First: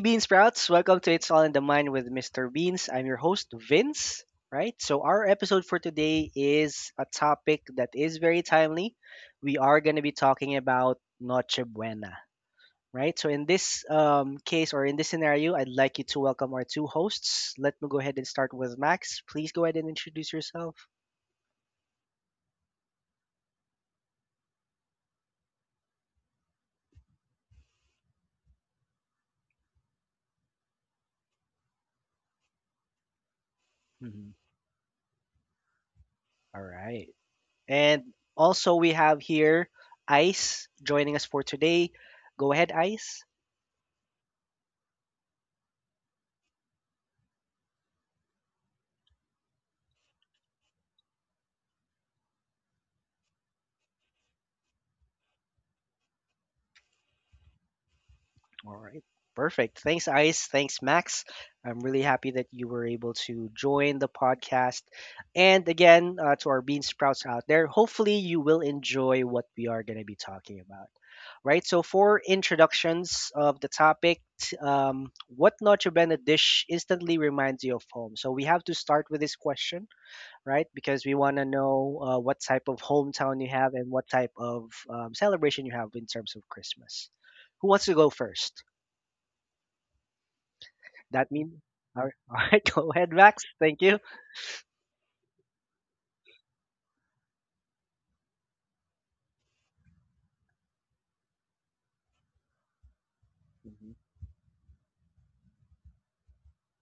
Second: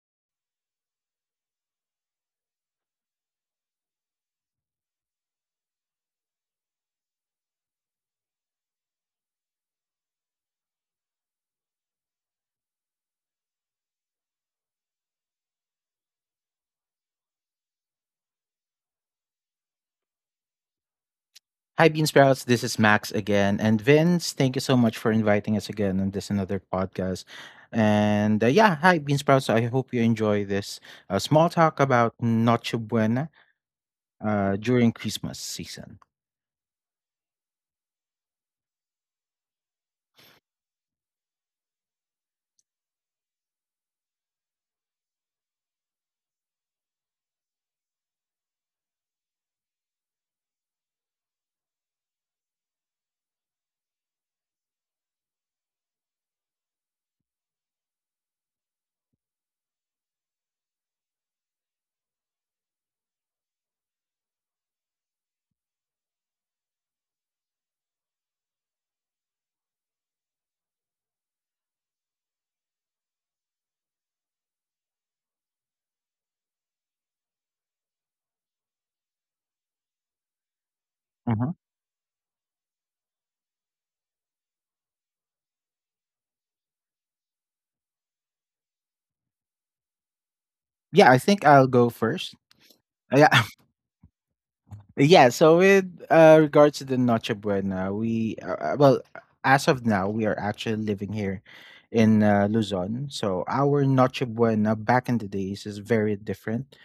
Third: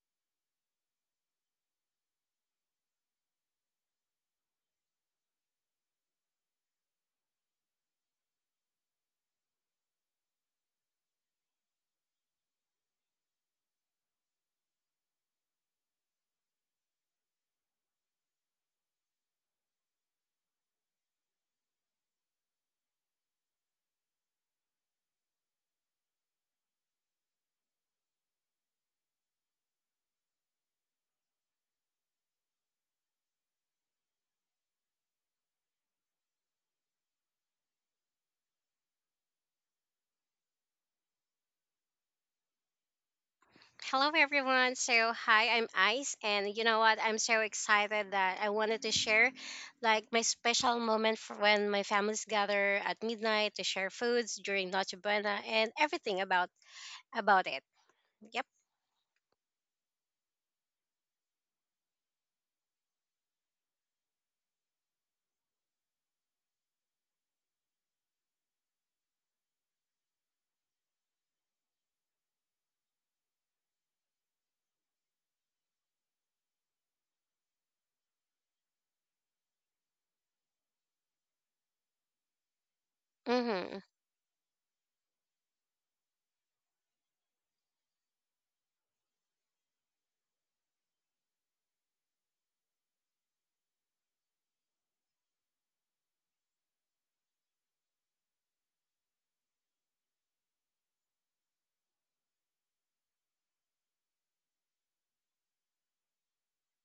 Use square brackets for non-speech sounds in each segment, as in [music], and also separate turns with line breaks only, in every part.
Bean Sprouts. Welcome to It's All in the Mind with Mr. Beans. I'm your host, Vince. Right. So, our episode for today is a topic that is very timely. We are going to be talking about Noche Buena. Right. So, in this case or in this scenario, I'd like you to welcome our two hosts. Let me go ahead and start with Max. Please go ahead and introduce yourself.
Hi, Bean Sprouts. This is Max again. And Vince, thank you so much for inviting us again on this another podcast. And hi, Bean Sprouts. I hope you enjoy this small talk about Noche Buena
Mhm.
during Christmas season.
All right. And also, we have here Ice joining us for today. Go ahead, Ice.
Hello, everyone. So, hi, I'm Ice, and you know what? I'm so excited that I wanted to share like my special moment for when my families gather at midnight to share foods during Noche Buena and everything about it. Yep.
All right. Perfect. Thanks, Ice. Thanks, Max. I'm really happy that you were able to join the podcast. And again, to our bean sprouts out there, hopefully you will enjoy what we are going to be talking about. Right. So, for introductions of the topic, what Noche Buena dish instantly reminds you of home? So, we have to start with this question, right? Because we want to
Mhm.
know what type of hometown you have
Mhm.
and what type of celebration you have in terms of Christmas. Who wants to go first?
Yeah, I
That
think
means,
I'll go
all right, [laughs]
first.
all right, go ahead,
Uh, Yeah,
Max. Thank you.
Yeah, so with regards to the Noche Buena, as of now, we are actually living here in Luzon. So our
Mm-hmm.
Noche Buena back in the days is very different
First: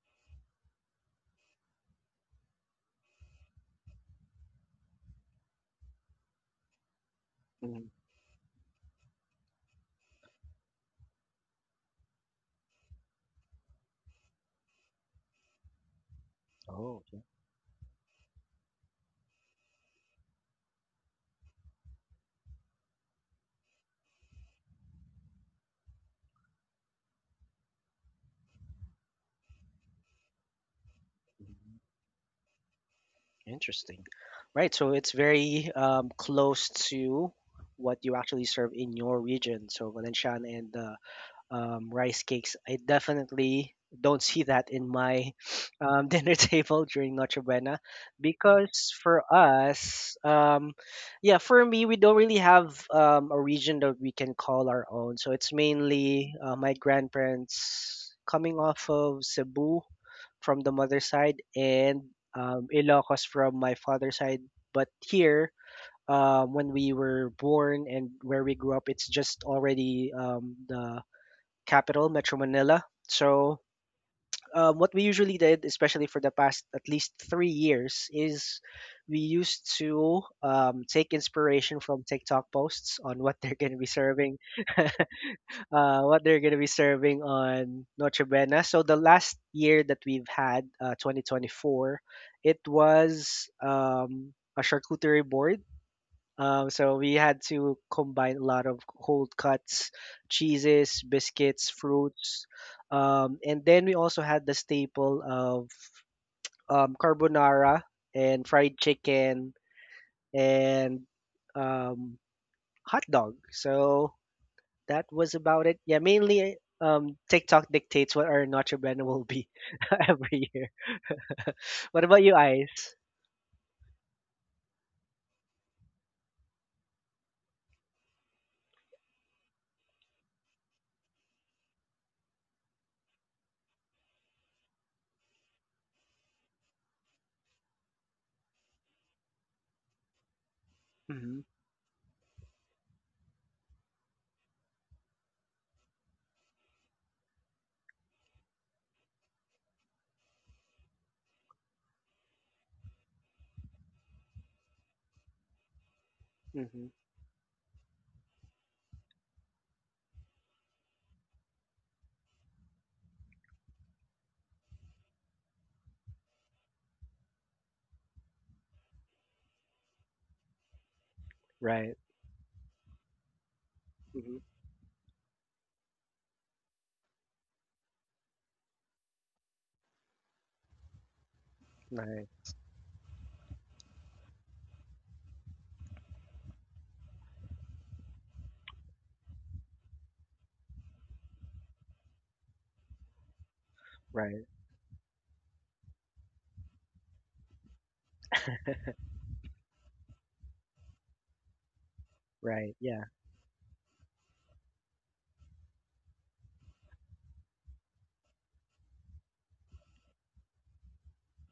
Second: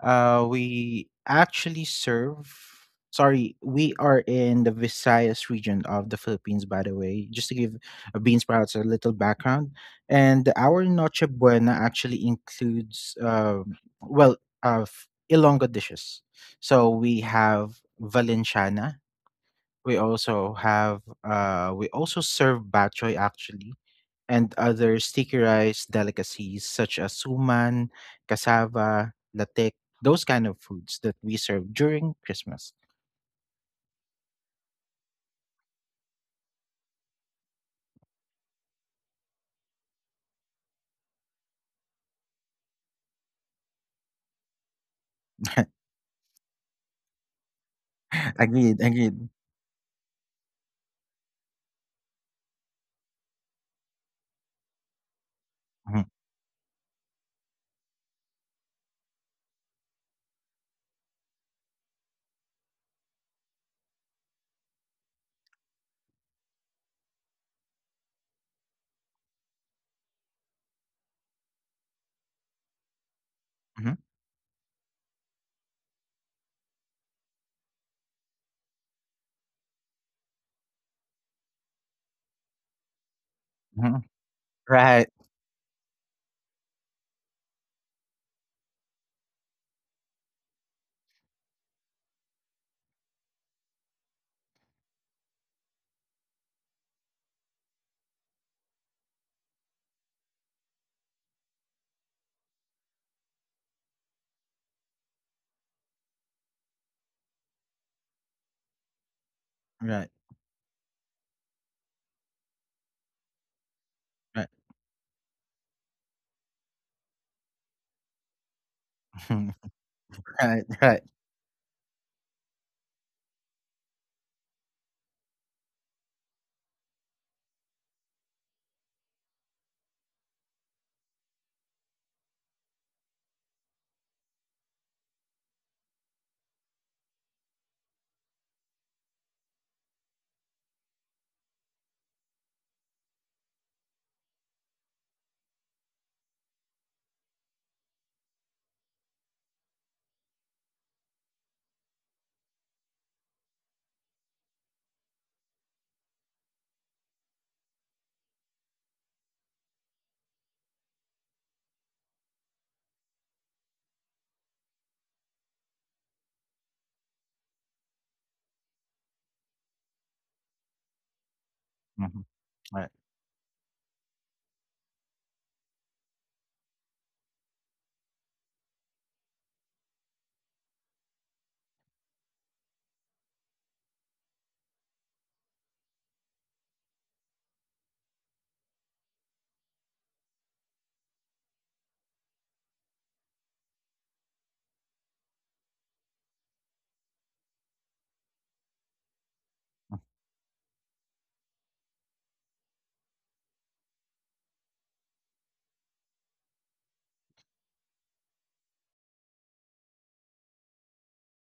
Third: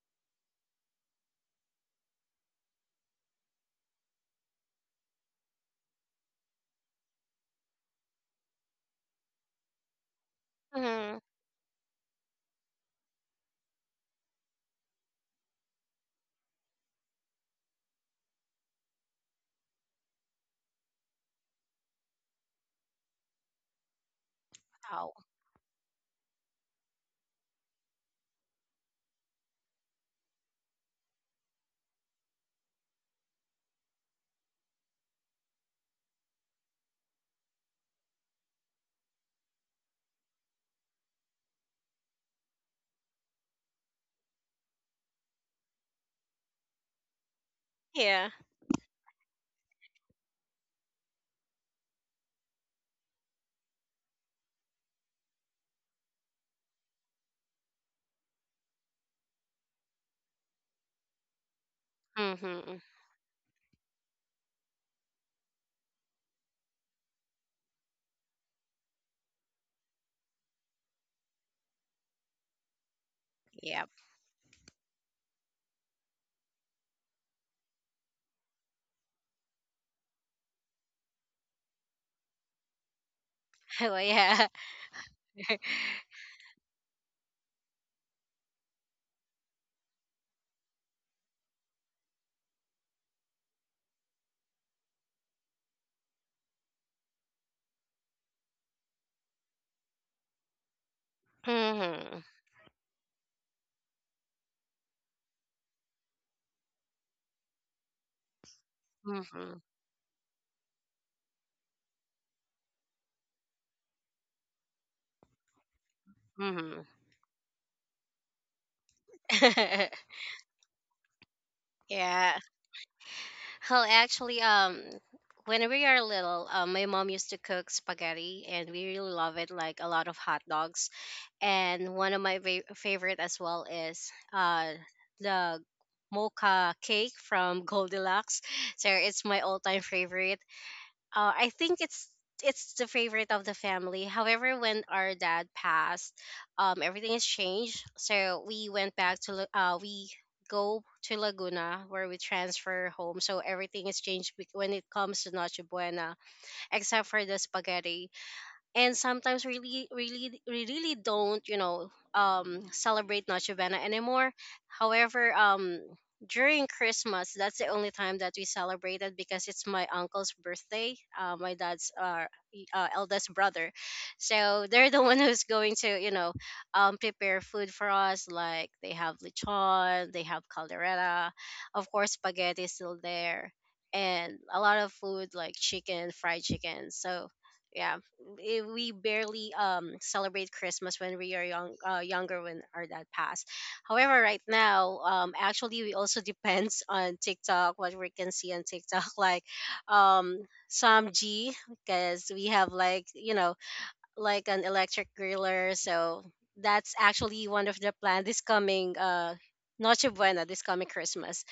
we actually serve. Sorry, we are in the Visayas region of the Philippines, by the way. Just to give
Hmm.
Bean Sprouts a little background, and our
Mhm.
Noche Buena actually includes, well, Ilonggo dishes. So
Oh,
we
okay.
have Valenciana, we also have we also serve bachoy actually and other
Oh.
sticky rice delicacies such as suman, cassava, latek, those kind of foods that we serve
Mhm.
during Christmas.
Interesting. Right, so it's very close to what you actually serve in your region. So Valencian and rice cakes. I definitely don't see that in my [sniffs]
[laughs]
[laughs] dinner table during Noche Buena
Yeah.
Agreed,
because for
agreed.
us, yeah, for me, we don't really have a region that we can call our own. So it's
Mhm,
mainly my grandparents coming off of Cebu from the mother side and
Mhm.
Ilocos from my father's side. But here, when we were born and where we grew up, it's just already the capital, Metro Manila. So,
Yep.
mhm,
what we usually did, especially for the past at least 3 years, is we used to take inspiration from TikTok posts on what they're going to
[laughs]
be
Oh
mhm.
serving,
yeah. [laughs]
[laughs]
Right,
what they're going to be serving on Noche Buena. So, the last year that we've had, 2024, it was a charcuterie board, so we had to combine a lot of cold cuts, cheeses, biscuits,
Mhm.
fruits, and then we also had the staple of carbonara and fried chicken
Mhm.
right,
and um, hot dog. So
right,
that was about it. Yeah, mainly
Mhm.
TikTok dictates what our Notre Bene will be
mhm,
[laughs]
[laughs] every
right,
year.
right,
What about you,
Yeah.
Ice?
Well, actually, when we are little, my mom used to cook spaghetti, and we really love it, like a lot of hot dogs. And one of my favorite as well is the mocha cake from Goldilocks. So it's my all-time favorite.
Hmm.
I think it's the favorite of the family. However, when our dad passed, everything has changed. So we went back to we go to Laguna where we transfer home. So everything has changed when it comes to Noche Buena,
Hmm.
except for the spaghetti, and sometimes really, really we really don't celebrate Noche Buena anymore. However, during Christmas, that's the only time that we celebrated, because it's my uncle's birthday, my dad's,
Right.
mhm, right,
eldest brother.
Hmm.
So they're the [laughs] one who's going to prepare food for us, like they have lechon, they have caldereta. Of course
Right.
spaghetti is still there, and a lot of food like chicken, fried chicken. So yeah. We barely celebrate Christmas when we are younger, when our dad passed. However, right
Right.
now, actually we also [laughs] depends on TikTok, what we can see on TikTok. [laughs] Like um some G because we have,
Right. Yeah.
like, like an electric griller, so that's actually one of the plan this coming Noche Buena, this coming Christmas.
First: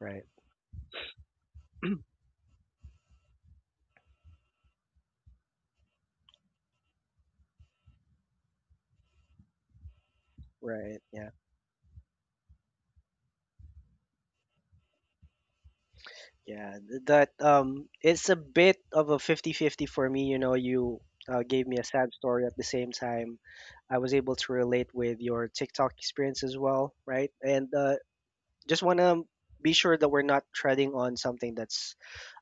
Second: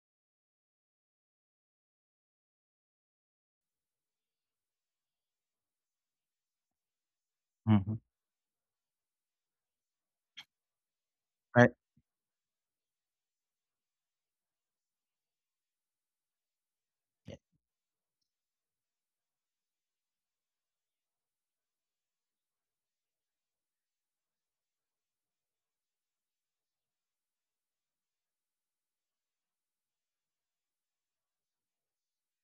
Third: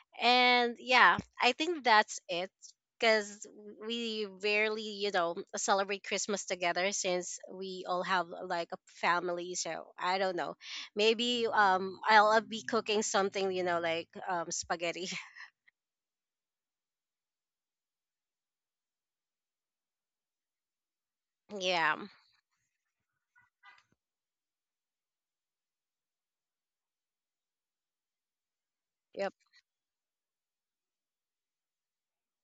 Right.
And yeah, I think
[clears throat]
that's it, because we rarely, celebrate Christmas together since we
mhm,
all have like a family. So I don't know.
Right. Yeah.
Maybe
right,
I'll be cooking something, like spaghetti. [laughs]
Yeah, th- that
yeah,
um it's a bit of a 50-50 for me, you know, you gave me a
Yeah.
sad story at the same time. I was able to relate with your TikTok experience as well, right? And just want to
Yep.
be sure that we're not treading on something that's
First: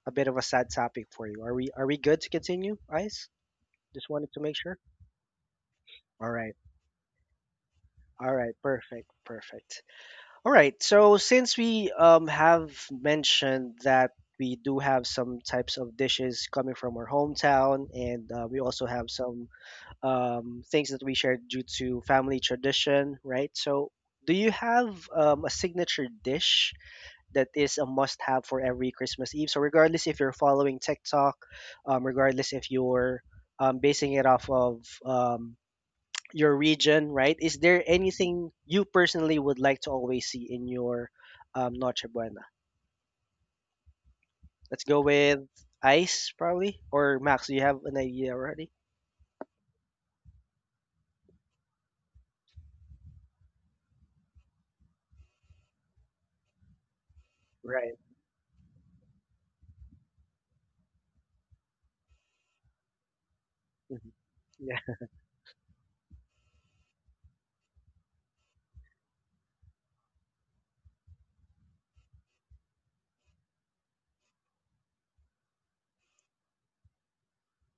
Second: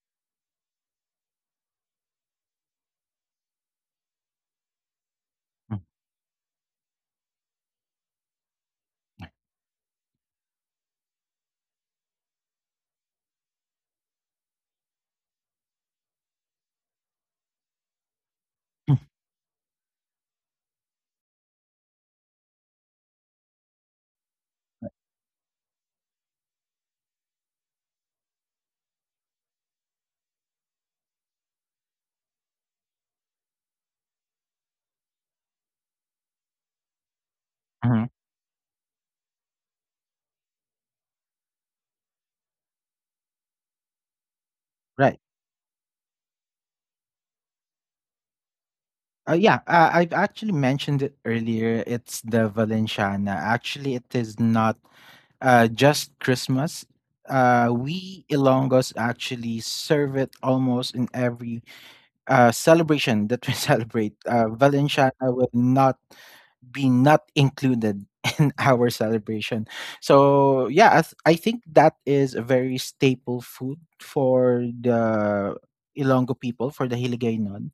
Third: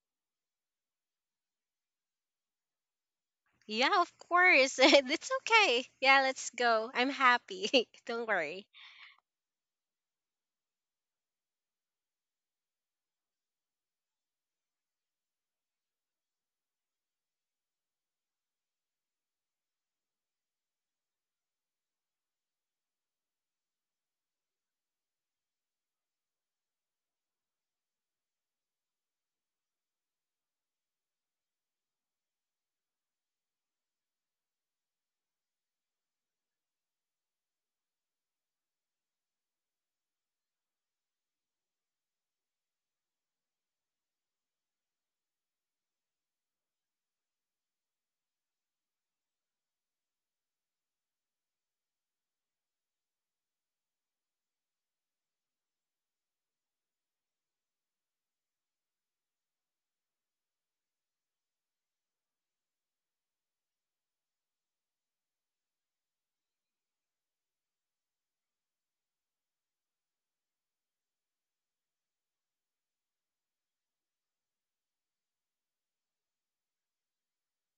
a bit of a sad topic for you. Are we good to continue, Ice?
Yeah,
Just
of
wanted to make
course. [laughs]
sure.
It's
mhm,
okay. Yeah,
All
let's
right.
go. I'm happy. [laughs] Don't
All right,
worry.
perfect, perfect. All right. So since we have mentioned that we do have some types of dishes coming from our hometown, and we also have some things that we share due to family tradition, right? So do you have a signature dish that is a must-have for every Christmas Eve? So regardless if you're following TikTok, regardless if you're basing it off of your region, right? Is there
mhm,
anything you personally would like to always see in your Noche Buena? Let's go
right.
with Ice, probably, or Max. Do you have an idea already?
Yeah, I've actually mentioned it earlier. It's the Valenciana. Actually, it is not just Christmas.
Right.
We Ilonggos actually serve it almost in every celebration that we [laughs]
Hmm.
celebrate.
Yeah.
Valenciana will not be not included [laughs] in our celebration. So yeah, I think that is a very staple food for the Ilongo people, for the Hiligaynon.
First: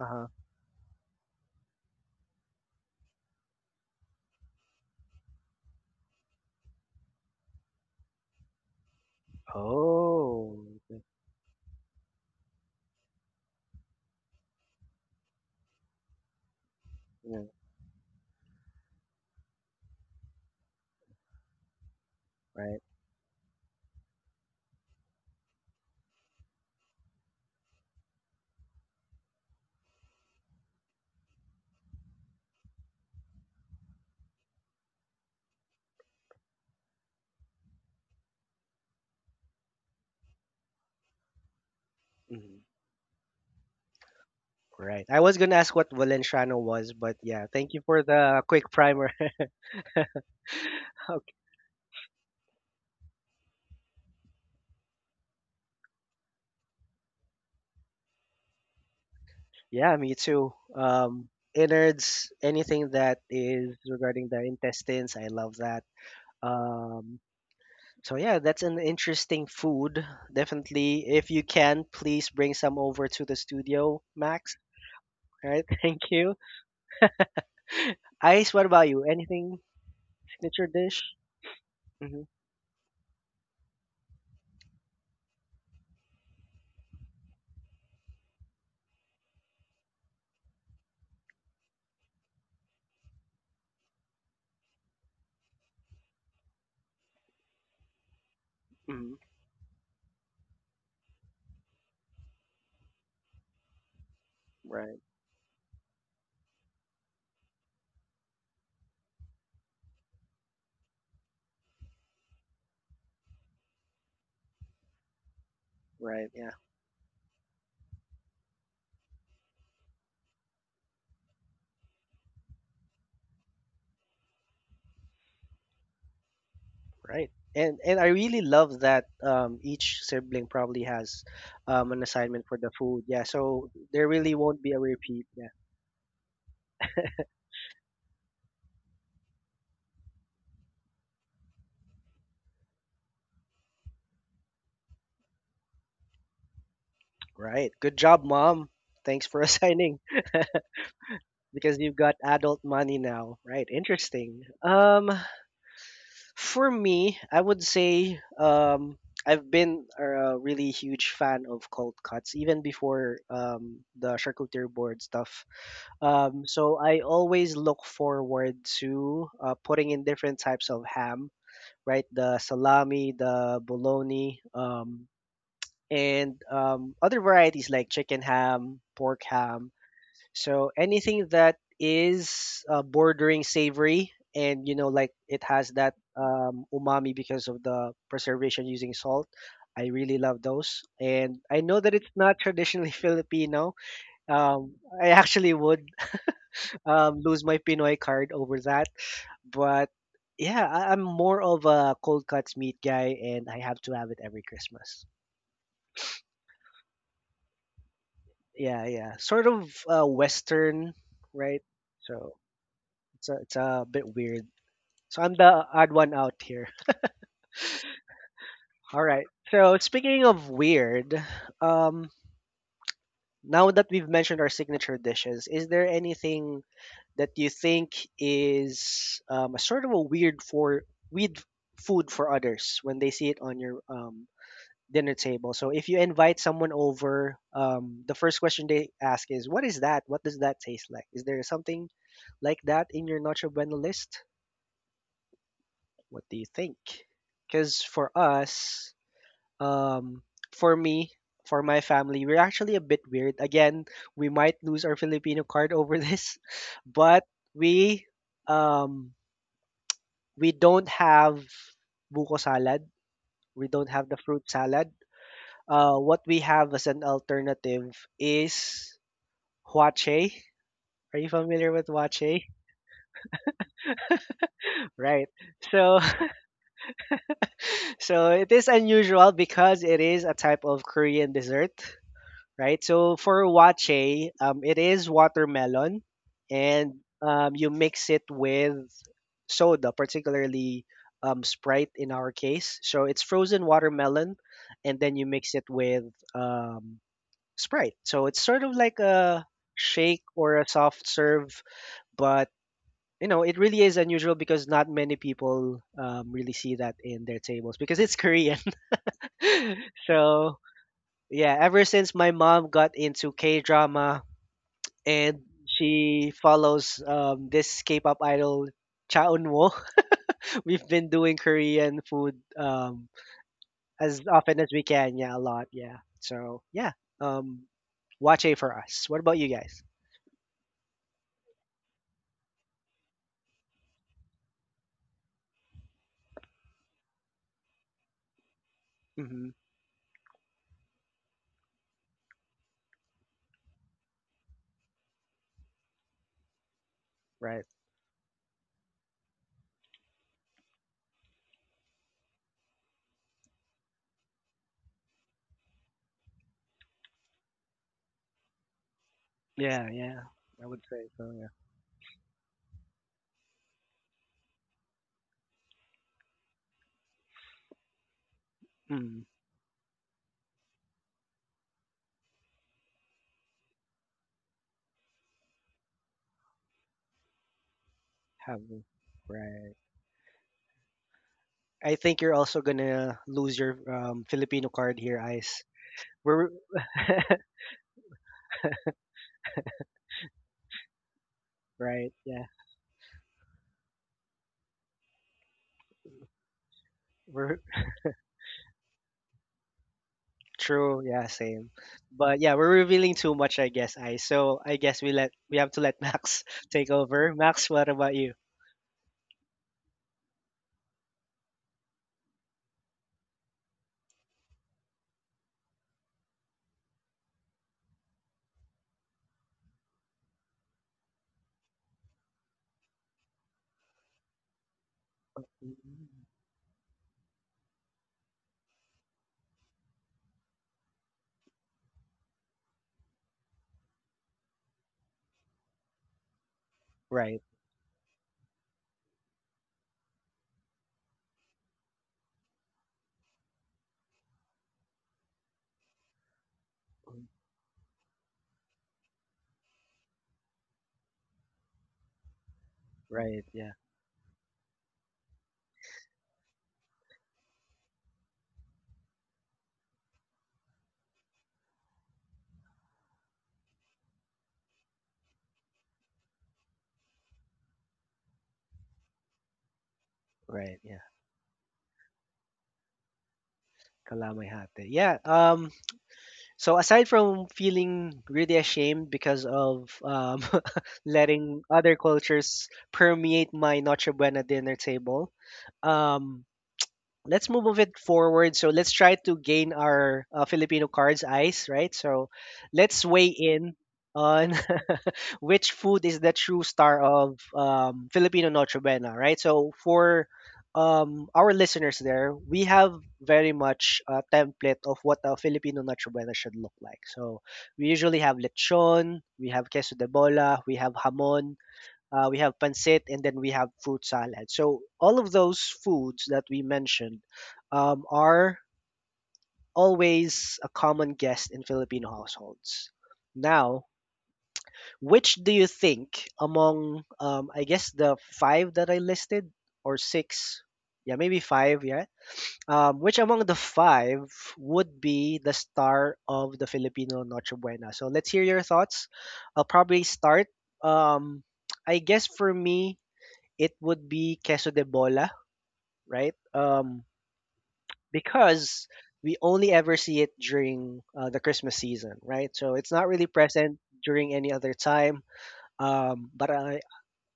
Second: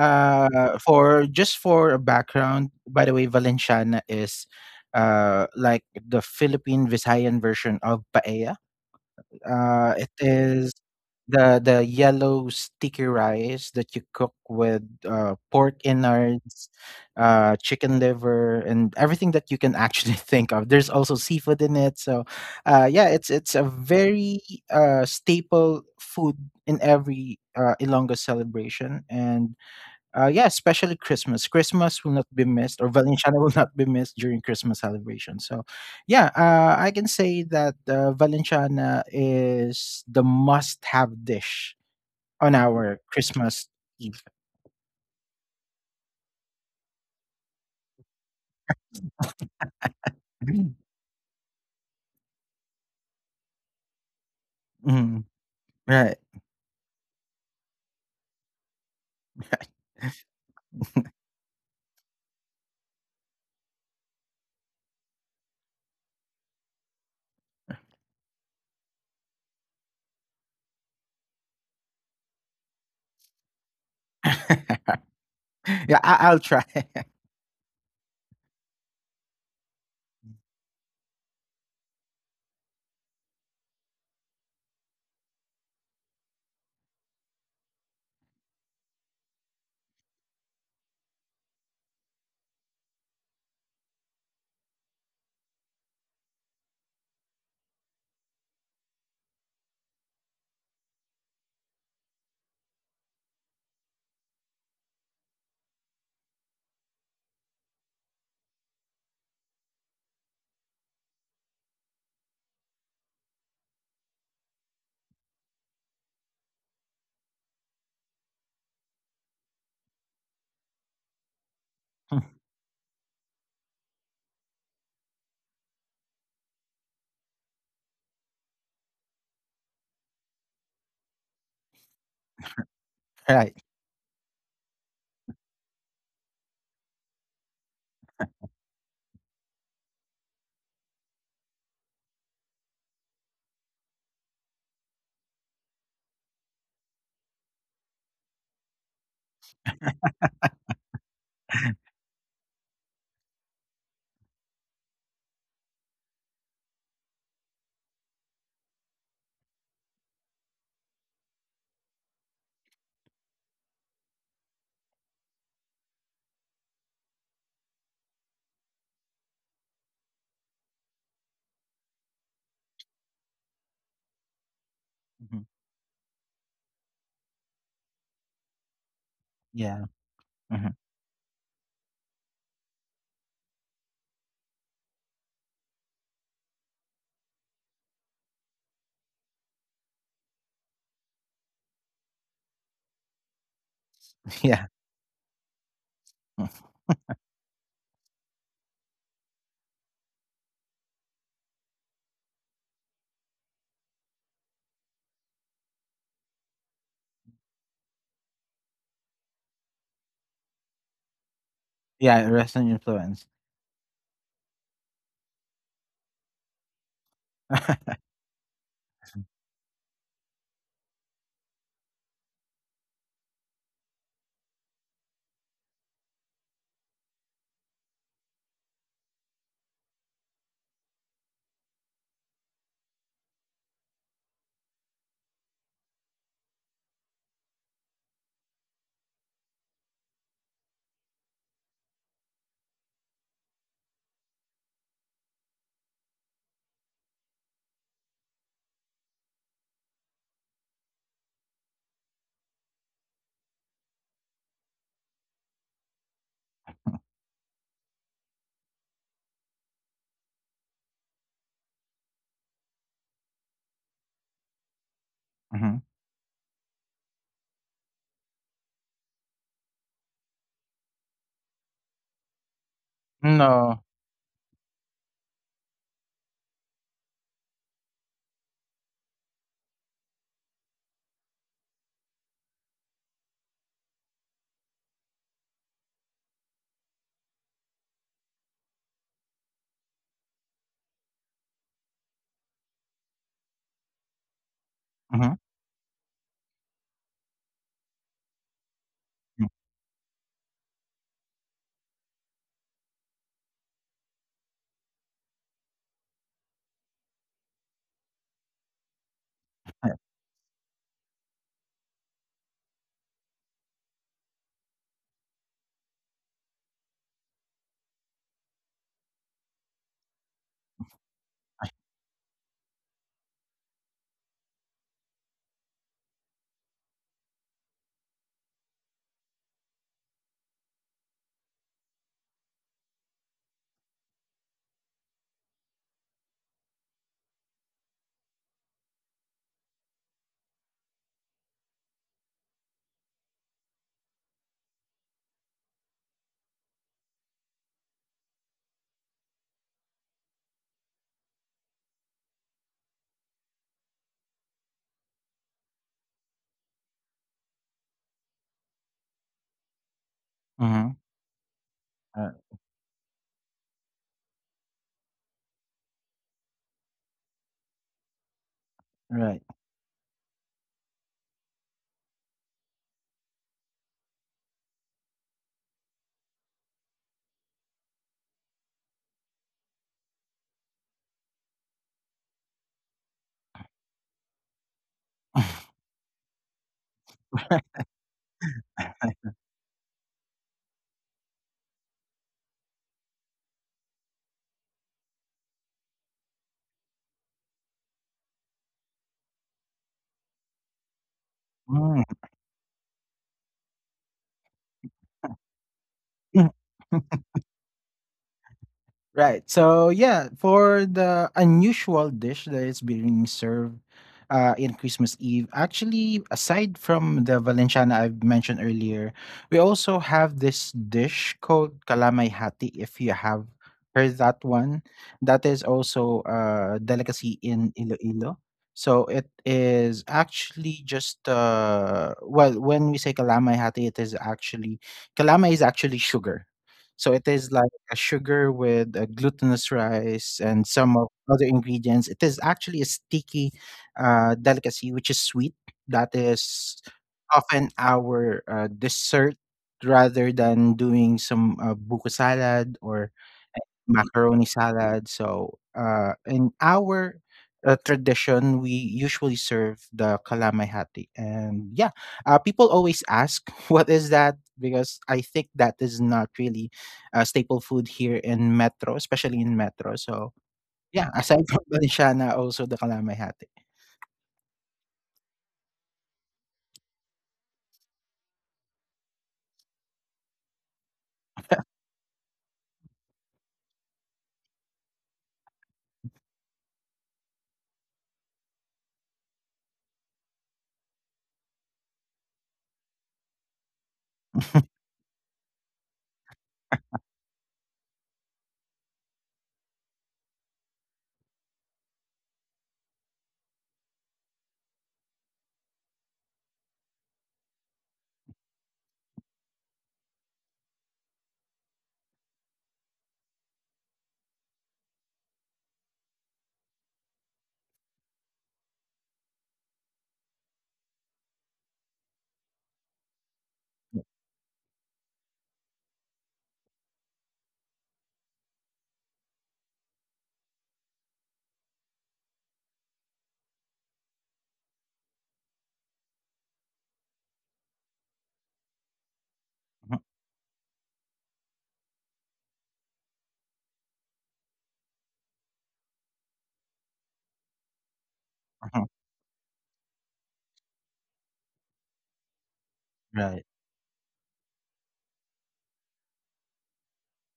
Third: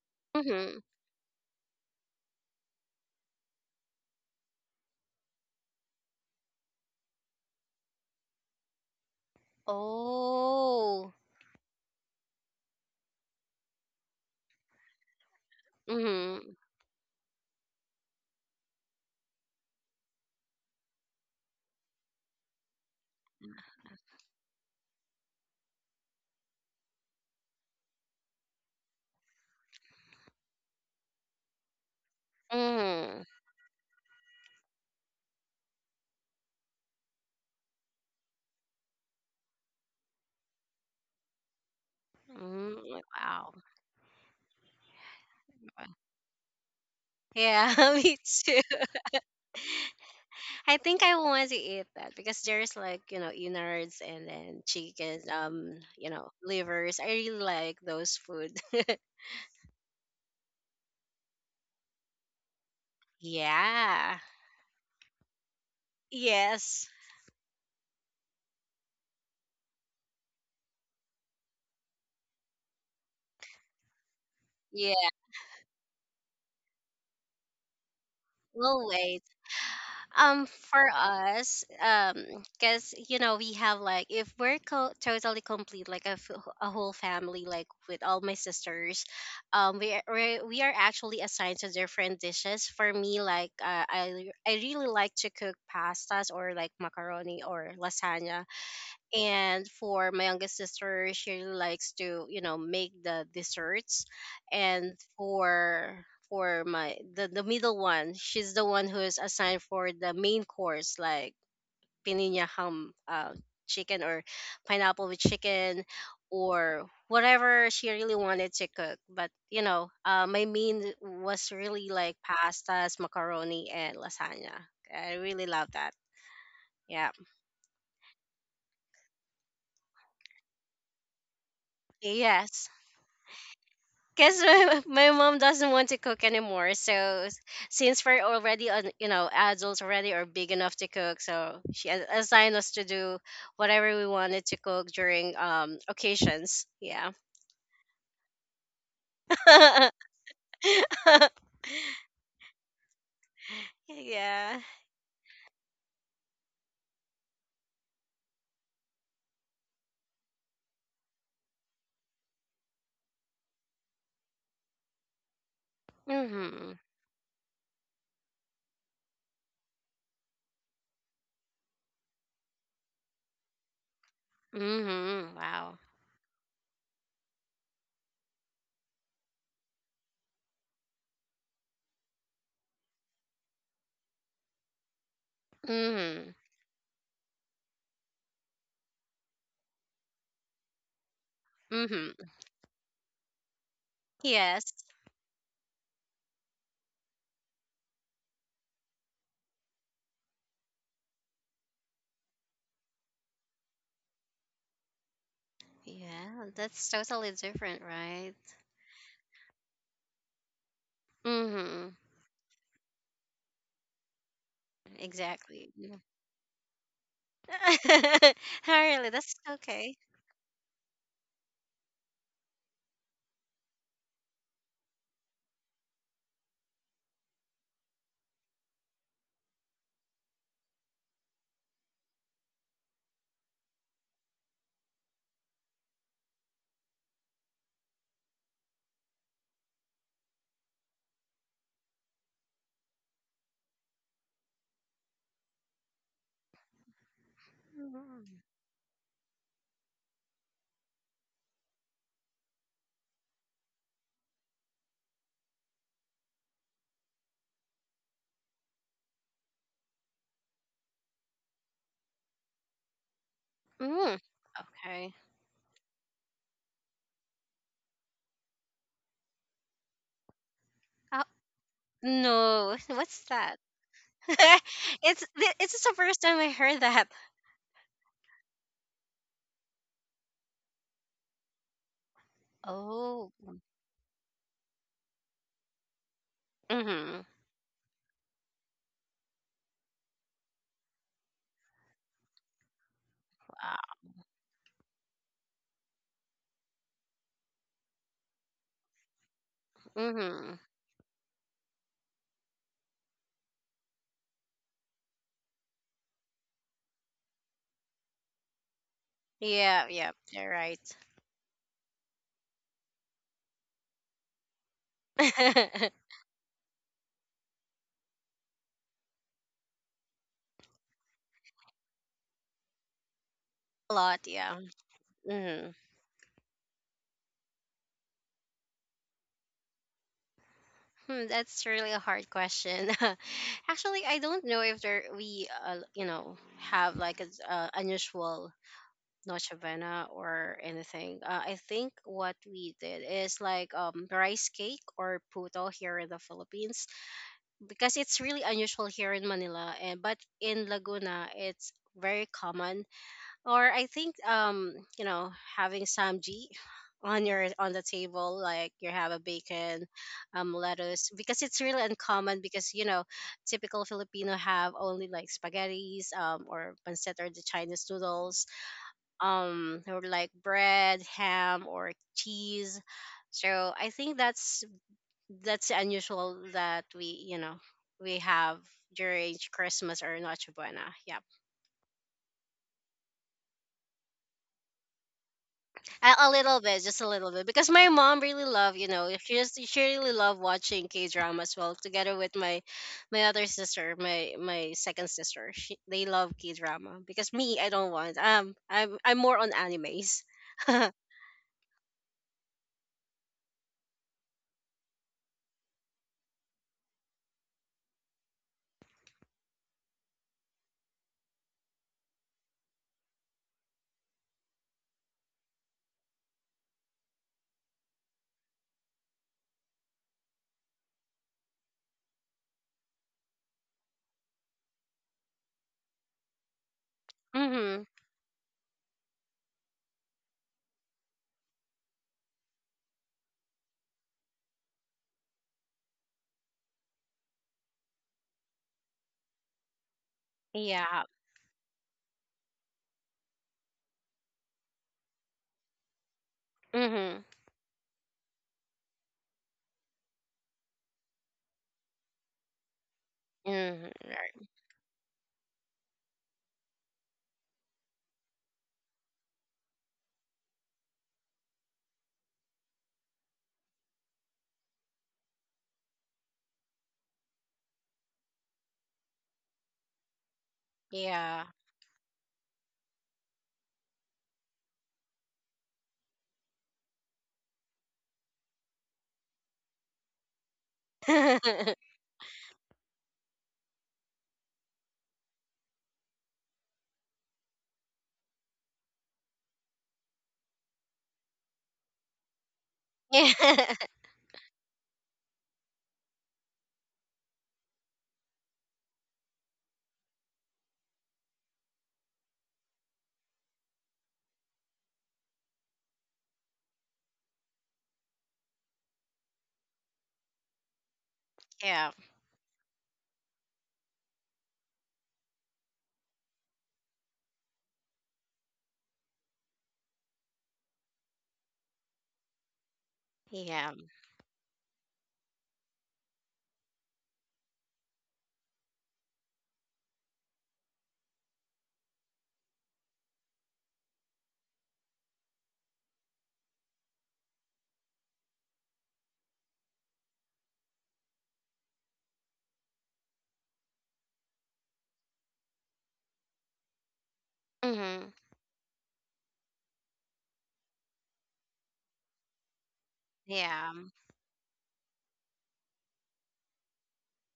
Uh huh.
Mhm.
For just for a background, by the way, Valenciana is like the Philippine Visayan version of paella. It
Oh.
is
Okay.
Oh.
the yellow sticky rice that you cook with pork
Mhm.
innards,
Yeah.
chicken liver, and everything that you can actually [laughs] think of. There's also seafood in it, so
Right.
yeah, it's it's a very staple food in every Ilonggo celebration, and yeah, especially Christmas. Christmas will not be missed, or
Mhm.
Valenciana [laughs] will not be missed during Christmas celebration. So, yeah, I can say that Valenciana is the must-have dish on
Hmm.
Mm,
our
wow.
Christmas Eve.
Right. I was gonna ask what Valenciano was, but yeah,
Yeah,
thank you
[laughs]
for
me
the
too.
quick primer. [laughs]
[clears throat] Mhm.
I think I
Okay.
want to eat that because there's like, innards, and then chicken,
Mhm. Right.
livers. I really like those food. [laughs]
Right.
Yeah, me too. Innards, anything that is
Yeah.
regarding the intestines, I love that.
Yes.
Um,
[laughs]
So yeah, that's an interesting food. Definitely, if you can, please bring some over to the studio,
[laughs]
Max.
Yeah.
Yeah,
All right, [laughs] thank you.
I'll try. [laughs]
Ice, what about
We'll
you?
wait.
Anything
Mm.
signature
For
dish?
us,
Hmm.
because we have, like, if we're totally complete, like a whole family, like with all my sisters. We are actually assigned to different dishes. For me, like, I really like to cook pastas, or like macaroni or lasagna.
Hmm.
And for my youngest sister, she likes to make the desserts. And
Right,
for my the middle one, she's the one who's assigned for the main course, like pininha ham, chicken, or pineapple with chicken,
right, yeah,
or whatever she really wanted to cook. But my main was really like
[laughs]
pastas, macaroni, and lasagna. I really love that. Yeah.
right. And I really love that each sibling probably has an assignment for
Yes.
the food. Yeah,
Right.
so there really
Because
won't be a
my, [laughs] my
repeat.
mom
Yeah,
doesn't want to cook anymore. So since we're already you know, adults, already are big enough to cook, so she assigned us to do whatever we wanted to cook during occasions. Yeah.
right. Good job, mom. Thanks for [laughs] assigning
[laughs]
because you've got adult money now. Right, interesting.
Yeah.
For me, I would say I've been a really huge fan of cold cuts even before the charcuterie board stuff.
Mm-hmm.
So I always look forward to putting in different types of ham, right? The salami, the bologna,
Mm-hmm.
Mhm.
Wow.
and other varieties like chicken ham, pork ham,
Yeah.
so
Mhm.
anything that is bordering savory and you know like it has that
Mm-hmm.
umami because of the preservation using salt. I really love those, and I know that it's
Mm-hmm.
not traditionally [laughs] Filipino.
[laughs] Yeah.
Yes.
Um, I actually would
Mm.
lose my Pinoy card over that, but yeah, I'm more of a cold cuts meat guy, and I have to have it every Christmas.
Yeah, that's totally different, right?
Yeah, yeah, sort of Western, right?
Mm-hmm.
Yeah,
So
Western influence.
it's a bit weird. So I'm the
Exactly.
odd one
[laughs]
out here.
[laughs]
All
Really,
right.
that's
So
okay.
speaking of weird, um, now that we've mentioned our signature dishes, is there anything that you think is a sort of a weird food for others when they see it on your dinner table? So if you invite someone over, the first question they ask is, "What is that? What does that taste like?" Is there something like that in your Nacho Bueno list? What do you think? Because for
Mm-hmm.
us, um, for me, for my family, we're actually a bit weird. Again, we might lose our Filipino card over [laughs] this, but we um, we don't have buko salad. We don't have the
Mm,
fruit salad.
okay.
Mhm.
What we have as an alternative is huache. Are
Oh
you familiar with huache?
no, [laughs] what's that?
No.
[laughs] It's
Right.
it's just the
So
first
[laughs]
time I heard that.
so it is unusual because it is a type of Korean dessert. Right? So
Oh.
for wache, it is watermelon, and
Mhm.
you mix it with soda, particularly Sprite in our case. So it's frozen
Wow.
watermelon, and then you
Mhm.
mix it with um, Sprite. So it's sort of like
Mm.
a shake
Mhm.
or a soft serve, but you know it really is unusual because not many people really see that in their tables because it's Korean.
Yeah.
Uh,
[laughs]
Yeah. You're
So
right.
yeah, ever since my mom got into K drama,
[laughs]
and
A
she follows this K-pop idol Cha Eun-woo. [laughs] We've been doing
uh,
Korean food
lot.
as
Yeah.
often as we can. Yeah, a lot.
Mhm.
Yeah. So yeah, um, watch A for us. What about you guys?
Hmm, that's really a hard question. [laughs] Actually, I don't know if there we have like a unusual
Hmm.
Noche Buena or anything. I think what we did is like rice cake or puto here in the Philippines,
Right.
because it's really unusual here in Manila, and but in Laguna it's very common. Or I think, having samji on your on the table, like you have a bacon,
Yeah. Yeah. I would
mhm.
say
lettuce,
so.
because
Yeah.
it's really
Uh,
uncommon, because you know, typical Filipino have only like spaghettis, or pancit, or the Chinese noodles,
Mm,
right.
or like bread, ham, or cheese. So I think that's unusual that we, we have
have we?
during
Right.
Christmas or Noche Buena. Yeah,
I think you're also gonna lose your Filipino card here, Ice.
a
We're
little bit, just a
[laughs]
little bit, because
[laughs]
my mom really love, she really love watching K drama as well.
right.
Together with
Yeah.
my my other sister, my second sister. She, they love K drama, because me,
We're
I don't want, I'm more on animes. [laughs]
true. Yeah, same.
Mm.
But yeah, we're revealing too much, I guess. I so I guess we have to let Max [laughs] take
[laughs]
over. Max, what about you?
Right. So yeah, for the unusual dish that is being served in Christmas Eve, actually, aside from the Valenciana I've mentioned earlier, we also have this dish called kalamay hati. If you have heard that one, that is also a delicacy in
Mhm.
Iloilo. So it is actually just well, when we say kalamay hati, it is actually kalamay is actually sugar. So it
Right.
is like a sugar with a glutinous rice and some of
Yeah.
other ingredients. It is actually a sticky delicacy, which is sweet. That is
Mhm.
often our dessert rather than doing some buko salad or
Right. Yeah.
Mhm.
macaroni
Right.
salad. So, in our tradition, we usually serve the kalamahati. And yeah, people always ask, [laughs] what is that? Because I think that is not really a staple food here in Metro, especially in Metro. So,
Right. Yeah.
yeah, aside
Yeah.
from [laughs] Balinshana, also the kalamahati.
Kalamay hate. Yeah. So aside from feeling really ashamed because of [laughs]
[laughs]
letting
Yeah.
other cultures permeate my Noche Buena dinner table, um, let's move of it forward. So let's try to gain our Filipino cards eyes, right? So let's weigh in on [laughs] which food is the true star of Filipino Noche Buena, right? So for our listeners there, we have very much a template of what a Filipino Noche Buena should look like. So we usually have lechon, we have queso de bola, we have hamon,
Yeah.
we have pancit, and then we have fruit salad. So all of those foods that we mentioned are always a common guest in Filipino households.
Yeah.
Now, which do you think among, I guess, the five that I listed or six? Yeah, maybe five. Yeah. Which among the five would be the star of the Filipino Noche Buena? So let's hear your thoughts. I'll
Mhm,
probably start. Um, I guess for me, it would be queso de bola, right?
Mhm.
mhm,
Because we only ever see it during the Christmas season, right? So it's not really
right.
Yeah.
present during any other time. But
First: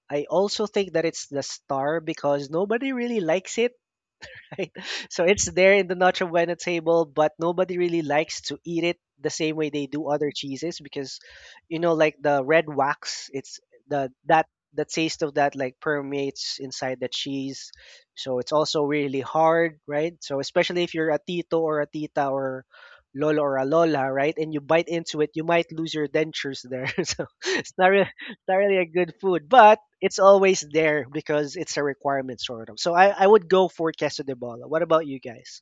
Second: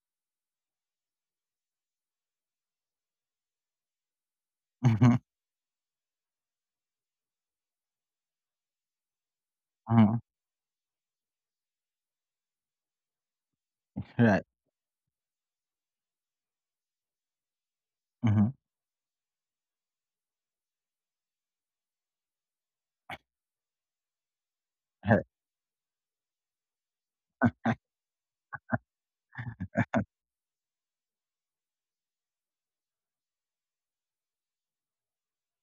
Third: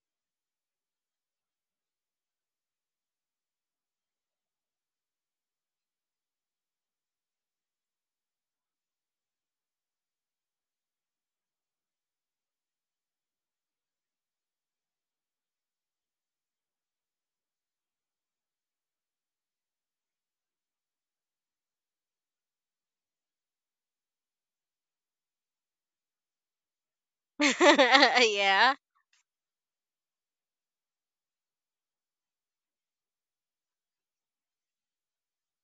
I also think that it's the star because nobody really likes it, [laughs] right?
Mhm,
So it's there in the Nacho Bueno table, but nobody really likes to eat it the same way they do
mhm,
other cheeses because, you know, like the red wax, it's the
right.
that the taste of that like permeates inside the cheese. So
Mhm,
it's also really hard, right? So especially if you're a tito or a tita or lolo or a lola, right? And you bite into
right,
it, you might lose your dentures there. [laughs] So
[laughs]
it's not
Yeah.
really a good food, but it's always there because it's a requirement sort of. So I would go for Queso de Bola. What about you guys?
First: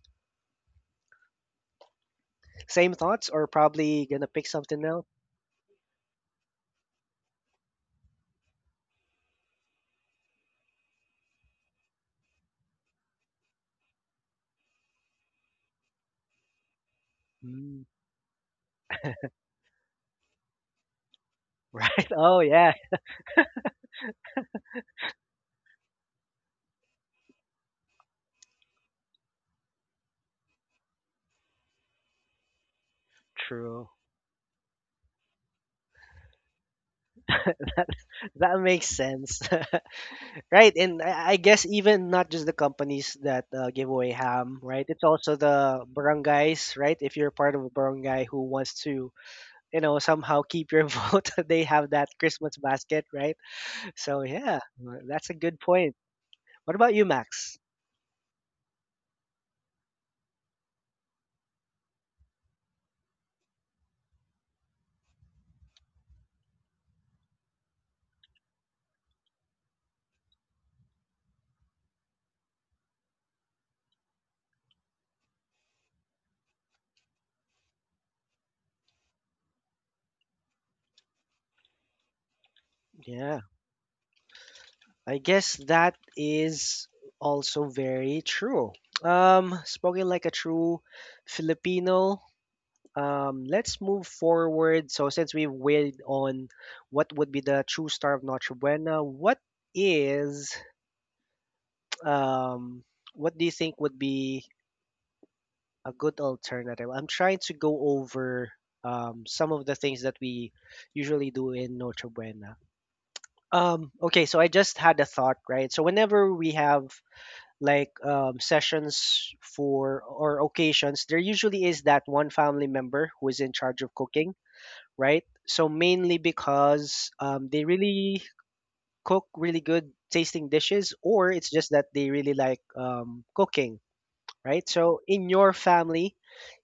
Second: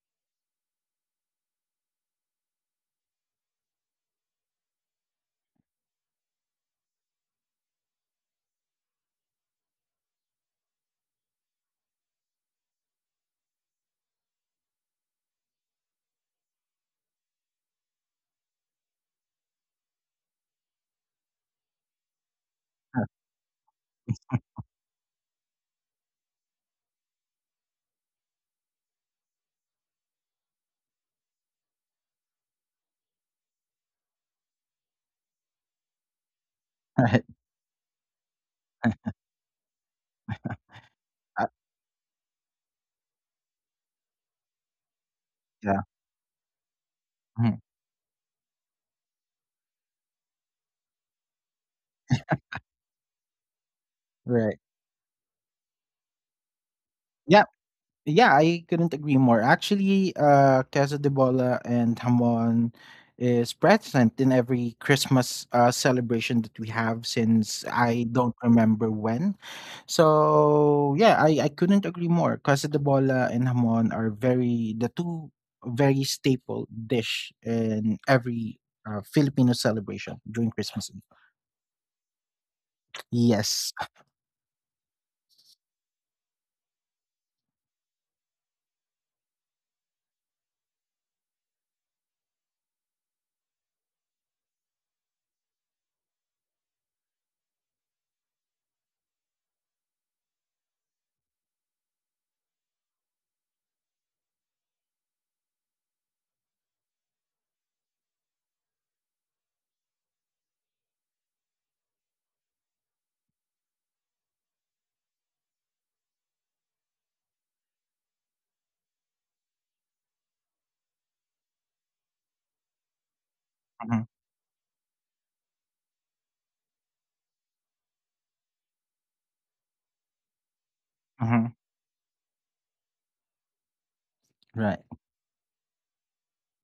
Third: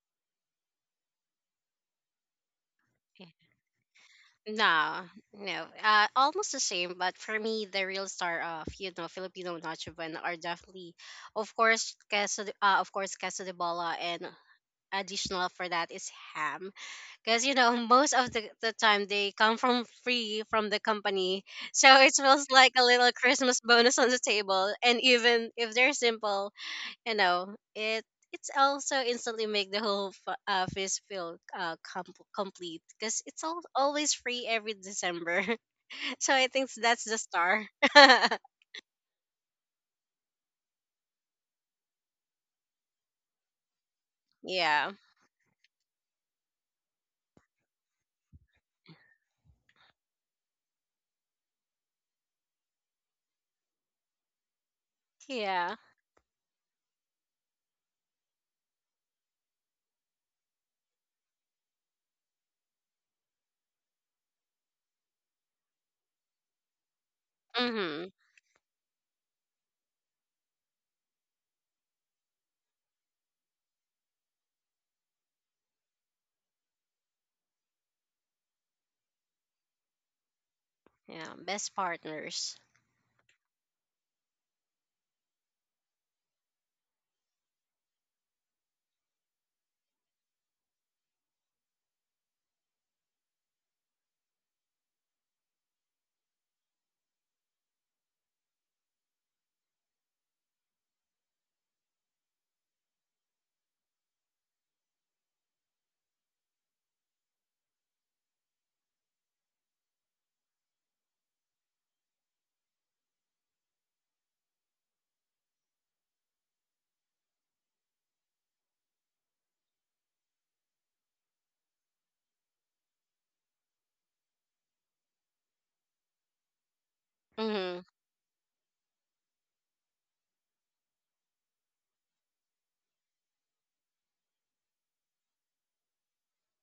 Same thoughts or probably gonna pick something
No,
else?
no. Almost the same, but for me, the real star of, Filipino Nacho Band are definitely, of course, queso de bola, and additional for that is ham, because
Mm,
[laughs] most of the time they come from free from the company,
[laughs]
so
right.
it
Oh
feels
yeah,
like a little Christmas bonus on the table. And even if they're simple, you know it it's also instantly make the whole feast feel complete, because
true.
always free every December. [laughs] So I think
[laughs]
that's the
right.
star. [laughs]
That makes sense. [laughs] Right, and I
Uh,
guess even not just the companies that give away ham, right?
Yeah.
It's also
yeah,
the barangays, right? If you're part
mhm,
of a barangay who wants to, you know, somehow keep your [laughs] vote, they have that Christmas basket, right? So
right.
yeah, that's a good
Yeah.
point. What about you,
Yeah,
Max?
yeah, I couldn't agree more. Actually, Casa de Bola and Hamon is present in every Christmas celebration that we have since I
Mm-hmm.
don't remember when. So yeah, I couldn't agree more. Casa de Bola and Hamon are very the two very staple dish in every Filipino celebration during Christmas.
Yeah, best partners.
Yeah.
Yes.
I guess that is also very true. Spoken like a true Filipino. Let's move forward. So since we've weighed on what would be the true star of Notre Buena, what is um, what do you think would be a good alternative? I'm trying to go over some of the things that we usually do in Notre Buena. Okay, so I just had a thought, right? So whenever we have sessions for or occasions, there usually is that one family member who is in charge of
Mhm,
cooking, right? So mainly because they
Mm-hmm.
really cook really good tasting dishes, or
mhm.
it's just that they really like cooking, right?
Right,
So in your family,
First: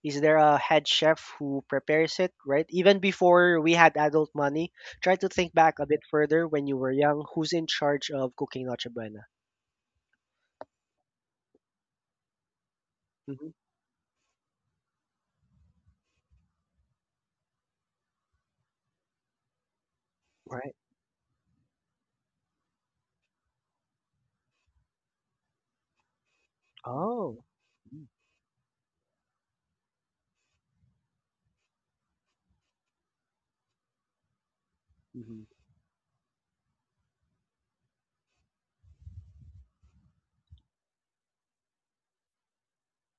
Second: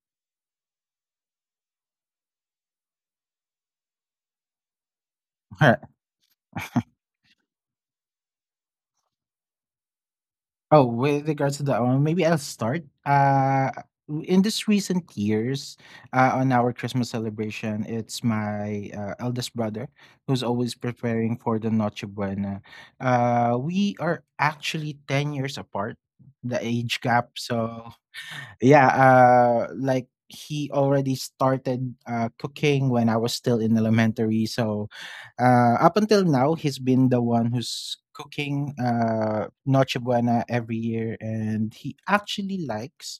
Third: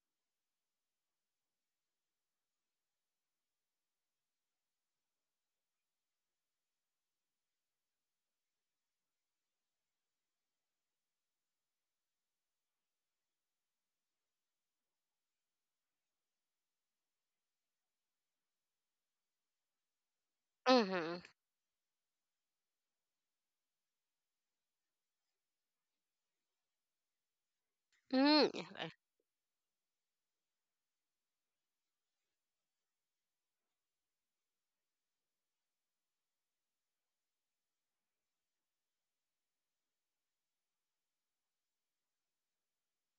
is there a head chef who prepares it, right? Even before we had adult money, try to think
right.
back a bit further when you were young. Who's in charge of cooking Noche Buena?
Oh, with regards to that one, maybe I'll start.
hmm
In this recent years, on our Christmas celebration, it's my eldest brother who's always
Right.
Mm-hmm.
preparing for the Noche Buena. We are actually 10 years apart, the age gap.
Oh.
So yeah,
Mm-hmm.
like he already started cooking when I was still in elementary. So
hmm
up until now, he's been the one who's cooking Noche Buena every year, and he actually likes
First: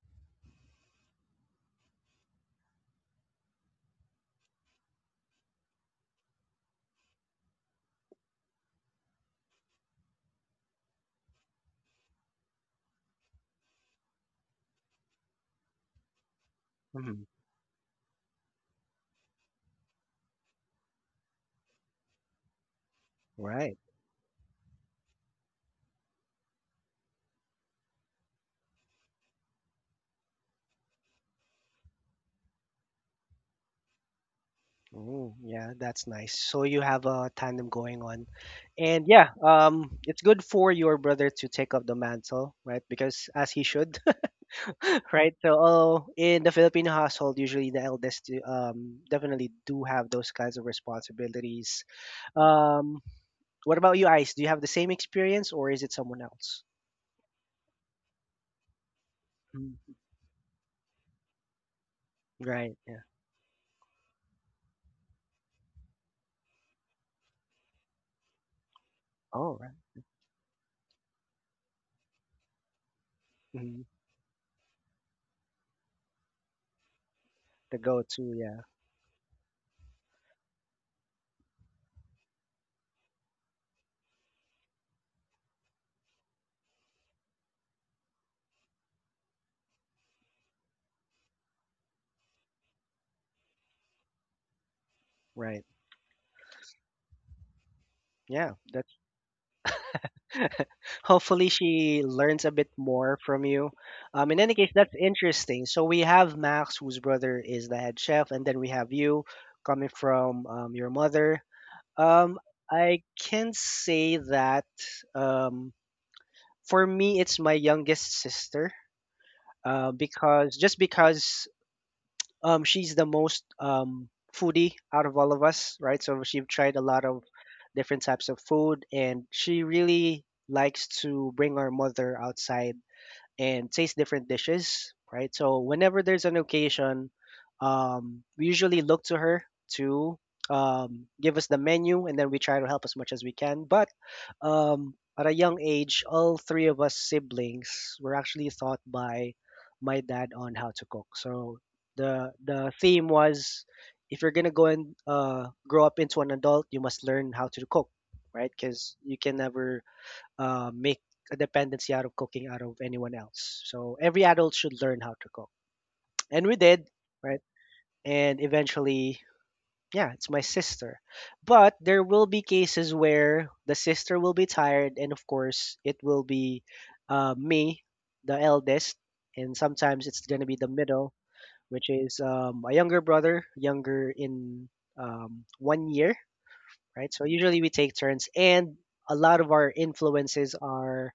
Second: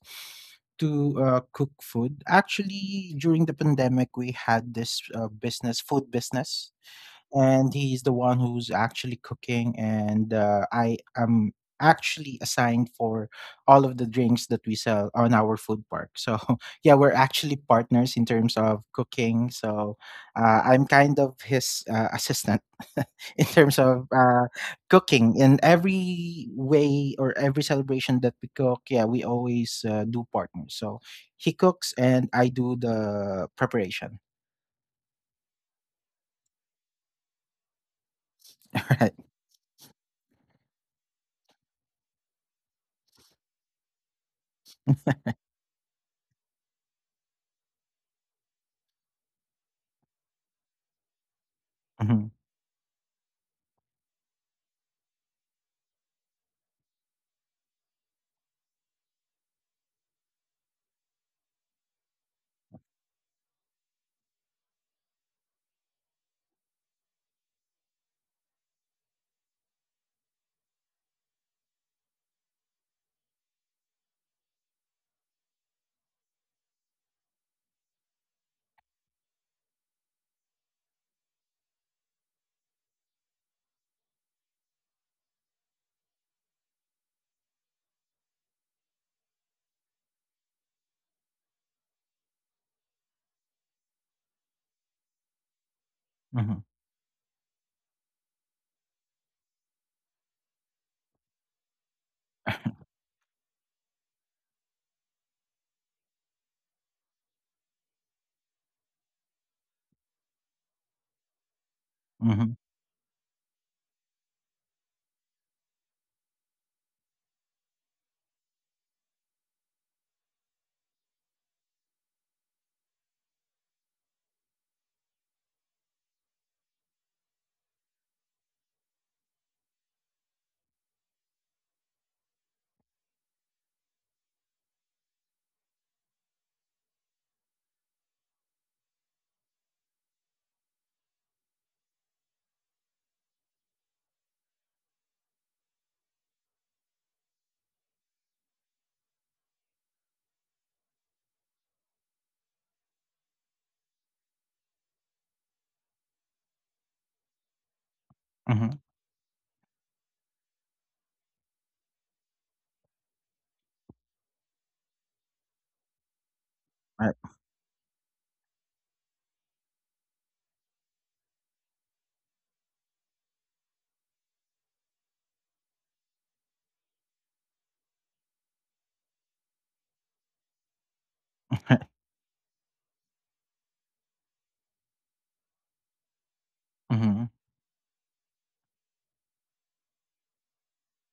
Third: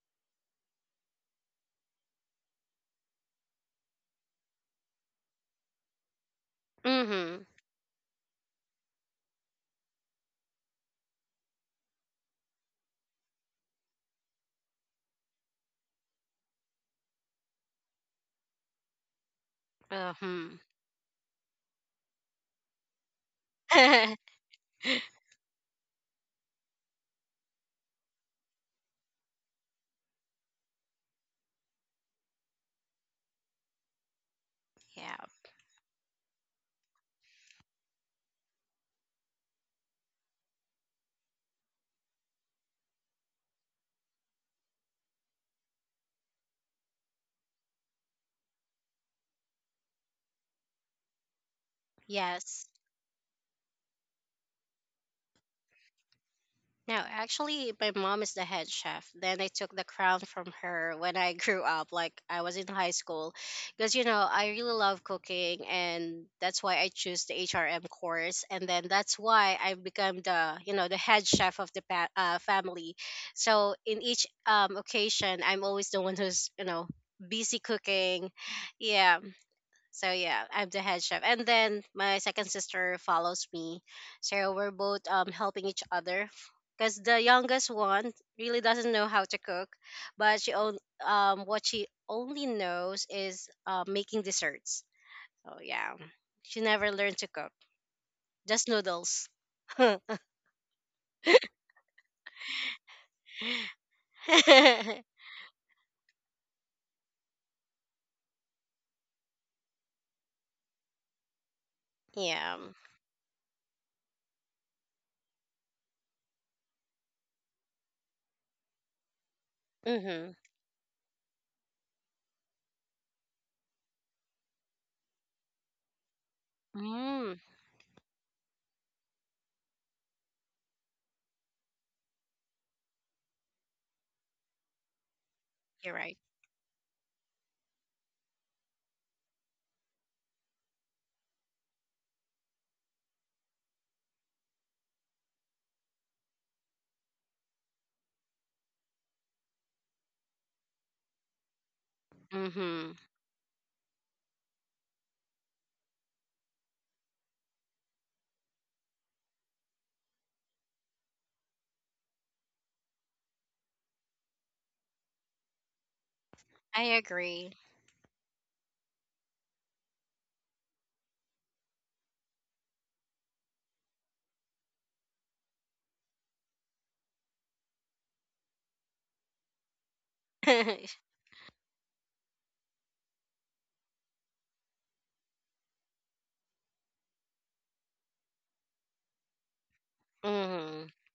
to cook food. Actually, during the pandemic, we had this business, food business
Mm-hmm,
and he's the one who's actually cooking and I am actually assigned for all of the drinks that we sell on our food park, so [laughs] yeah, we're
hmm
actually partners in terms of cooking. So
mm-hmm.
I'm kind of his assistant [laughs] in
Right.
terms of
[laughs]
cooking. In every way or every celebration that we cook, yeah, we always do partners. So he cooks and I do the preparation.
Yeah.
Oh, yeah, that's nice. So you have a tandem going on. And
[laughs] Right.
yeah, it's good for your brother to take up the mantle, right? Because as he should, [laughs] right? So oh, in the Filipino household, usually the eldest definitely do have those kinds of responsibilities.
Hmm.
Yes.
Um, what about you, Ice? Do you have the same experience or is it someone else?
Now, actually, my mom is the head chef. Then I took
Mm.
the crown from her when I [laughs] grew up, like I was in
Right.
high
Yeah.
school. Because, I really love cooking, and that's why I choose the HRM course. And then that's
Oh,
why
right.
I become the head chef of the family. So
hmm
in each occasion, I'm always the one who's, busy
The
cooking.
go-to. Yeah.
Yeah. So yeah, I'm the head chef, and then my second sister follows me. So we're both helping each other, because the youngest one really doesn't know how to cook, but she on what she only knows is making desserts. So
Right.
yeah, she never learned to cook,
Yeah.
just
That.
noodles. [laughs]
Hopefully she learns a bit more from you. In any case, that's
Yeah.
interesting. So we have Max, whose brother is the head chef, and then we have you coming from your mother. Um,
Hmm.
I can say that um, for me, it's my youngest sister
Mhm.
because just because she's the most foodie out of all of us, right? So she tried a lot of
Mm,
different types of food, and she really likes to bring our mother outside and taste different dishes, right? So
you're
whenever
right.
there's an occasion, we usually look to her to give us the menu, and then we try to help as much as we can. But at a young age, all three of us siblings were actually taught by my dad on how to cook. So the
Mhm.
theme was, if you're gonna go and grow up into an adult, you must learn how to cook, right?
Hmm.
Because you can never make a dependency out of cooking out of anyone else. So every adult should learn how to cook. And we
I
did,
Right.
right?
agree.
And eventually, yeah, it's my sister. But there will be cases where the sister will be tired, and of course, it will be me, the eldest, and sometimes it's going to be the
[laughs]
middle, which
[laughs]
is a younger brother, younger in 1 year, right? So
Mhm.
usually we take turns, and a lot of our influences
Mhm.
are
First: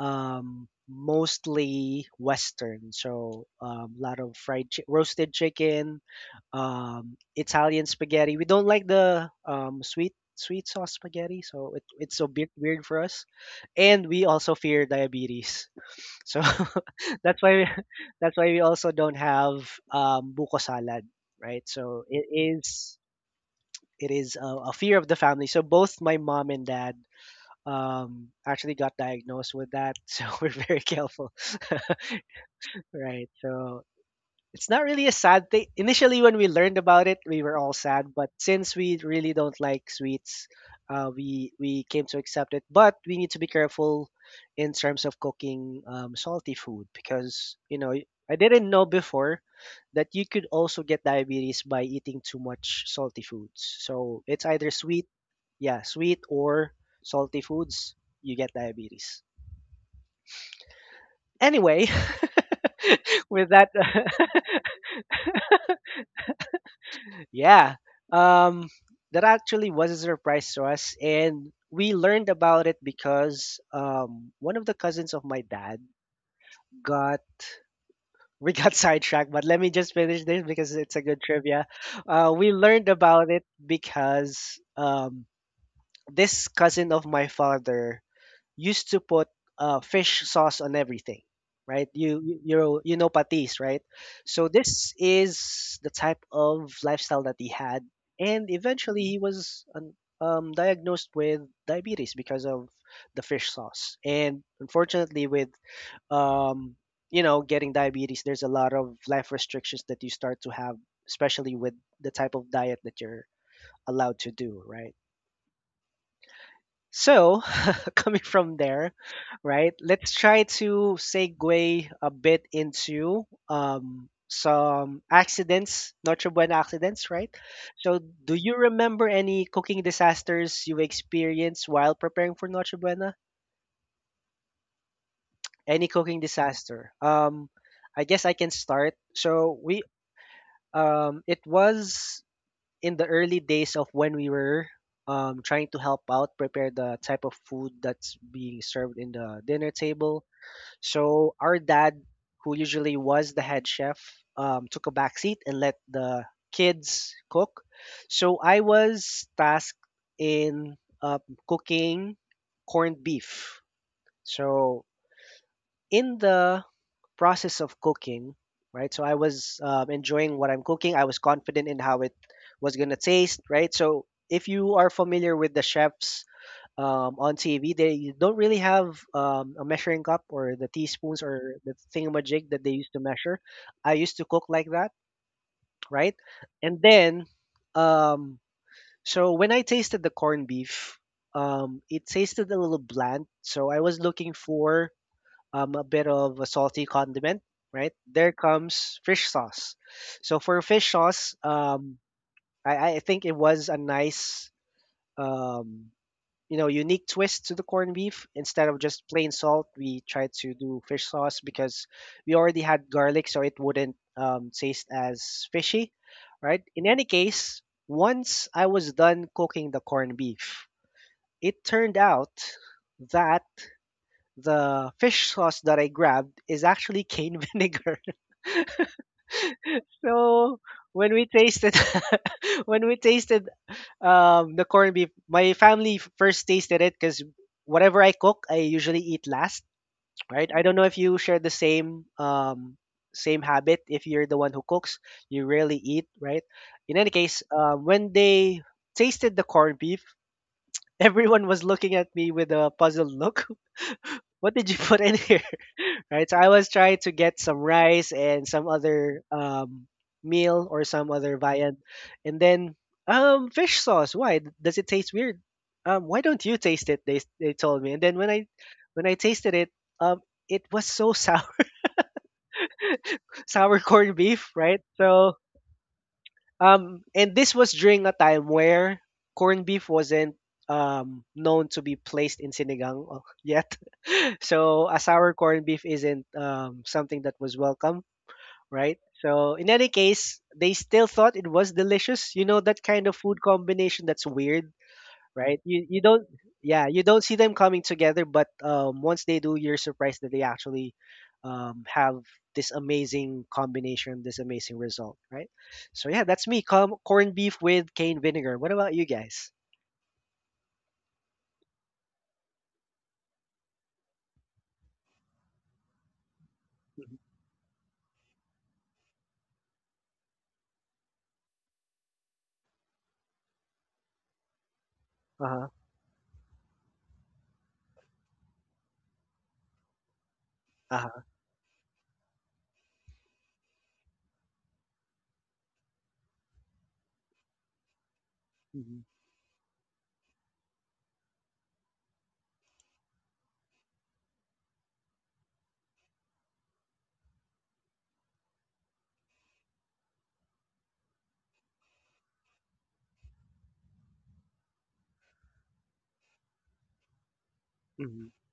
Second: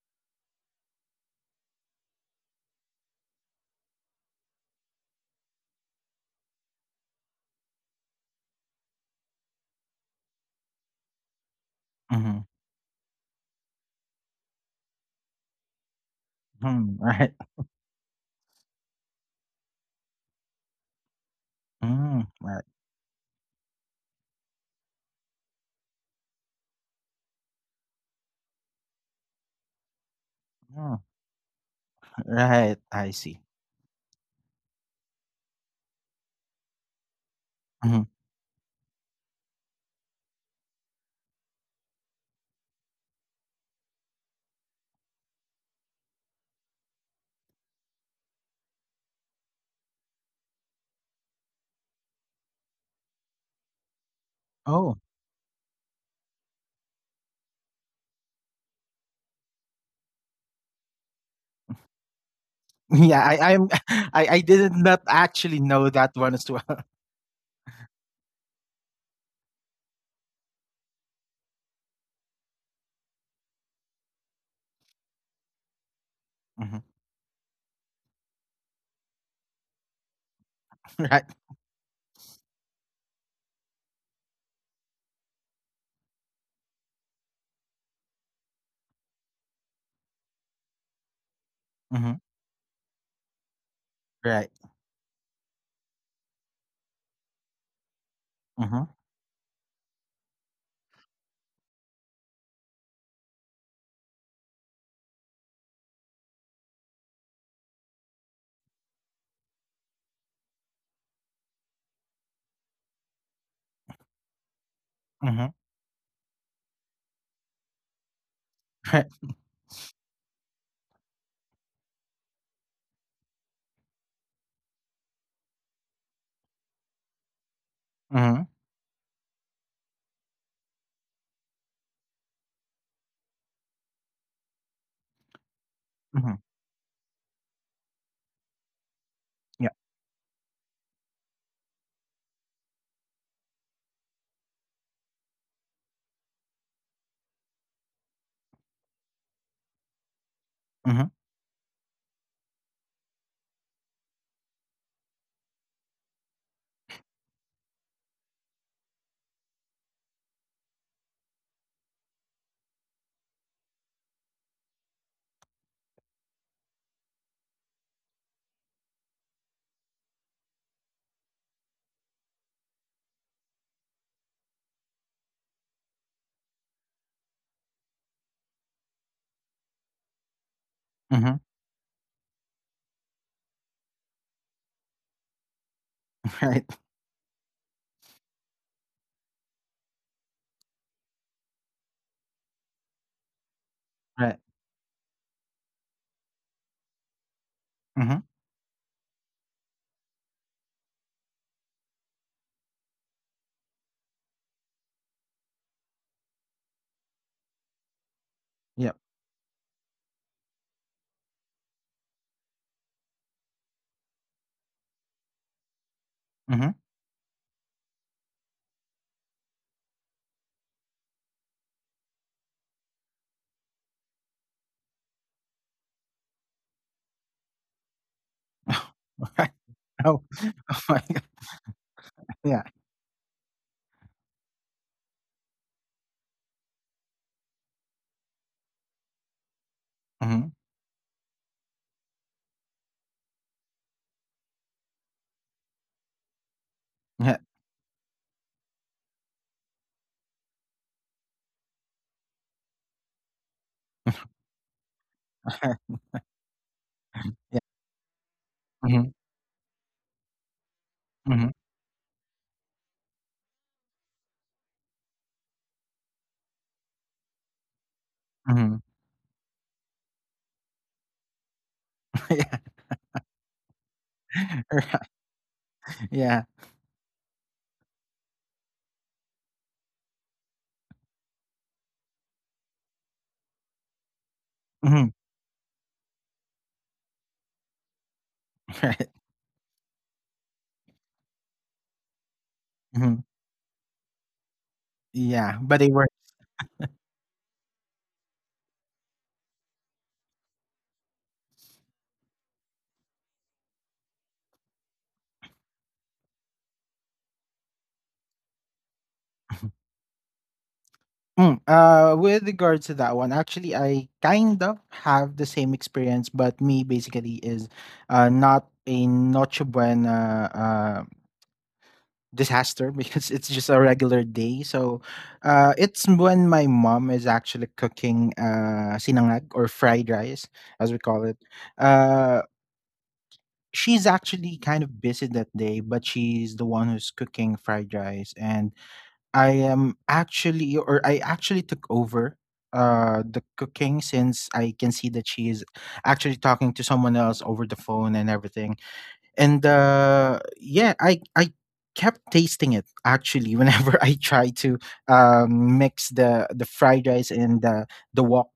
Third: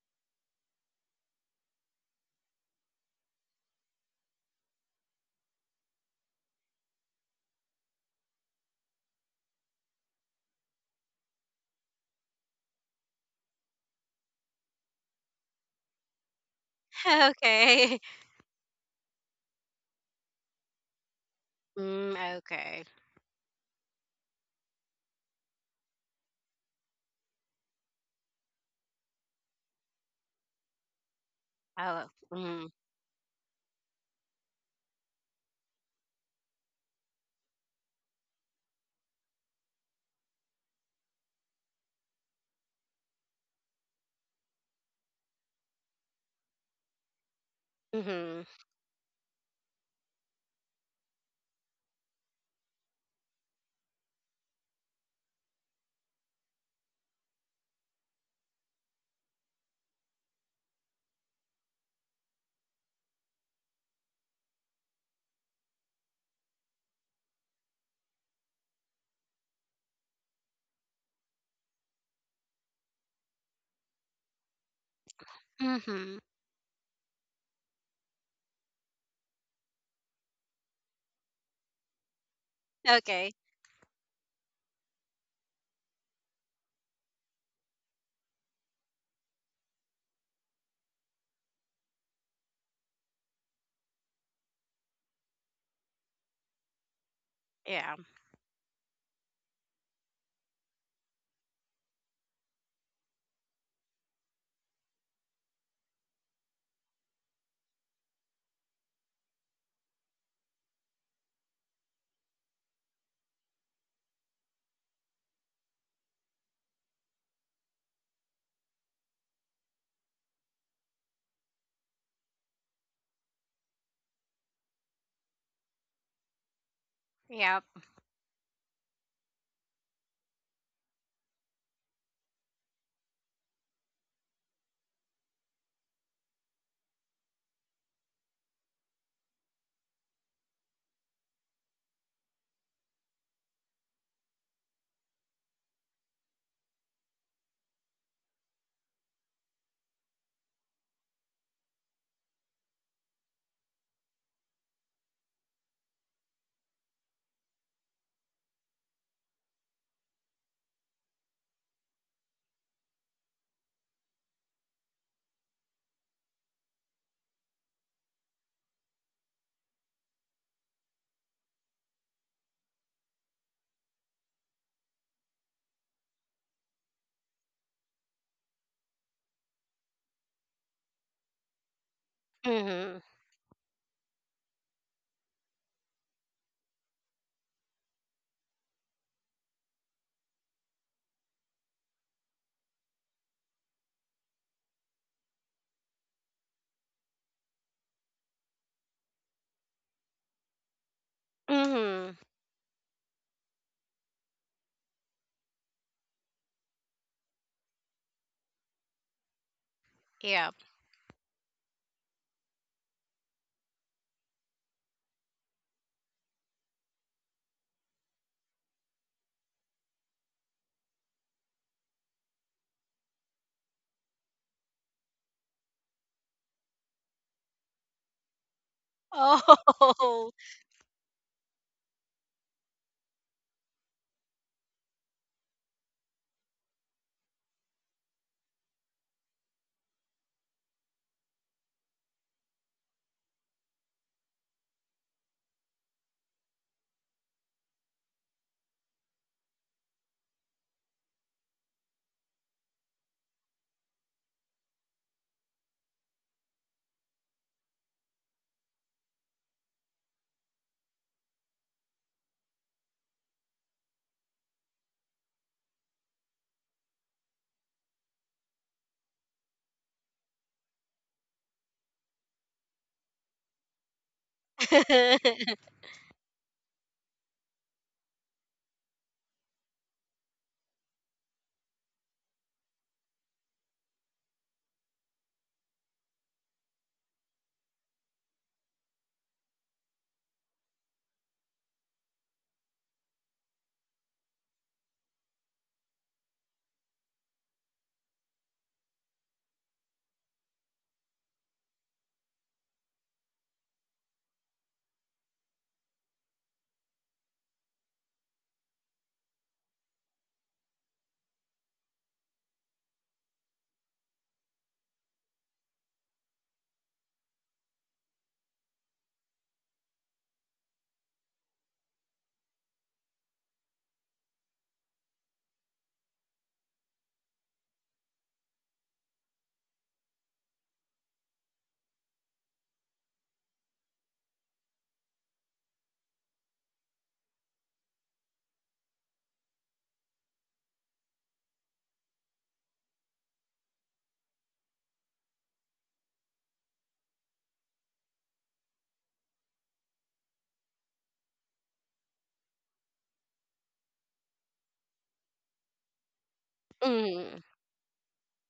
mostly Western. So a lot of roasted chicken, Italian spaghetti. We don't like the sweet sweet sauce spaghetti, so it's so
Mhm.
bit weird for us. And we also fear diabetes, [laughs] so
Mhm.
[laughs]
Right.
[laughs]
that's why we,
Okay.
[laughs] that's why we also don't have buko salad, right? So
Mm,
Mm.
it
Right.
okay.
is it is a fear of the family. So both my mom and dad actually got diagnosed with that, [laughs] so we're very
Mm.
careful, [laughs]
Oh, mhm,
Right. I
right?
see.
So it's not really a sad thing. Initially, when we learned about it, we were all
Mhm.
sad, but since we really don't like sweets, we came to accept it. But we need to be careful in terms of cooking salty food because you know I
mhm,
didn't know before that you could also get diabetes by eating too much salty foods. So it's either
Oh.
sweet yeah, sweet or salty foods, you get diabetes. Anyway,
[laughs] Yeah,
[laughs] with
I'm
that, [laughs]
[laughs] I did not actually know that one as well. [laughs]
yeah, um, that actually was a surprise to us, and we learned about it because one of the cousins of my dad
mhm.
Mhm.
got. We got [laughs] sidetracked, but let me just finish this because it's a good
Right.
trivia. We learned about
Okay,
it because this cousin of my father used to put fish sauce on everything, right?
Mhm.
You know patis, right?
Right.
So this is the type of lifestyle that he had,
yeah,
and
Mhm.
eventually diagnosed with diabetes because of the fish sauce. And unfortunately, with um, you know getting diabetes, there's a lot of life restrictions that you start to have, especially with the type of diet that you're allowed to do, right?
Mhm.
So, [laughs] coming from
[laughs]
there,
Right.
right? Let's try to segue a bit into some accidents, Notre Dame accidents, right?
yeah,
So, do
Mhm.
you remember any cooking disasters you experienced while preparing for Notre Buena? Any cooking
Mhm.
disaster? I guess I can start. So
Yeah.
we, it was in the early days of when we were trying to help out prepare the type of food that's being served in the dinner table
Mhm.
so our dad who usually was the head chef took a back seat and let the kids cook so I was tasked in um, cooking corned beef so in the process of cooking, right? So I was enjoying what I'm cooking. I was confident in how it was gonna taste, right? So if you are familiar with the chefs on TV, they don't really have a measuring cup or the teaspoons
Mhm.
or the thingamajig that they used to
mhm,
measure. I used to cook like that, right?
[laughs] Right.
And then, um, so when I tasted the corned beef, it tasted a little bland. So I was
Right.
looking for a bit of a salty condiment, right?
Mhm.
There comes fish sauce. So for fish sauce,
mhm,
I think it was a nice, um, you know, unique twist to the corned beef. Instead of
Yep.
just plain salt, we tried
yeah.
to do fish sauce because we already had garlic, so it wouldn't taste as fishy, right?
Mhm.
In any case, once I was done cooking the corned beef, it turned out that the fish sauce that I grabbed is actually cane [laughs] vinegar.
[laughs] Right. Oh.
Oh,
[laughs]
So
Oh my
when
God.
we tasted
Yeah.
[laughs] when we tasted the corned beef, my family first tasted it because whatever I cook, I usually eat last.
Mhm.
Right? I don't know if you share the same same habit. If you're the one who cooks, you rarely eat. Right? In any
Yeah.
case, when they tasted the corned beef, [laughs] everyone was looking at me with a puzzled look what did you [laughs] put in here?
[laughs]
[laughs] right? So I was trying to get
Yeah.
some rice and some
Mhm.
other meal or some other
Mhm.
viand, and then fish sauce. Why does it taste weird? Why don't you taste it? They told me, and then when I
Mhm.
when I tasted it, um, it was so sour,
[laughs] Yeah.
[laughs] sour corned beef,
[laughs]
right?
Right.
So
[laughs]
Yeah.
and this was during a time where corned beef wasn't known to be placed in sinigang yet. [laughs] so a
Mhm.
sour corned beef isn't something that was welcome,
[laughs]
right?
Right.
So in any case, they still thought it was delicious. You know that kind of
Mhm.
food combination that's weird
Yeah,
right?
but
You
they
you
were
don't yeah, you don't see them coming together, but once they do, you're surprised that they actually have this amazing combination, this amazing result, right? So yeah, that's me. Corned beef with cane vinegar. What about you guys?
mm, with regards to that one, actually, I kind of have the same experience, but me basically is not a Noche Buena uh, disaster [laughs] because it's just a regular day. So
Uh-huh.
it's when my mom is actually cooking sinangag or fried rice, as we call
Uh-huh.
it. Uh, she's actually kind of busy that day, but she's the one who's cooking fried rice. And
Mm-hmm.
I am actually or I actually took over the cooking since I can see that she is actually talking to someone else over the phone and everything. And uh, yeah, I kept tasting it actually [laughs] whenever I try to mix the fried rice
mhm,
and the
Mm-hmm.
wok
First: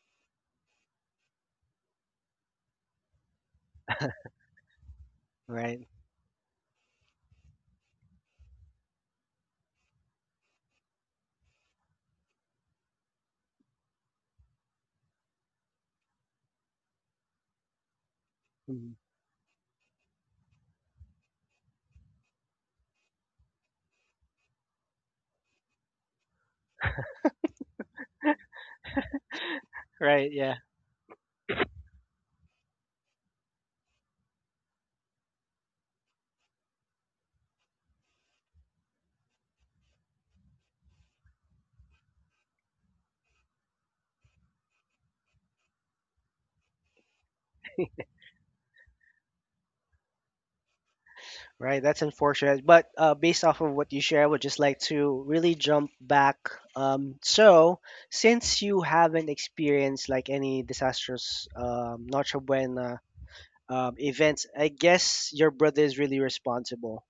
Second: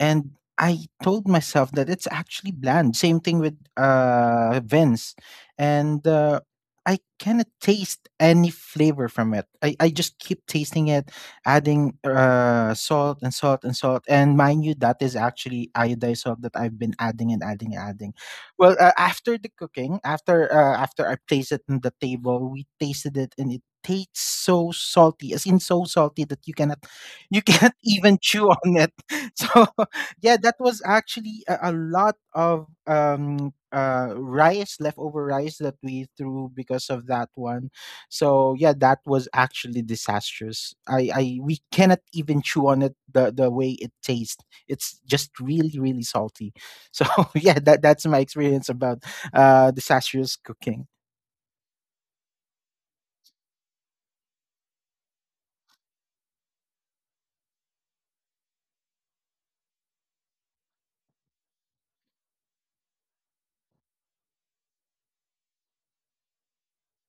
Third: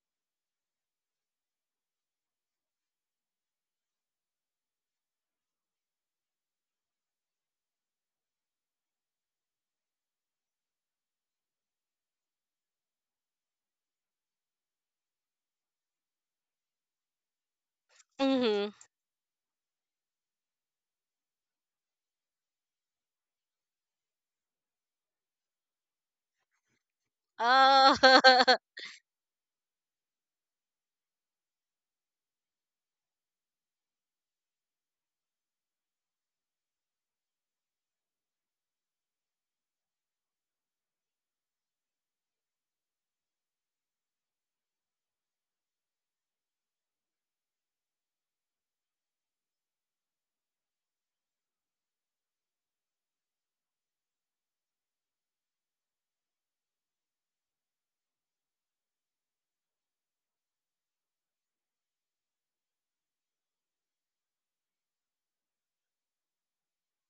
and I told myself that it's actually bland. Same thing with Vince.
Right.
And I cannot taste any flavor from it. I just keep tasting it, adding salt and salt and salt. And mind you, that is actually iodized salt that I've been adding and adding and adding.
mhm.
Well,
Mm-hmm.
after the cooking, after I placed it on the table, we tasted it and it tastes so salty, as in so salty that you [laughs] cannot even chew
Oh,
on
[laughs]
it. [laughs] So
Right,
yeah, that
yeah.
was actually a lot of rice, leftover rice, that we threw because of that one. So yeah, that was actually disastrous. I We cannot even chew on it, the way it tastes, it's just really really salty. So [laughs] yeah, that's my experience about disastrous cooking.
Right, that's unfortunate. But based off of what you shared, I would just like to really jump back. Um, so, since you haven't experienced like any disastrous Noche Buena events, I guess your brother is really responsible.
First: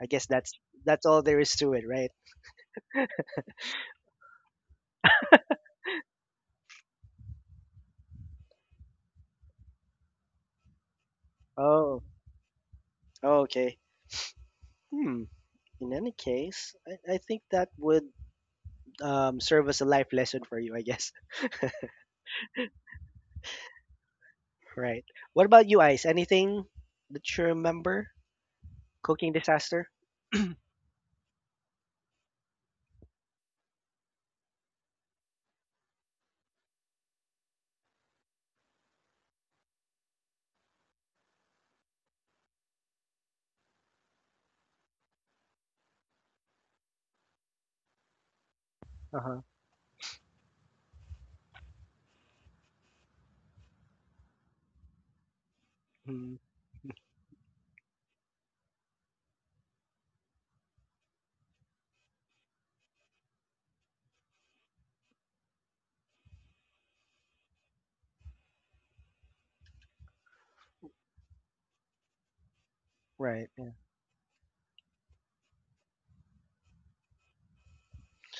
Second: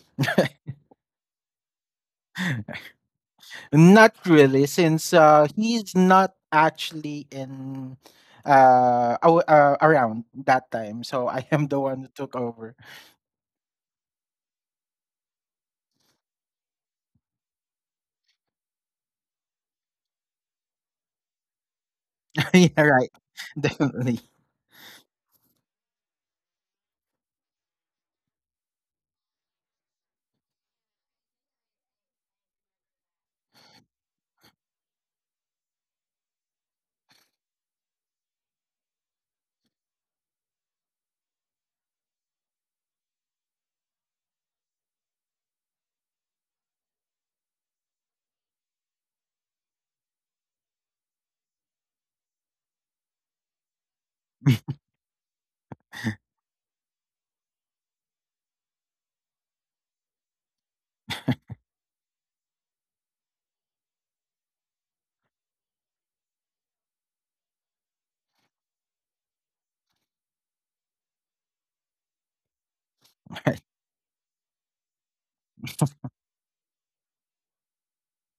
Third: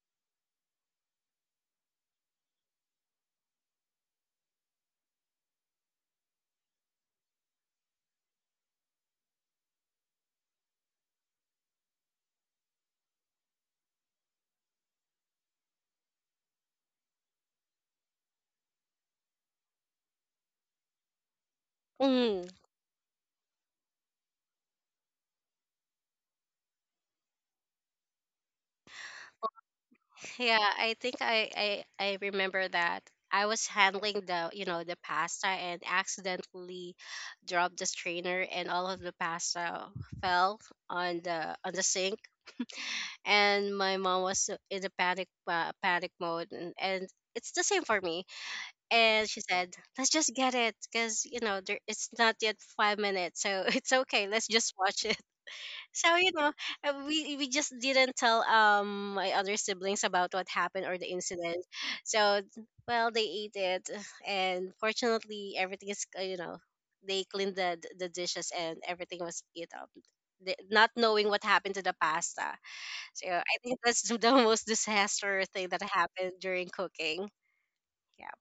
I guess that's all there is to it, right?
[laughs] Not really, since he's not actually in around that time, so I am the
Oh,
one who took over.
oh, okay. Hmm. In any case, I think that would serve as a life lesson for you, I guess.
mhm.
[laughs] Yeah, right, [laughs] definitely.
[laughs] Right. What about you, Ice? Anything that you remember? Cooking disaster?
Yeah, I think I remember that. I was handling the pasta, and accidentally dropped the strainer, and all of the pasta fell on the sink. [laughs] And my mom was in a panic mode, and it's the same for me. And
Uh-huh.
she said, "Let's just get it, because there, it's not yet 5 minutes, so [laughs] it's okay. Let's just
[laughs]
watch it." So you
Mhm.
know, uh, we just didn't tell my other siblings about what happened, or the incident. So well, they ate it, and fortunately, everything is, they cleaned the dishes, and everything was eat up. Not knowing what happened to the pasta. So
Right.
I
Right,
Yeah.
think that's [laughs] the most disaster thing that happened during cooking. Yeah,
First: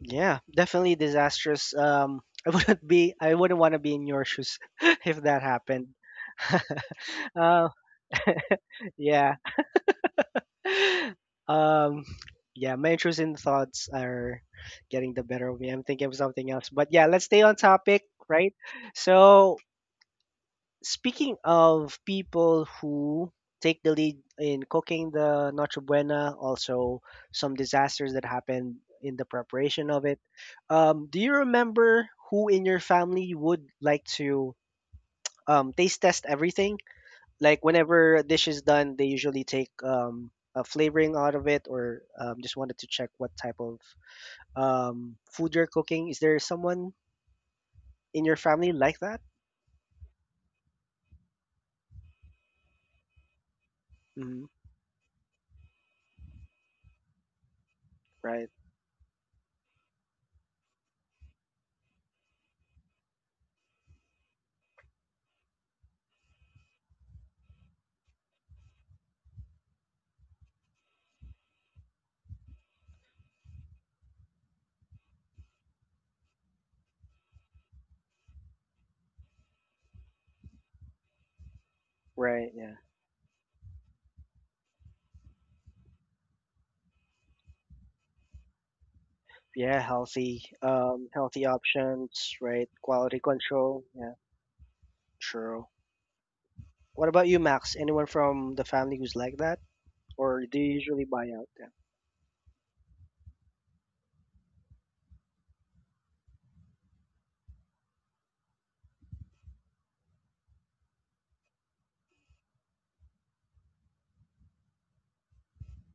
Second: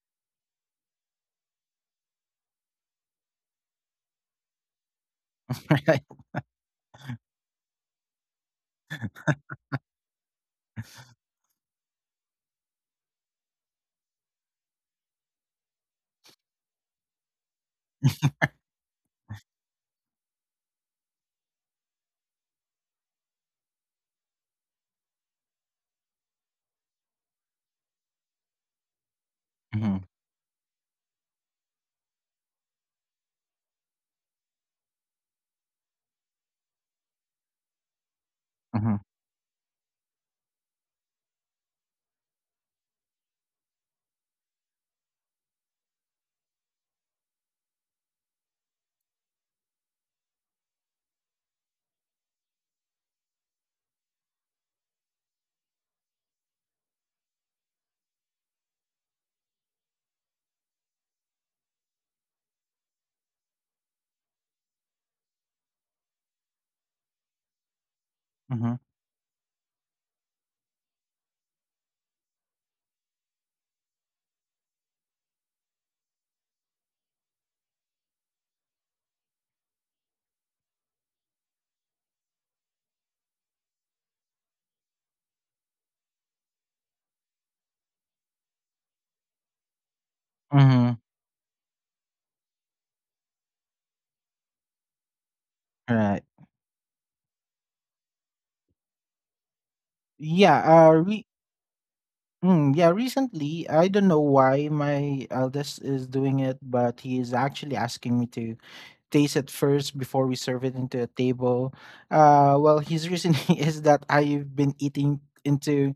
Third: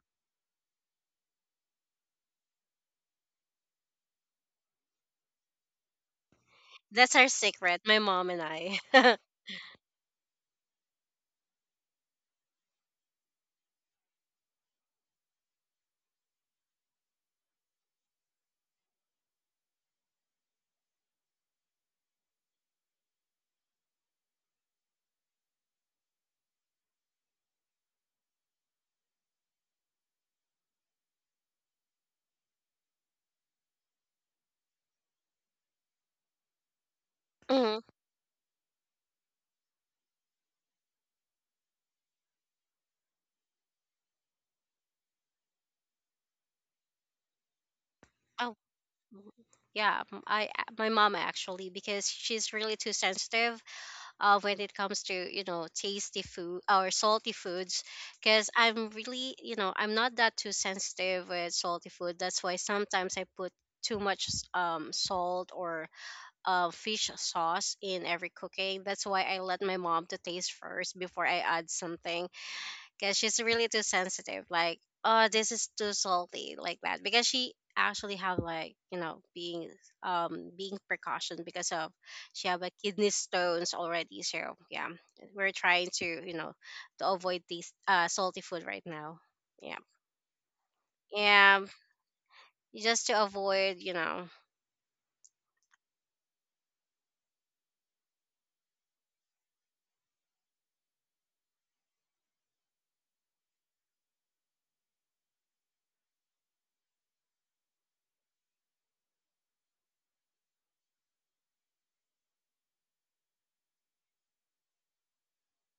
Yeah. Definitely disastrous. [laughs] I wouldn't be. I wouldn't want to be in your shoes [laughs] if that happened.
right.
[laughs]
that's our
uh,
secret. My mom and I. [laughs]
yeah. [laughs] Um, yeah. My intrusive thoughts are getting the better of me. I'm thinking of something else. But yeah, let's stay on topic, right? So speaking of people who take the lead in cooking the Noche Buena, also some disasters that happened in the preparation
Mm-hmm,
of it. Do you remember who in your family would like to taste test everything? Like
Mhm.
whenever a dish is done,
mm-hmm,
they usually take a flavoring out of it, or just wanted to check what type of food you're cooking. Is there someone in your family like that?
Mm-hmm. Yeah, m- I my mom, actually, because she's really too sensitive,
Hmm.
when it comes to, tasty food or salty foods.
Right,
Because I'm really you know I'm not that too sensitive with salty food, that's why sometimes I put too much salt, or fish sauce in every
mm-hmm,
cooking. That's why I let my mom to taste first before I add something, because she's really too sensitive. Like, oh, this is too salty, like that. Because she actually have like, being precaution because of,
right,
she
yeah.
have a kidney stones already. So yeah, we're trying to you know to avoid these salty food right now.
Yeah,
Yeah,
healthy,
mm-hmm.
healthy
yeah,
options, right? Quality
just to
control.
avoid
Yeah,
you know.
true.
Right.
What about you, Max? Anyone from the family who's like that, or do
Yeah.
you usually buy out them?
Yeah. Recently, I don't know why my eldest is doing it, but he is actually asking me to taste it first before we serve it into a table. Well, his reasoning [laughs] is that I've been eating into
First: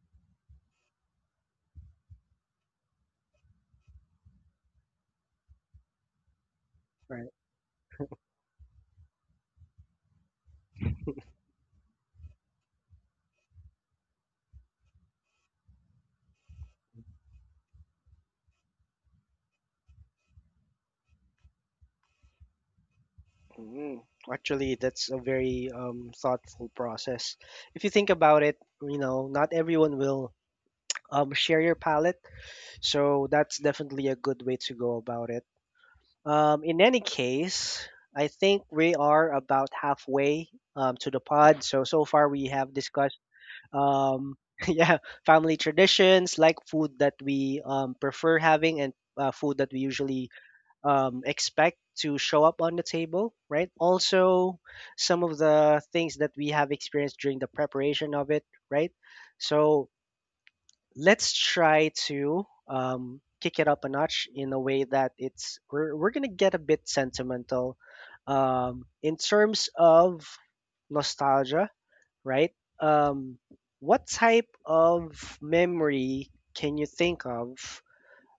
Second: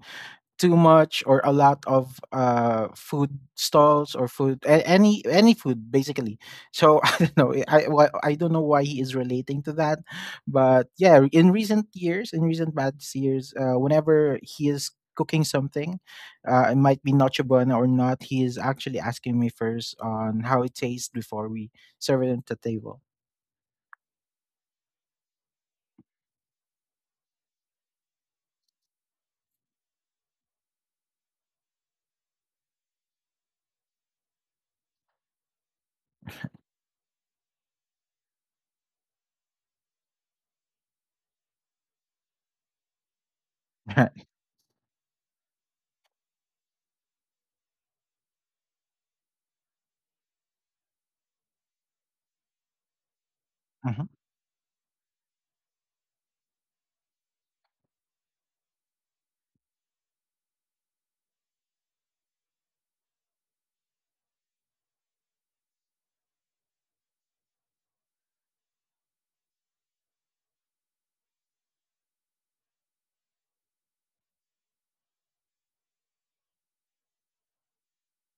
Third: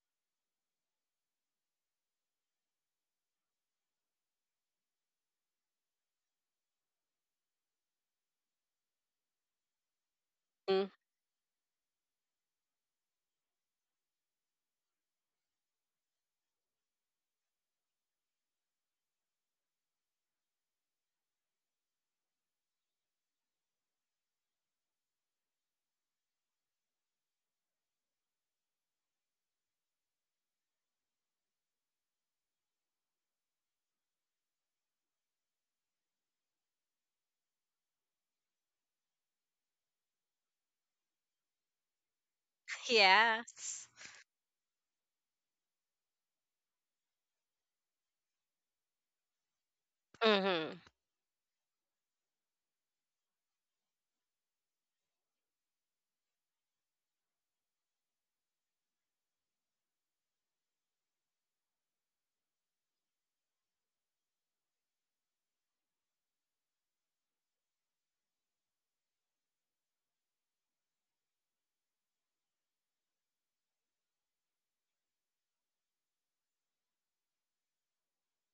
too much or a lot of food stalls or food any food basically. So [laughs] I
Right.
don't know. I don't know why he is relating to that,
[laughs] Mm.
but yeah, in recent years, in recent past years, whenever he is cooking something it might be nacho buena or not, he is actually asking me first on how it tastes before we serve it at the table.
Mm. Actually, that's a very thoughtful process. If you think about it, not everyone will share your palette, so that's definitely a good way to go about it. In any case, I think we are about halfway to the pod. So far we have discussed
Yeah.
um
[laughs]
[laughs] yeah, family traditions like food that we prefer having and food that we usually
Mm-hmm.
expect to show up on the table, right?
Mm-hmm,
Also some of the things that we have experienced during the preparation of it, right? So let's try to kick it up a notch in a way that we're gonna get a bit sentimental in terms of nostalgia, right? Um, what type of memory can you think of,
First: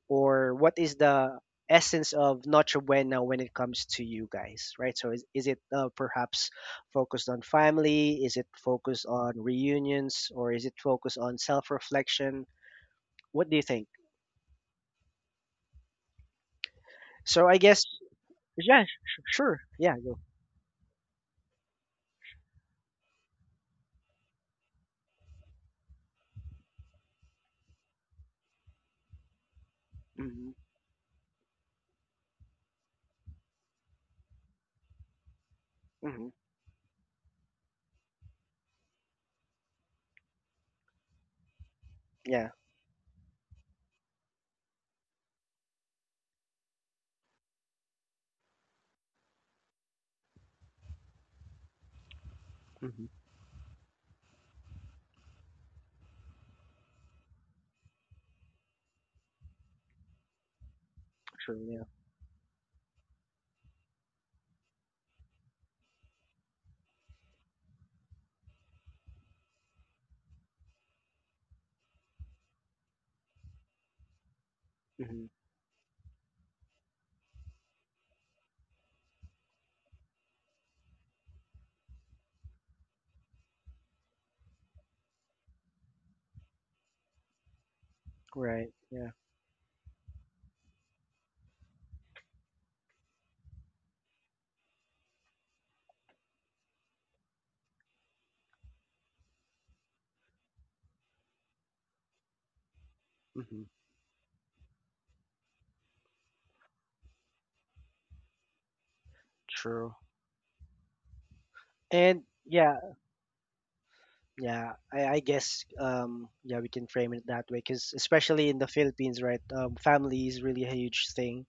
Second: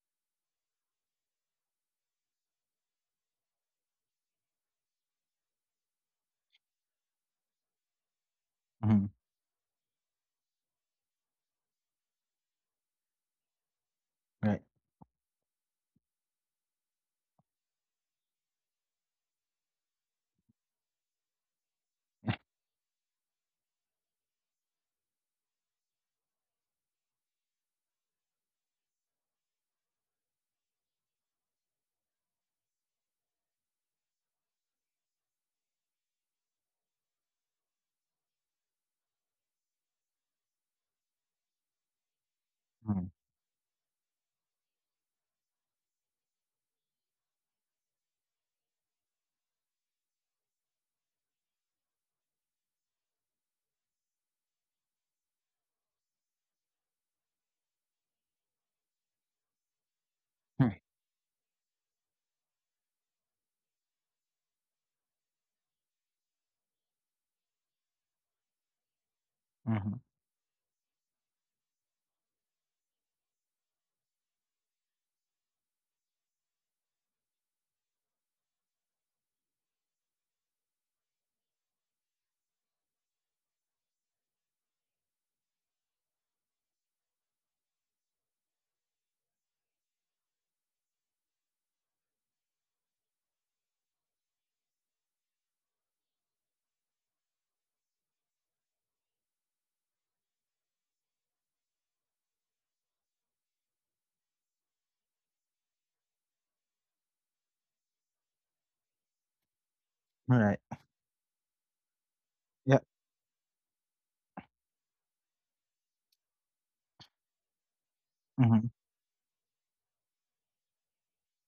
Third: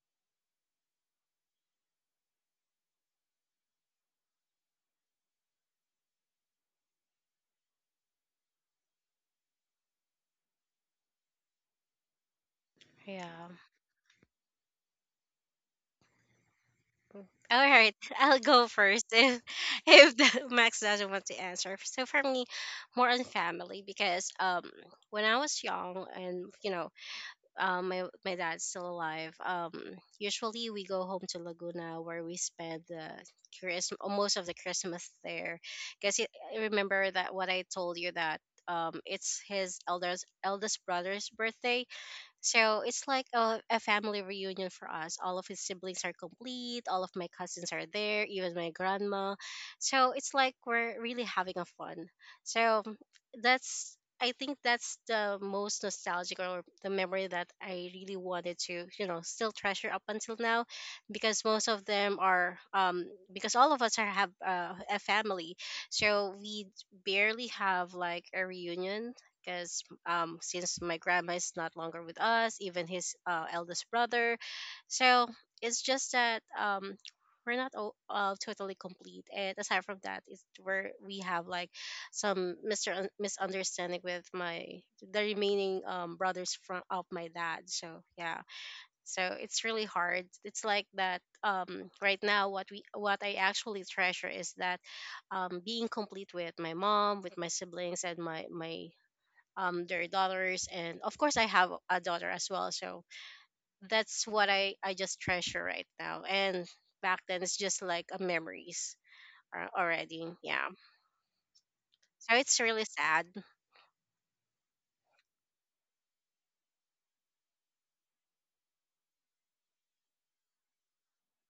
or what is the essence of Noche Buena when it comes to you guys, right? So is it perhaps focused on family? Is it
mm-hmm,
focused on reunions, or is it focused on self-reflection?
Yeah.
What do you think?
right.
So I
All
guess,
right, [laughs] I'll go
yeah,
first, [laughs] if
sure, yeah,
if
go.
the, [laughs] Max doesn't want to answer. So for me, more on family, because when I was young, and my dad's still alive. Um,
Hmm.
usually we go home to Laguna, where we spend the Christmas most of the Christmas there, because
Hmm.
remember that what I told you, that it's his elders eldest brother's birthday.
Yeah.
So it's
Mhm,
like a family reunion for us. All of his siblings are complete. All of my cousins are there, even my grandma. So it's like we're really having a fun. So
Hmm.
that's I think that's the most nostalgic, or the memory that I really wanted to still treasure up until now, because
True,
most
yeah.
of them are, because all of us are have a family, so we barely have like a reunion,
mhm,
because
right. Mhm, hmm,
since my grandma is not longer with us, even his eldest brother. So
Hmm.
it's just that we're not totally complete. And aside from that, it's where we have like some Mr. Misunderstanding with my the remaining brothers from of my dad. So yeah,
Right, yeah.
so it's really hard. It's like that right now. What we what I actually treasure is that being complete with my mom, with my siblings, and my their daughters, and of course I have a daughter as well, so
Hmm.
that's what I just treasure right now. And back then it's just like a memories
True,
already,
mhm, right.
yeah.
and
So it's
yeah.
Yep,
really sad.
Yeah, I guess yeah, we can frame it that way because especially in the
mhm,
Philippines, right? Family is really a huge thing,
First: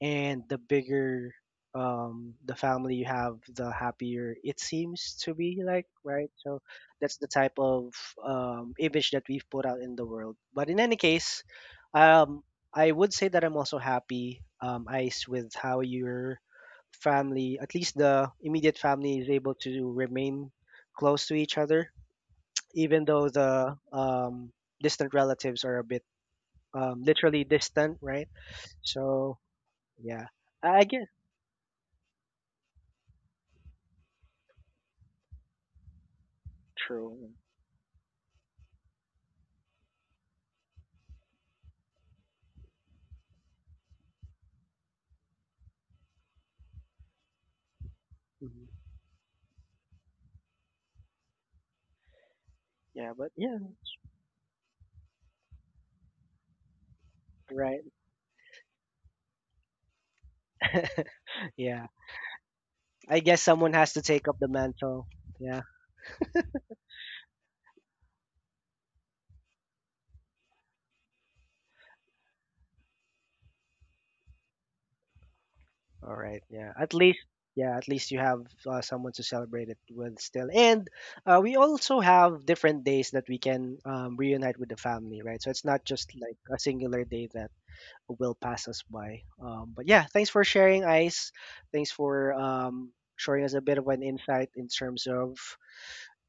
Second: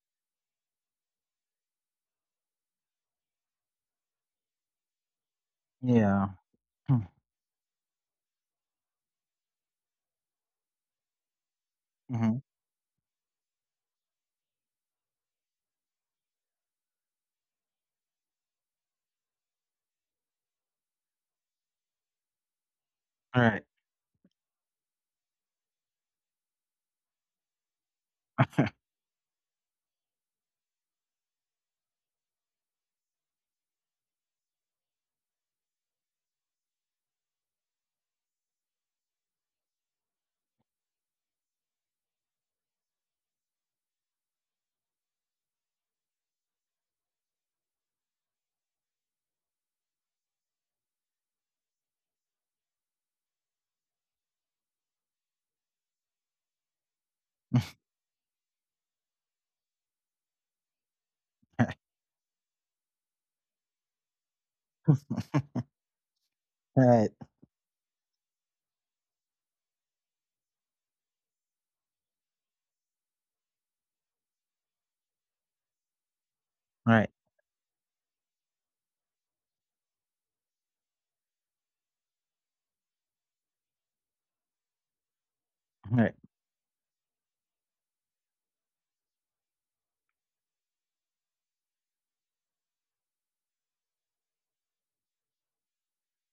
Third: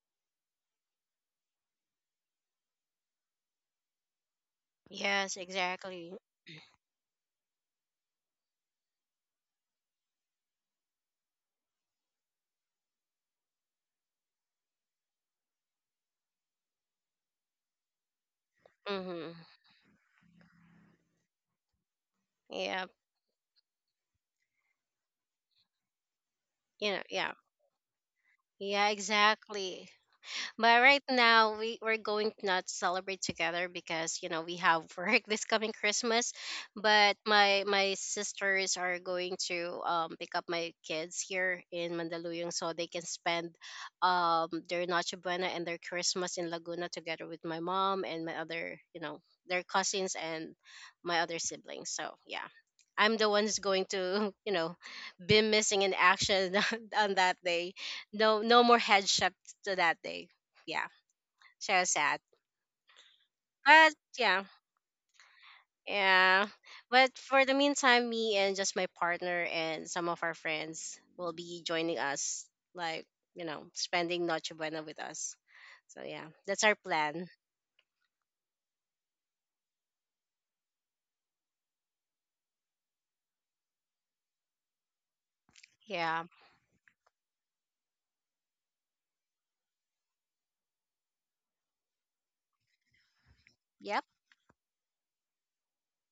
and the bigger the family you have, the happier it seems to
Yes,
be like,
exactly.
yeah.
right? So
Hmm,
that's the type of image that we've put out in the world. But in any case,
mhm,
um, I would say that I'm also happy, Ice, with how your family, at least the immediate family, is
Mm-hmm.
able to remain close to each other
Yeah.
even though
right.
the distant relatives are a bit
You know, yeah.
literally distant, right?
Yeah,
So
exactly.
yeah, I
But
I
right
guess.
now we're going to not celebrate together because we have work [laughs] this coming Christmas. But
True.
my sisters are going to pick up my kids here in Mandaluyong so they can spend their Noche Buena and their Christmas in Laguna together with my mom and my other,
Mhm.
their cousins, and my other siblings. So yeah.
Yeah,
I'm the
but
one who's
yeah,
going to, [laughs] be missing in action [laughs] on that
right.
[laughs]
day. No, no more headship to that day, yeah,
Yeah,
so sad.
I guess someone has to
But
take up the
yeah,
mantle. Yeah,
yeah.
Right,
But for the meantime, me and just my partner and some of our friends will be joining us, like, spending Noche Buena with us.
all
So
right.
yeah, that's our
right,
plan.
Yeah, at least you have someone to celebrate it with still. And we also have different days that we can reunite with the family, right? So it's not
right.
just like
Yeah.
a singular day that will pass us by. But yeah, thanks for sharing, Ice. Thanks for showing us a bit of an
Yep.
insight in terms of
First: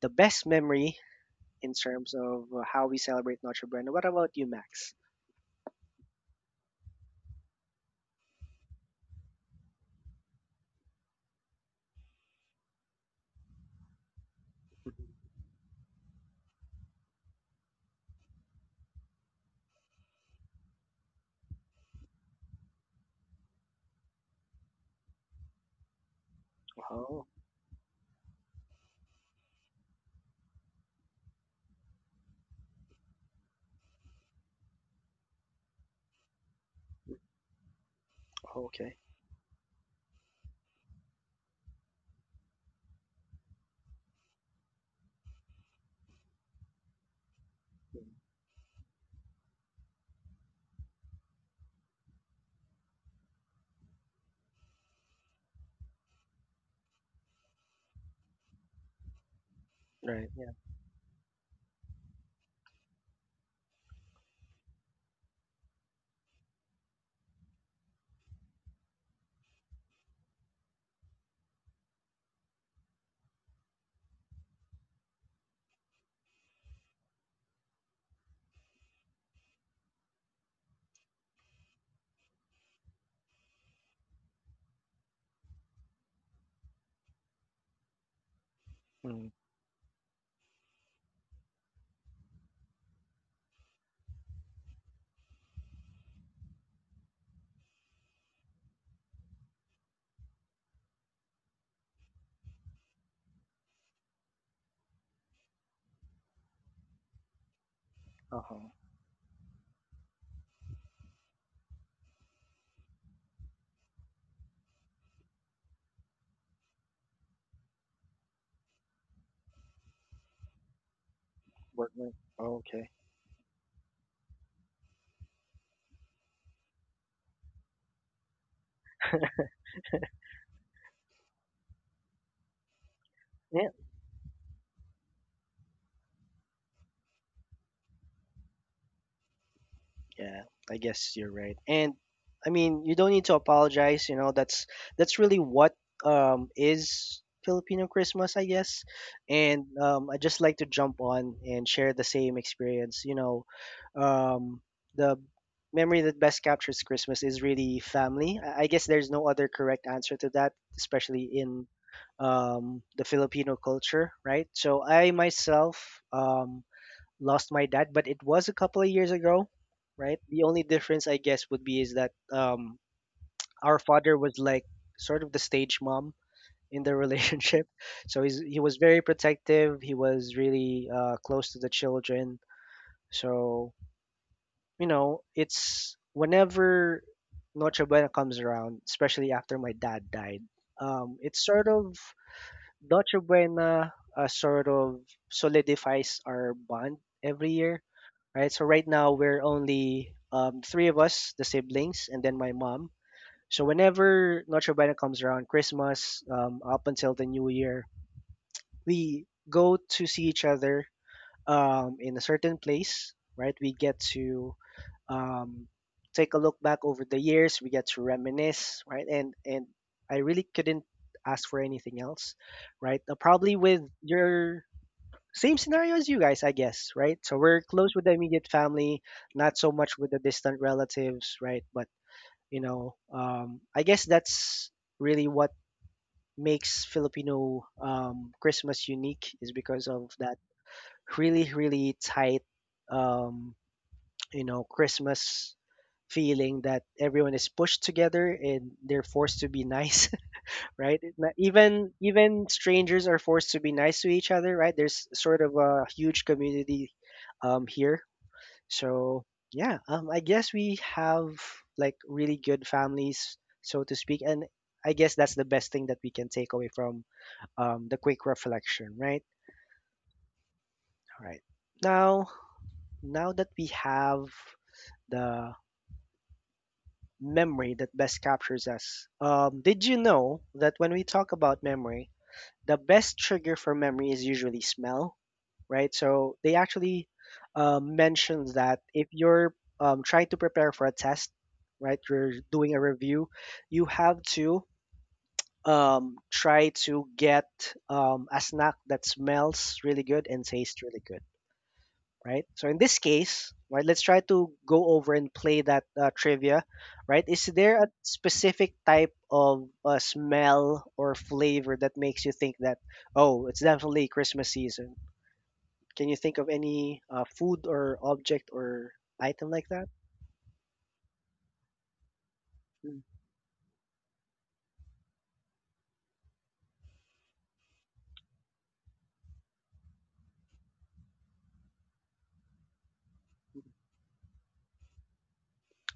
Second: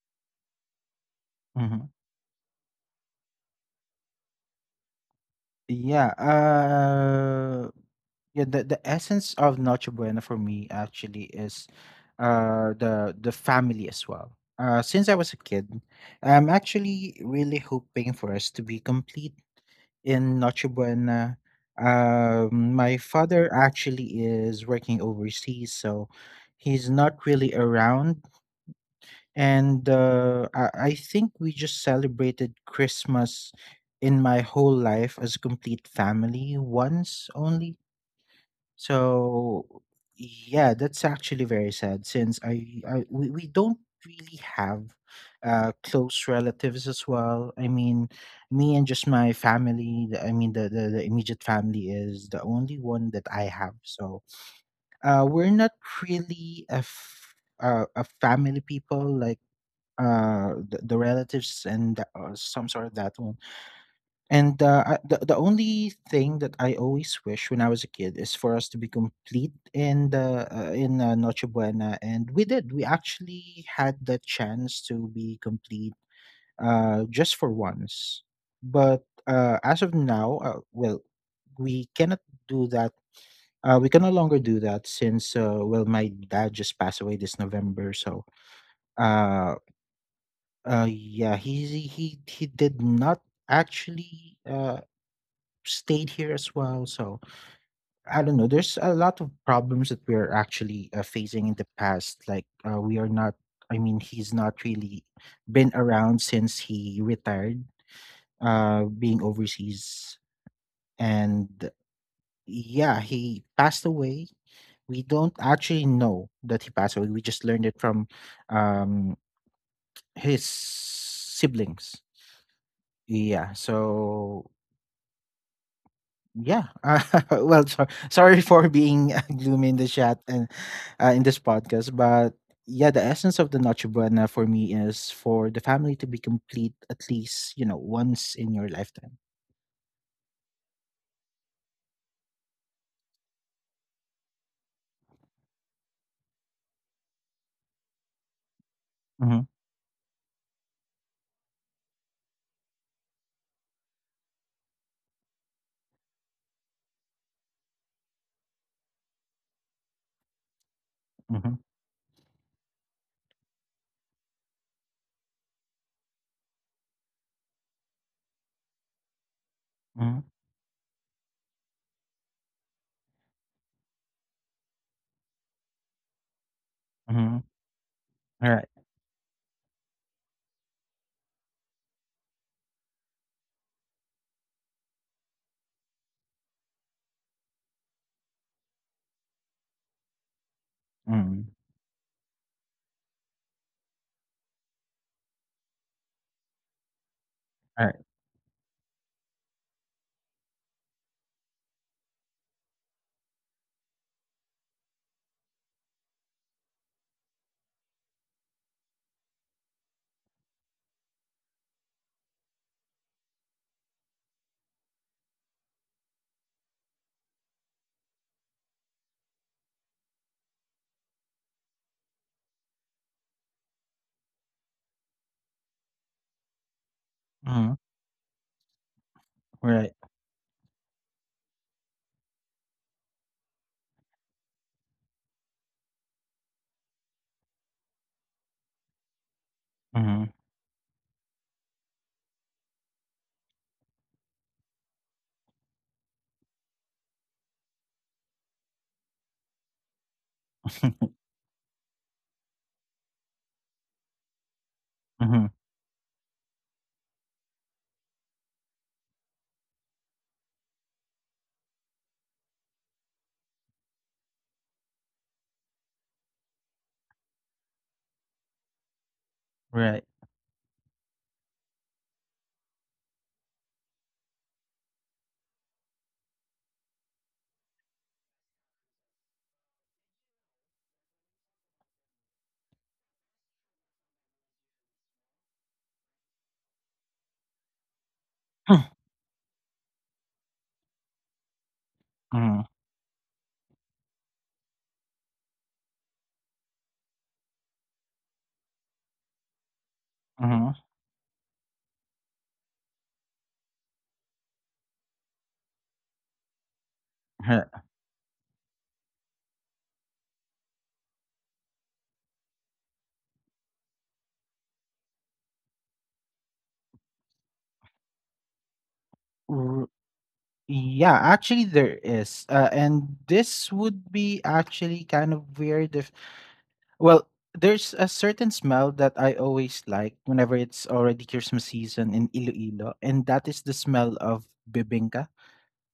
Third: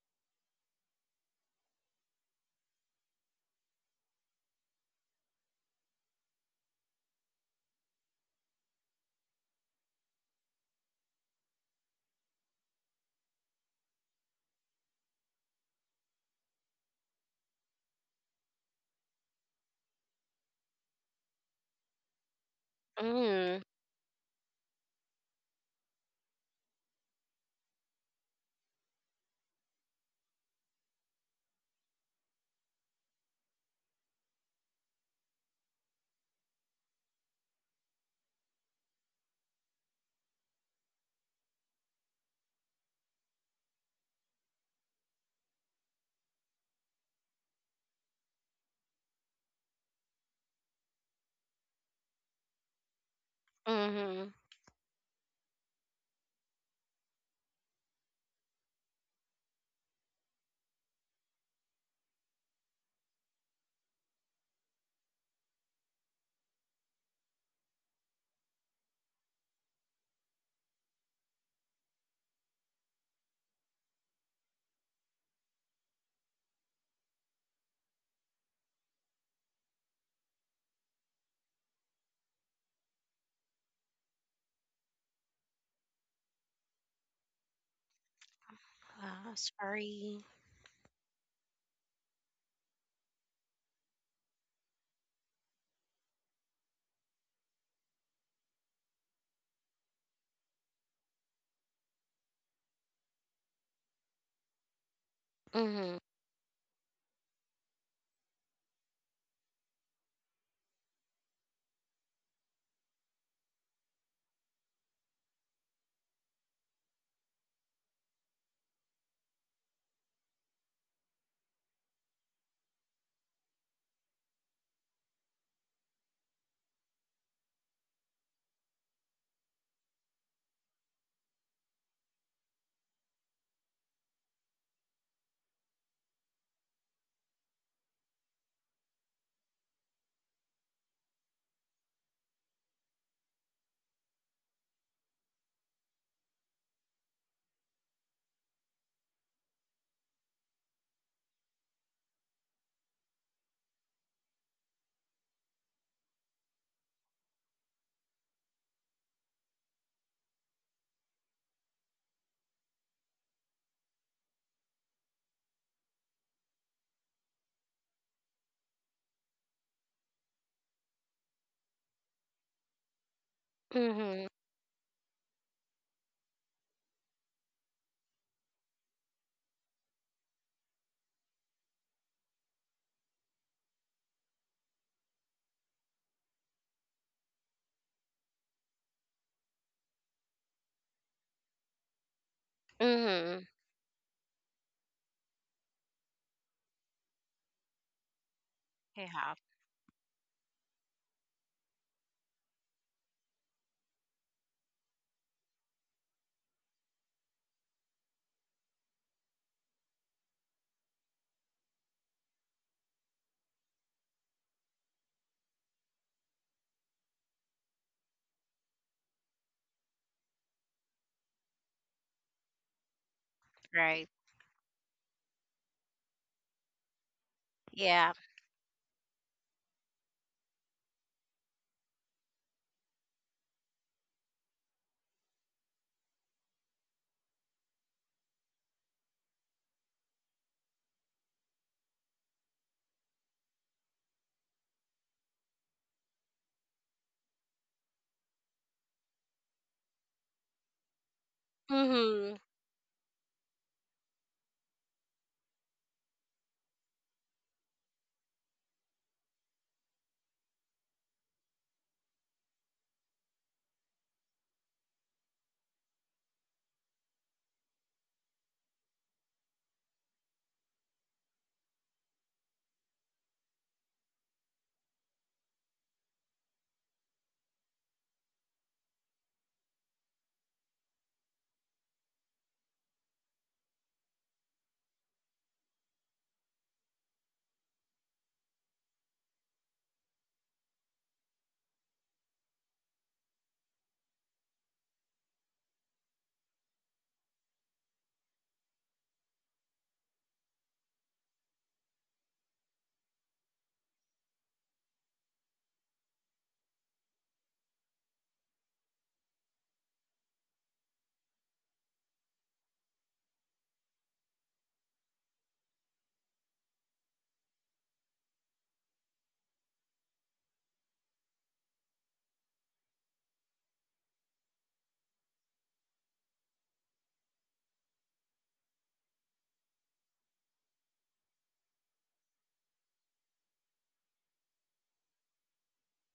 the best memory, in
Mhm.
terms of how we celebrate Notre Dame. What about you, Max?
Yeah, uh yeah, the essence of Noche Buena for me actually is the family as well. Uh,
Mhm.
since I was a kid, I'm actually really hoping for us to be complete in Noche Buena. Um, my father
Mm.
actually is working overseas, so he's not
Oh,
really around and I think we just celebrated Christmas in my whole life as a complete family once only.
okay.
So yeah, that's actually very sad since we don't really have close relatives as well. I mean, me and just my family, I mean the immediate family is the only one that I have.
Mm-hmm.
So we're not really a family people like
Right. Yeah.
the relatives and some sort of that one and the only thing that I always wish when I was a kid is for us to be complete in the in noche buena and we actually had the chance to be complete just for once but as of now well we cannot do that we can no longer do that since well my dad just passed away this november.
Mm.
Uh
Sorry.
yeah, he did not actually stayed here as well. So I don't know. There's a lot of problems that we're actually facing in the past. We are not. I mean, he's not really been
Mm-hmm.
around since he retired,
Uh huh.
being overseas, and yeah, he passed away. We don't actually know that he passed away. We just learned it from um his
Work.
siblings.
with- Okay.
Yeah, so yeah. [laughs] Well, so, sorry for being gloomy in the chat and in this podcast, but yeah, the essence of the
Yeah.
Noche Buena for me is for the family to be complete at least once in your lifetime.
Yeah, I guess you're right. And I mean, you don't need to apologize, you know, that's really what is Filipino Christmas, I guess.
Mm-hmm.
And um, I just like to jump on and share the same experience, you know. Um, the memory that best captures Christmas is really family. I guess there's no other correct answer to that, especially
Mm-hmm.
in the Filipino culture, right? So I myself lost my dad, but it was a couple of years ago,
Mm-hmm.
right? The only difference, I guess, would be is that our
Mm-hmm.
father was like sort of the stage mom in the [laughs]
Mm-hmm.
relationship. So
All
he
right.
was very protective. He was really close to the children. So, you know, it's whenever Noche Buena comes around, especially after my dad died, it's
Mm-hmm.
sort of Dolce
Mm-hmm.
Buena sort of solidifies our bond every year,
All right.
right? So right now
Yeah.
we're only three of us, the siblings, and then my mom. So whenever Dolce Buena comes around, Christmas up until the New Year, we go to see each other in a certain place, right? We get to um, take a look back over the years. We get to reminisce, right? And I really couldn't ask for anything else, right? Probably with
Right.
your same scenario as you guys, I guess, right? So we're
Mm-hmm.
close
Yeah.
with the immediate family, not so
Right.
much with the distant relatives, right? But you know, I guess that's really what makes Filipino Christmas unique is because of
Mm-hmm.
that really, really tight um, you know, Christmas feeling that everyone is pushed together and they're forced to be nice, [laughs] right?
[laughs]
Even
Mm-hmm.
strangers are forced to be nice to each other, right? There's sort
Mm-hmm.
of a huge community here. So yeah, um, I guess we have like really good families, so to speak, and I guess that's the best thing that we can take away from the quick reflection, right?
Right.
All right. Now, Now that we have the memory that best captures us. Did you know that when we talk about memory, the best trigger for memory is usually smell, right? So they actually mentioned that
[clears throat]
if you're trying to prepare for a test, right, you're
Mm-hmm.
doing a review, you have to try to get a snack that smells really good and tastes
Mm-hmm.
really good, right? So in this case, right, let's try to go over and play that trivia, right? Is
Right.
there a specific type of smell or flavor that makes you think that, oh, it's definitely Christmas season? Can you think of any food or object or item like
R-
that?
Yeah, actually there is.
Mm.
And this would be actually kind of weird if well, there's a certain smell that I always like whenever it's already Christmas season in Iloilo, and that is the smell of bibingka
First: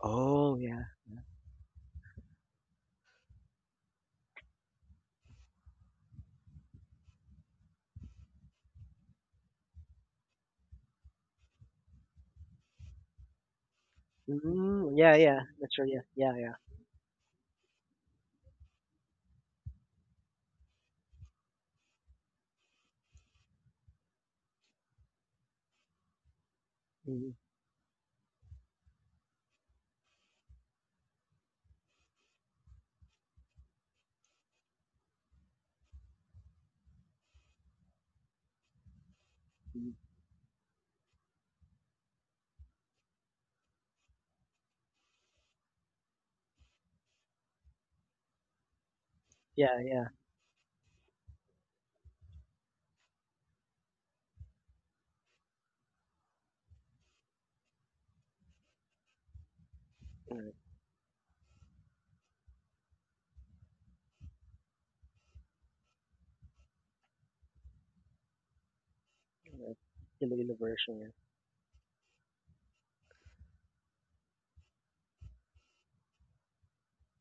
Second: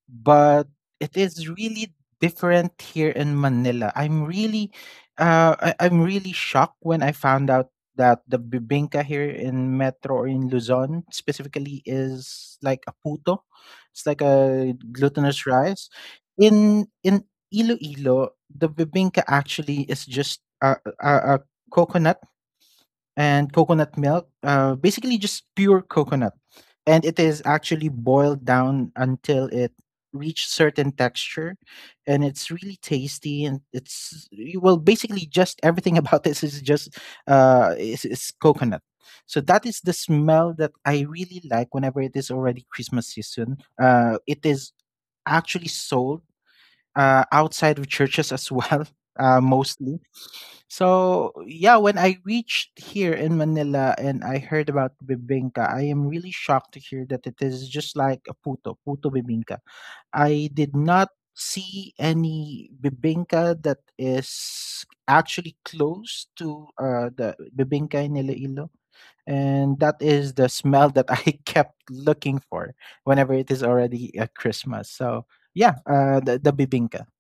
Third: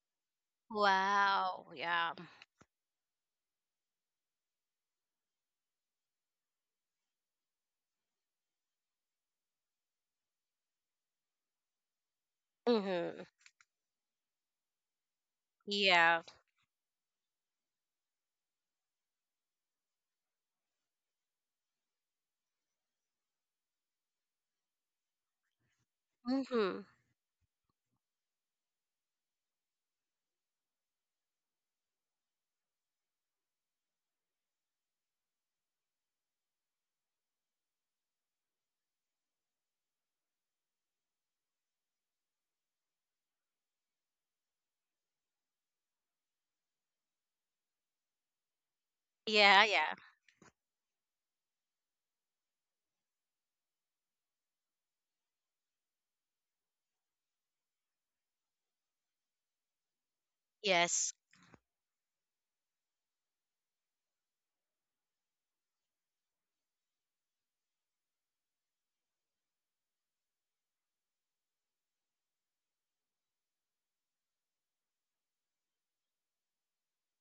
Oh,
but
yeah.
it is
Wow.
really
Yeah.
different here in Manila. I'm really, I'm really shocked when I found out that the bibingka here in Metro or in Luzon specifically is like a
Mm-hmm.
puto. It's like a
Mm, yeah, yeah.
glutinous
That's right.
rice.
Yeah,
Yeah.
yeah, yeah.
In Iloilo, the bibingka actually is just a coconut and coconut milk, basically just pure coconut.
Mm-hmm.
And it
Mm-hmm.
is actually boiled down until it reach certain texture and it's really tasty and it's well basically just everything [laughs] about this is just is coconut. So that is
Mm-hmm.
the smell that I really like whenever it is already christmas season. It is actually sold outside of churches as well. [laughs]
Yeah.
Yeah,
Yeah.
Mostly,
yeah.
so yeah, when I reached here in Manila and I heard about bibingka, I am really shocked to hear that it is just like a puto, puto bibingka.
All
I
right,
did not
Yes.
see any bibingka that is actually close to the bibingka in Iloilo.
all right.
And that is the
Iloilo
smell that
version.
I [laughs] kept looking for whenever it is already Christmas. So yeah, the bibingka. [laughs]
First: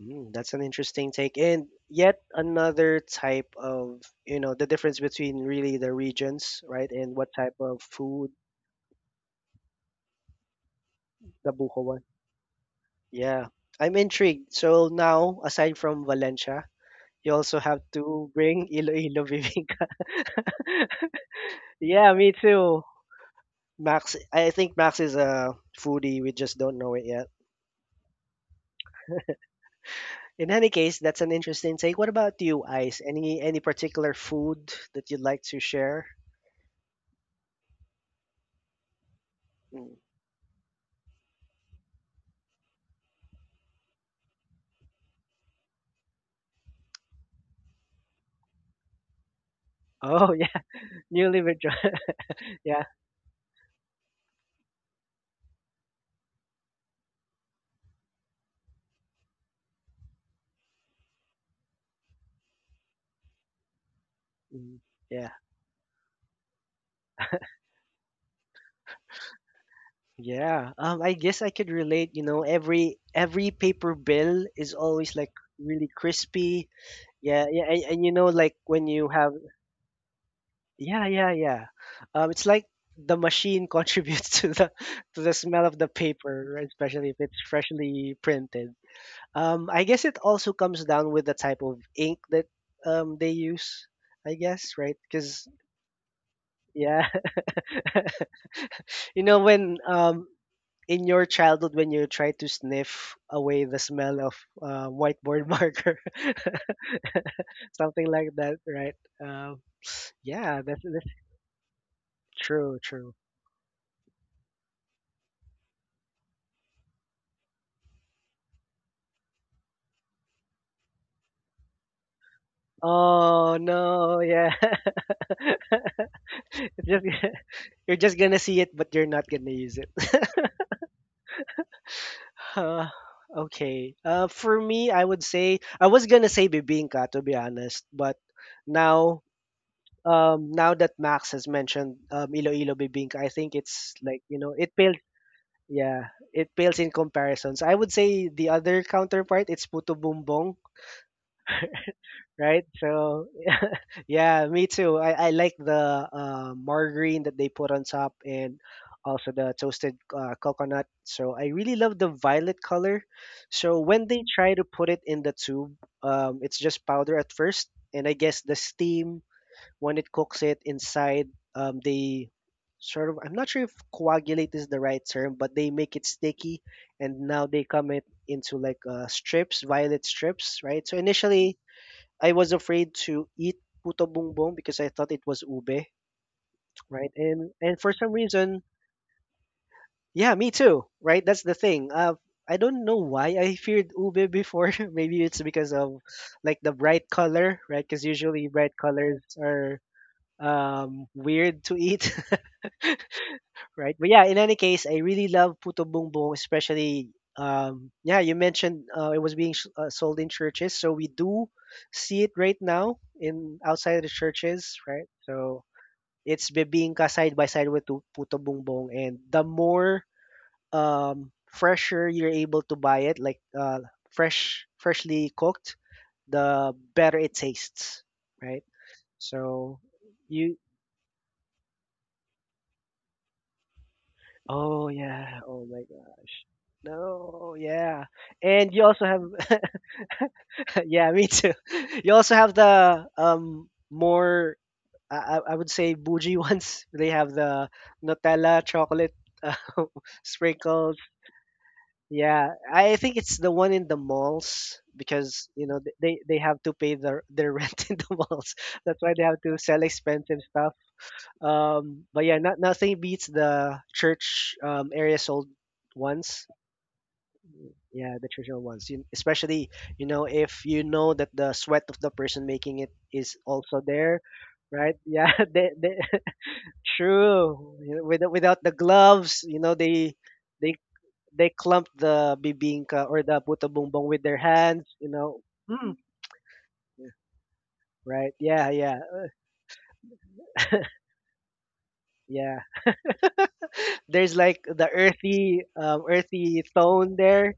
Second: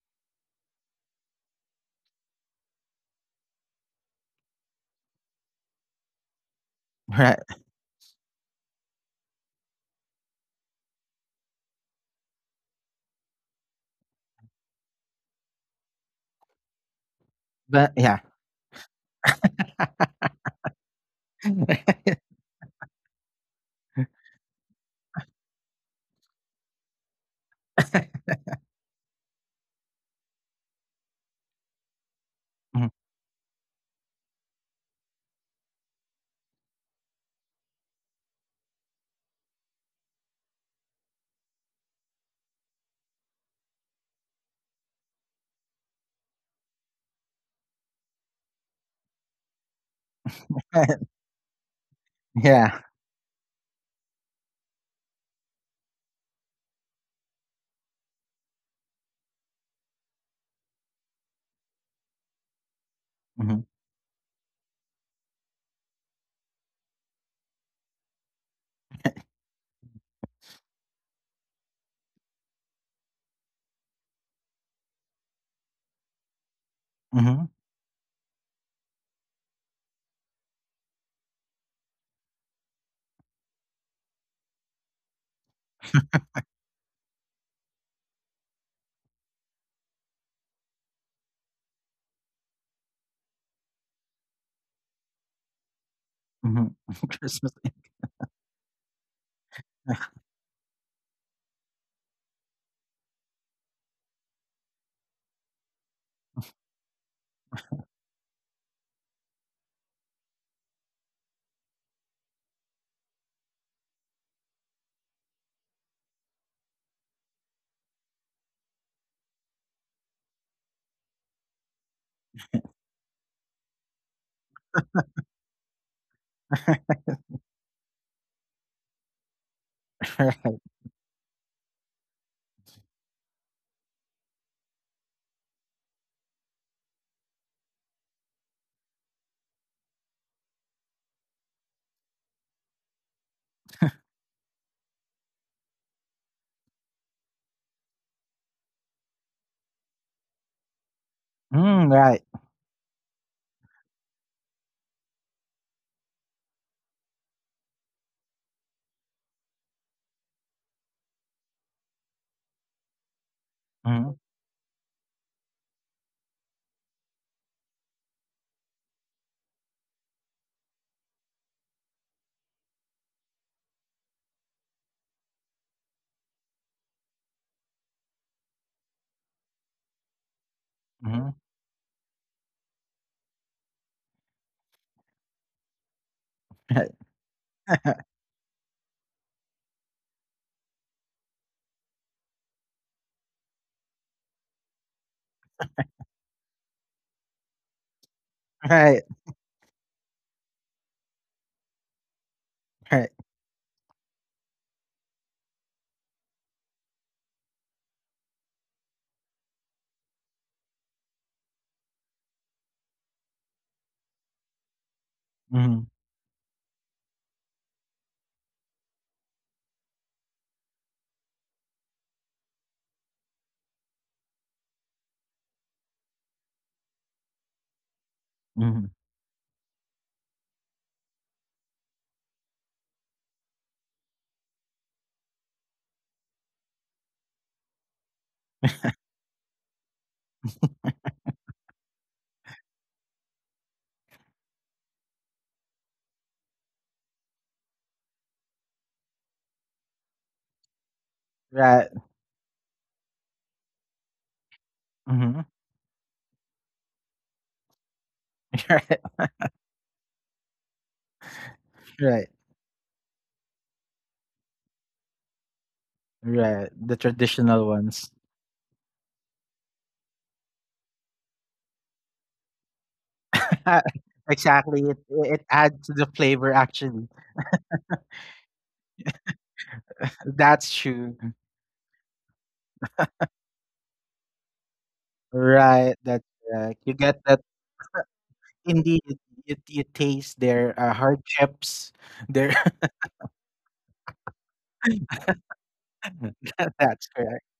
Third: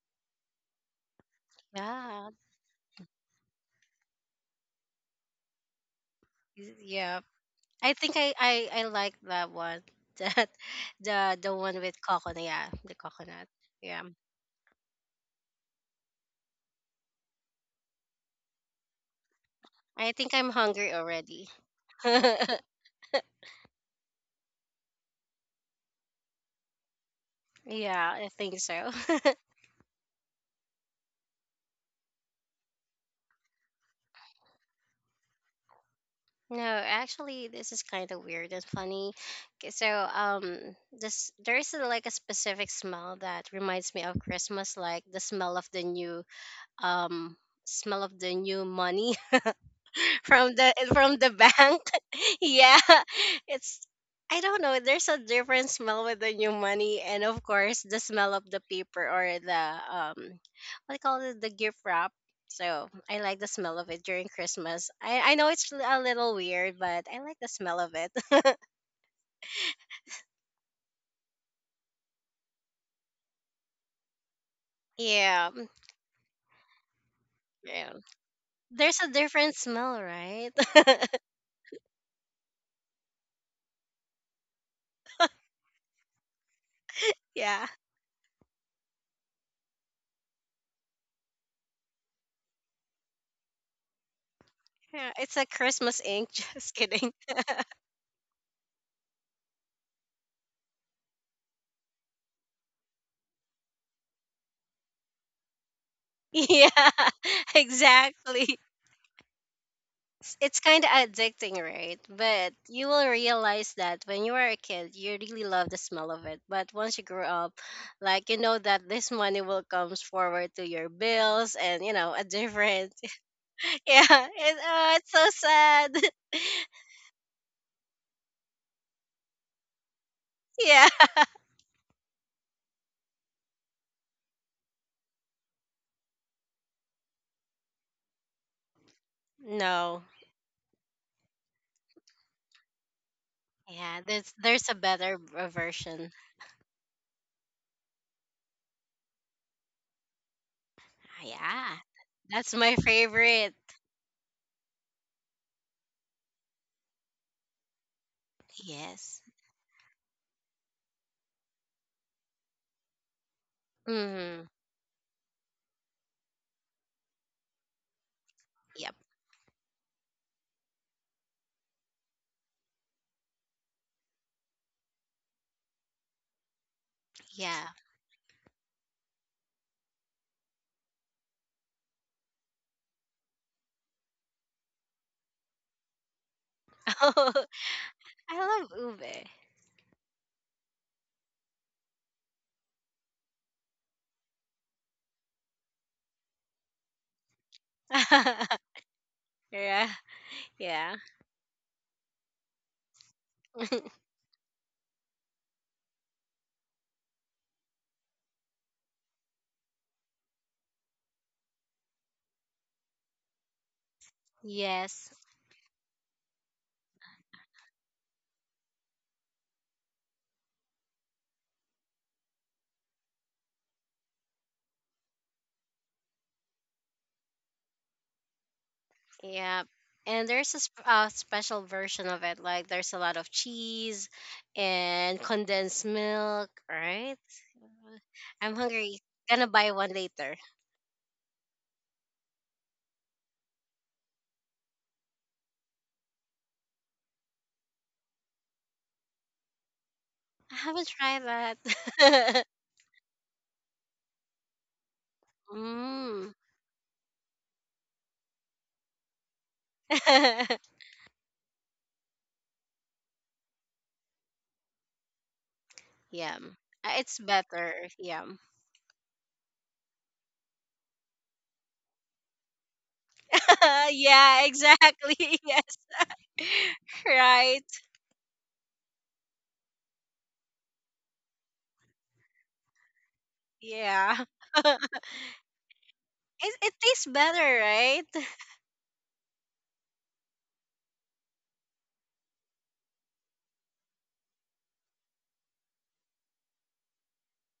Mm, that's an interesting take. And yet
Yeah,
another type of, you know, the difference between really the regions, right? And
yeah.
what
Right.
type of
I think
food,
I like that one. [laughs] That, the
the
the one
buko
with
one.
coconut. Yeah, the
Yeah,
coconut.
I'm
Yeah.
intrigued. So now, aside from Valencia, you also have
But yeah.
to bring Iloilo bibingka.
I think I'm hungry already.
[laughs]
[laughs]
[laughs]
Yeah, me
Yeah,
too. Max, I think Max is a foodie. We just don't know it yet.
I think so. [laughs]
In any case, that's an interesting take. What about you,
Mhm.
Ice? Any particular food that you'd like to share?
No, actually, this is kind of weird and funny. 'Kay, so,
Mm.
this there's like a specific smell that reminds me of Christmas, like the smell of the new, um, smell of the new money. [laughs]
Oh, [laughs]
from
yeah,
the
[laughs]
from the
newly withdrawn.
bank. [laughs]
[laughs]
Yeah,
Yeah.
Yeah.
it's I don't know. There's a different smell with the new money, and of course the smell of the paper, or the what do you call it, the gift wrap. So I like the
Mhm,
smell of it during
Mm.
Christmas. I
Yeah,
I know it's a little weird, but I like the smell of it. [laughs]
yeah. I guess I could relate. You know, every paper bill is always like
Yeah,
really crispy. Yeah,
mhm,
yeah, and,
yeah.
and you know, like when
There's
you
a
have,
different smell, right?
yeah,
[laughs]
yeah, yeah. It's like the machine contributes [laughs] to the smell of the paper, right? Especially if it's
Yeah.
freshly printed. I guess it also comes down with the type of ink that they use. I guess, right?
Yeah, it's a
Because
Christmas ink. [laughs] Just
mhm.
yeah,
[laughs]
kidding. [laughs]
Christmas.
[laughs] you know when in your childhood when you try to sniff away the smell of whiteboard [laughs] marker,
Yeah, [laughs]
[laughs] something like that,
exactly.
right? Um,
It's
yeah,
kind of
that's
addicting, right? But
true,
you will
true.
realize that when you were a kid, you really love the smell of it. But once you grow up, like, you know that this money will comes forward to your bills, and you know a different.
Oh
[laughs] Yeah,
no, yeah,
oh, it's so
[laughs]
sad. [laughs]
it's just [laughs] you're just gonna see it, but you're not gonna use it. [laughs]
[laughs]
Yeah.
Uh, okay. For me, I would say I was gonna say bibingka to be honest, but now,
No.
now that Max has mentioned Iloilo bibingka, I think it's
Yeah,
like
there's
you know
there's a
it pales.
better
Yeah,
version.
it pales in comparisons. I would say the other counterpart, it's Puto Bumbong,
Ah, yeah,
Mm, right.
that's
right?
my
So,
favorite.
[laughs] yeah, me too. I like the margarine that they put on top and
Yes.
also the toasted coconut. So, I really love the violet color. So, when
Mhm,
they
Mm.
try to put it in the tube, it's just powder at first. And I guess the
Yep.
steam when it cooks it inside they sort of, I'm not sure if coagulate is the right term, but they make it sticky and now they
Yeah.
come it into like strips, violet strips, right? So
mhm.
initially I was afraid to eat puto bumbong because I thought it was ube,
Right.
right? and
[laughs]
and for some
[laughs]
reason
I love ube.
yeah, me too, right? That's the thing, I don't know why I feared ube before. [laughs] Maybe it's because of like the bright color, right? Because usually
[laughs]
bright
Right,
colors are
Yeah. Yeah.
weird to eat. [laughs]
right.
Right. But
[laughs]
yeah, in any case, I really love Puto Bumbong, especially yeah, you mentioned it was being sold in churches, so we do see it right now in outside of the churches, right?
Yes.
So
Mhm,
it's bibingka side by side with Puto Bumbong and the more fresher you're able to buy it, like freshly cooked, the better it tastes, right?
mhm.
Yeah.
So
And there's
you.
a special version of it. Like there's a lot of cheese
Oh
and
yeah. Oh
condensed
my gosh.
milk, right?
No, yeah.
I'm
And you
hungry.
also
Gonna
have
buy one later.
[laughs] yeah, me too. [laughs] You also have the um, more I, I would say bougie ones. [laughs] They have the Nutella chocolate uh, [laughs]
I haven't
sprinkles.
tried
Right.
that.
Yeah. I think it's the one in the malls
Mhm.
because
[laughs]
you know
Mm.
they have to pay their rent [laughs] in the malls. That's why they
[laughs]
have to sell expensive
[laughs]
stuff.
Right,
But
right,
yeah, nothing beats the church area sold ones.
Yum.
right. The
It's
traditional
better.
ones.
Yeah, the
Yum.
trivial ones. You, especially, you know, if you know that the sweat of the person making it is
[laughs]
also
[laughs]
there,
Yeah,
Exactly,
right?
it
exactly.
Yeah,
[laughs]
it
[laughs]
Yes.
adds to the
[laughs]
flavor
[laughs]
actually.
Right.
true. Without the gloves, you know, they
That's
they
true.
they clump the bibingka or the buto bumbong
Yeah.
with their
[laughs] it,
hands, you know.
Right,
Mm.
that's
it
right. You
tastes
get
better,
that
right? [laughs]
Right? Yeah,
indeed, you taste their, hardships, their
yeah. There's like the earthy earthy
[laughs] that's
tone
correct.
there,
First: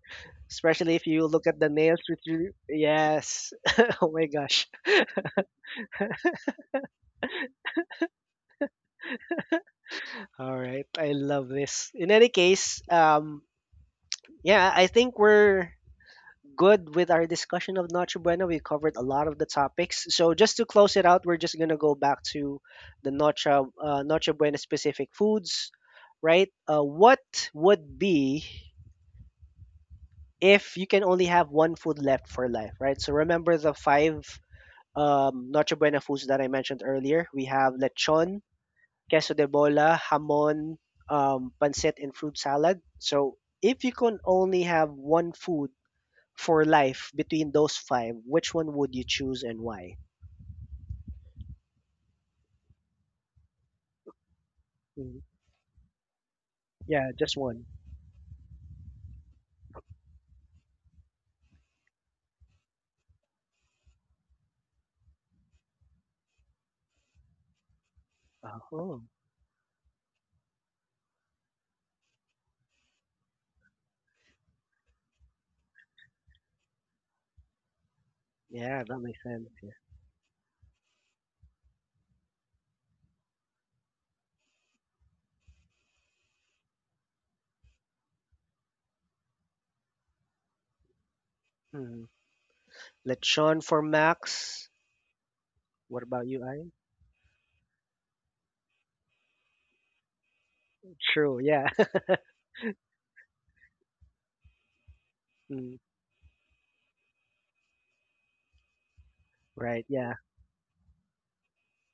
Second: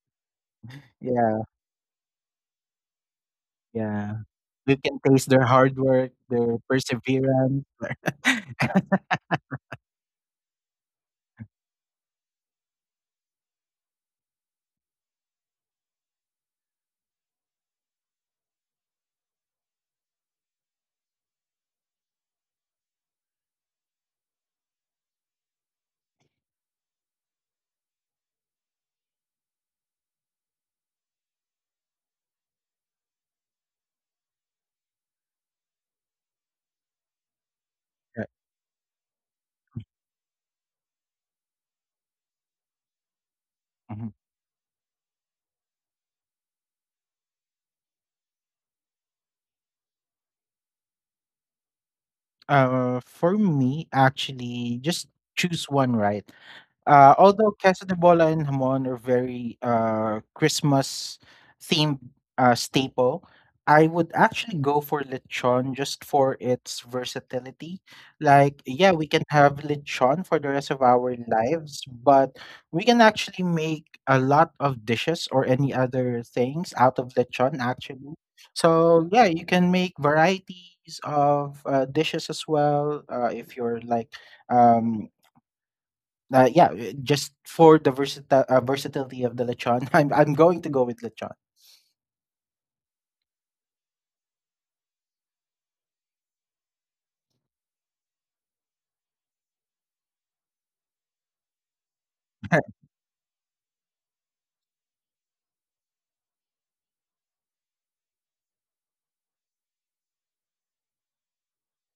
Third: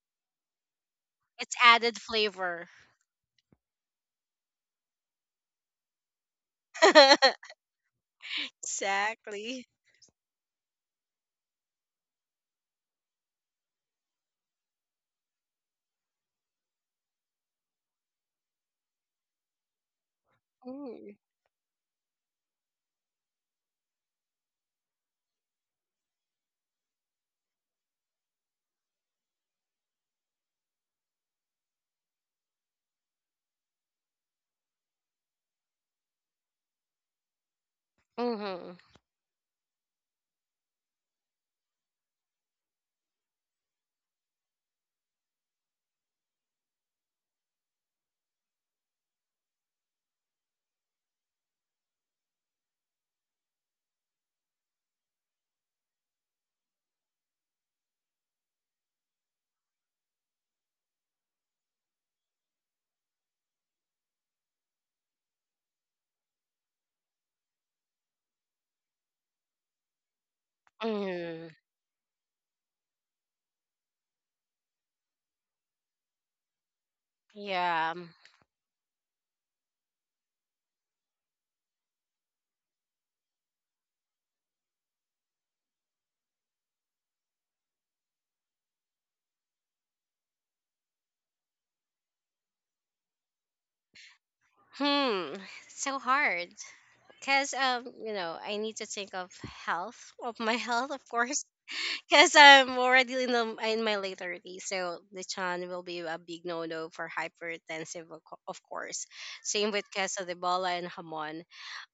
especially if you
Yeah,
look
It's
at the
added
nails with your
flavor.
yes. [laughs] oh
yeah.
my gosh.
You can taste their hard work, their
[laughs]
perseverance. [laughs]
Exactly.
All right, I love this. In any case, yeah, I think we're good with our discussion of Noche Buena. We covered a lot of the topics. So just to close it
Mm.
out, we're just gonna go back to the Noche Buena specific foods, right? What would be if you can only have one food left for life, right? So remember the five Noche Buena foods that I mentioned earlier. We have
Right.
lechon,
Mm-hmm.
queso de bola, hamon, pancit, and fruit salad. So if you
Mhm.
can only have one food for life between those five, which one would you choose and why?
For me, actually, just
Mhm.
choose one, right?
Yeah, just
Although
one.
queso de bola and Hamon are very Christmas themed staple, I would actually go for lechon just for its versatility. Like, yeah,
Oh,
we can have lechon for the rest of our
Mm.
lives, but we can actually make a lot of dishes or any other things out of lechon,
Yeah.
actually.
yeah, that
So,
makes
yeah, you
sense.
can
Yeah.
make varieties of dishes as well if you're like um yeah, just for the versatility of the lechon, [laughs] I'm going to go with lechon.
Mhm. Lechon for Max.
Hmm. So
What about you,
hard.
I?
Cause I need to think of health, of my [laughs] health, of
True,
course.
yeah. [laughs]
[laughs] Cause
[laughs]
I'm already in my late 30s, so lechon
Mm.
will be a big no no for hypertensive, of course. Same with
Right,
queso de bola and hamon.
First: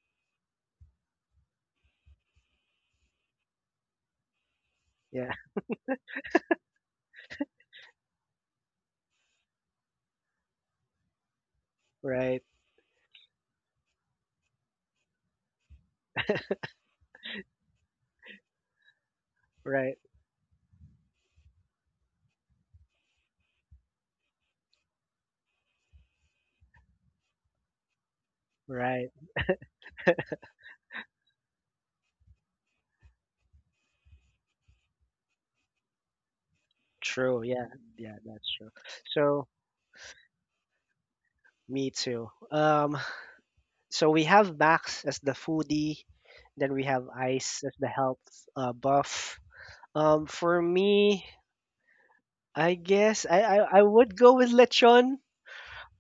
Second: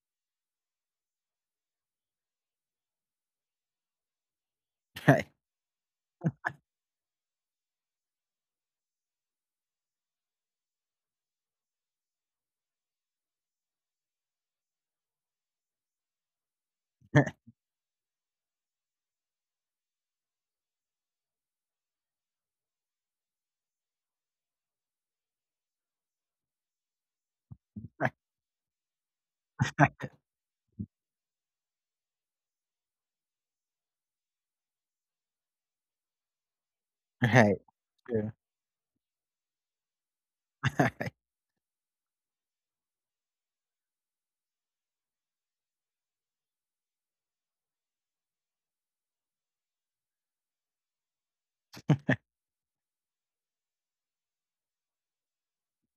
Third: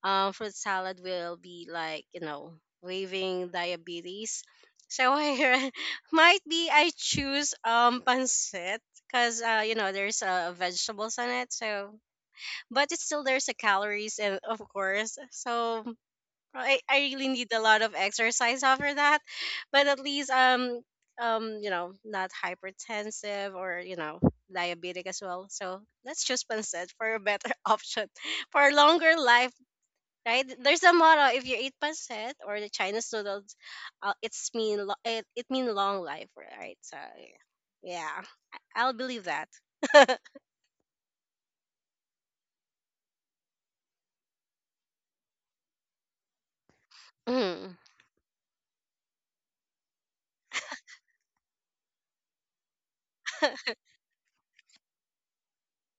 Fruit salad will be like, waiving diabetes, so [laughs]
Right,
yeah,
might be I choose pancit, because there's vegetables on it, so
right,
but it's still there's a calories, and of course, so I really need
[laughs]
a lot of exercise after that. But
right,
at least not hypertensive or diabetic as well, so let's choose pancit for a better [laughs] option for a
right.
longer life, right? There's a motto: if you eat pancit or the Chinese noodles, it mean long life, right? So
True,
right,
yeah,
true.
that's true.
I'll believe
So,
that. [laughs]
[laughs]
me too. So we have Max as the foodie, then we have Ice as
Mhm.
the health buff. For me, I guess I would go with lechon.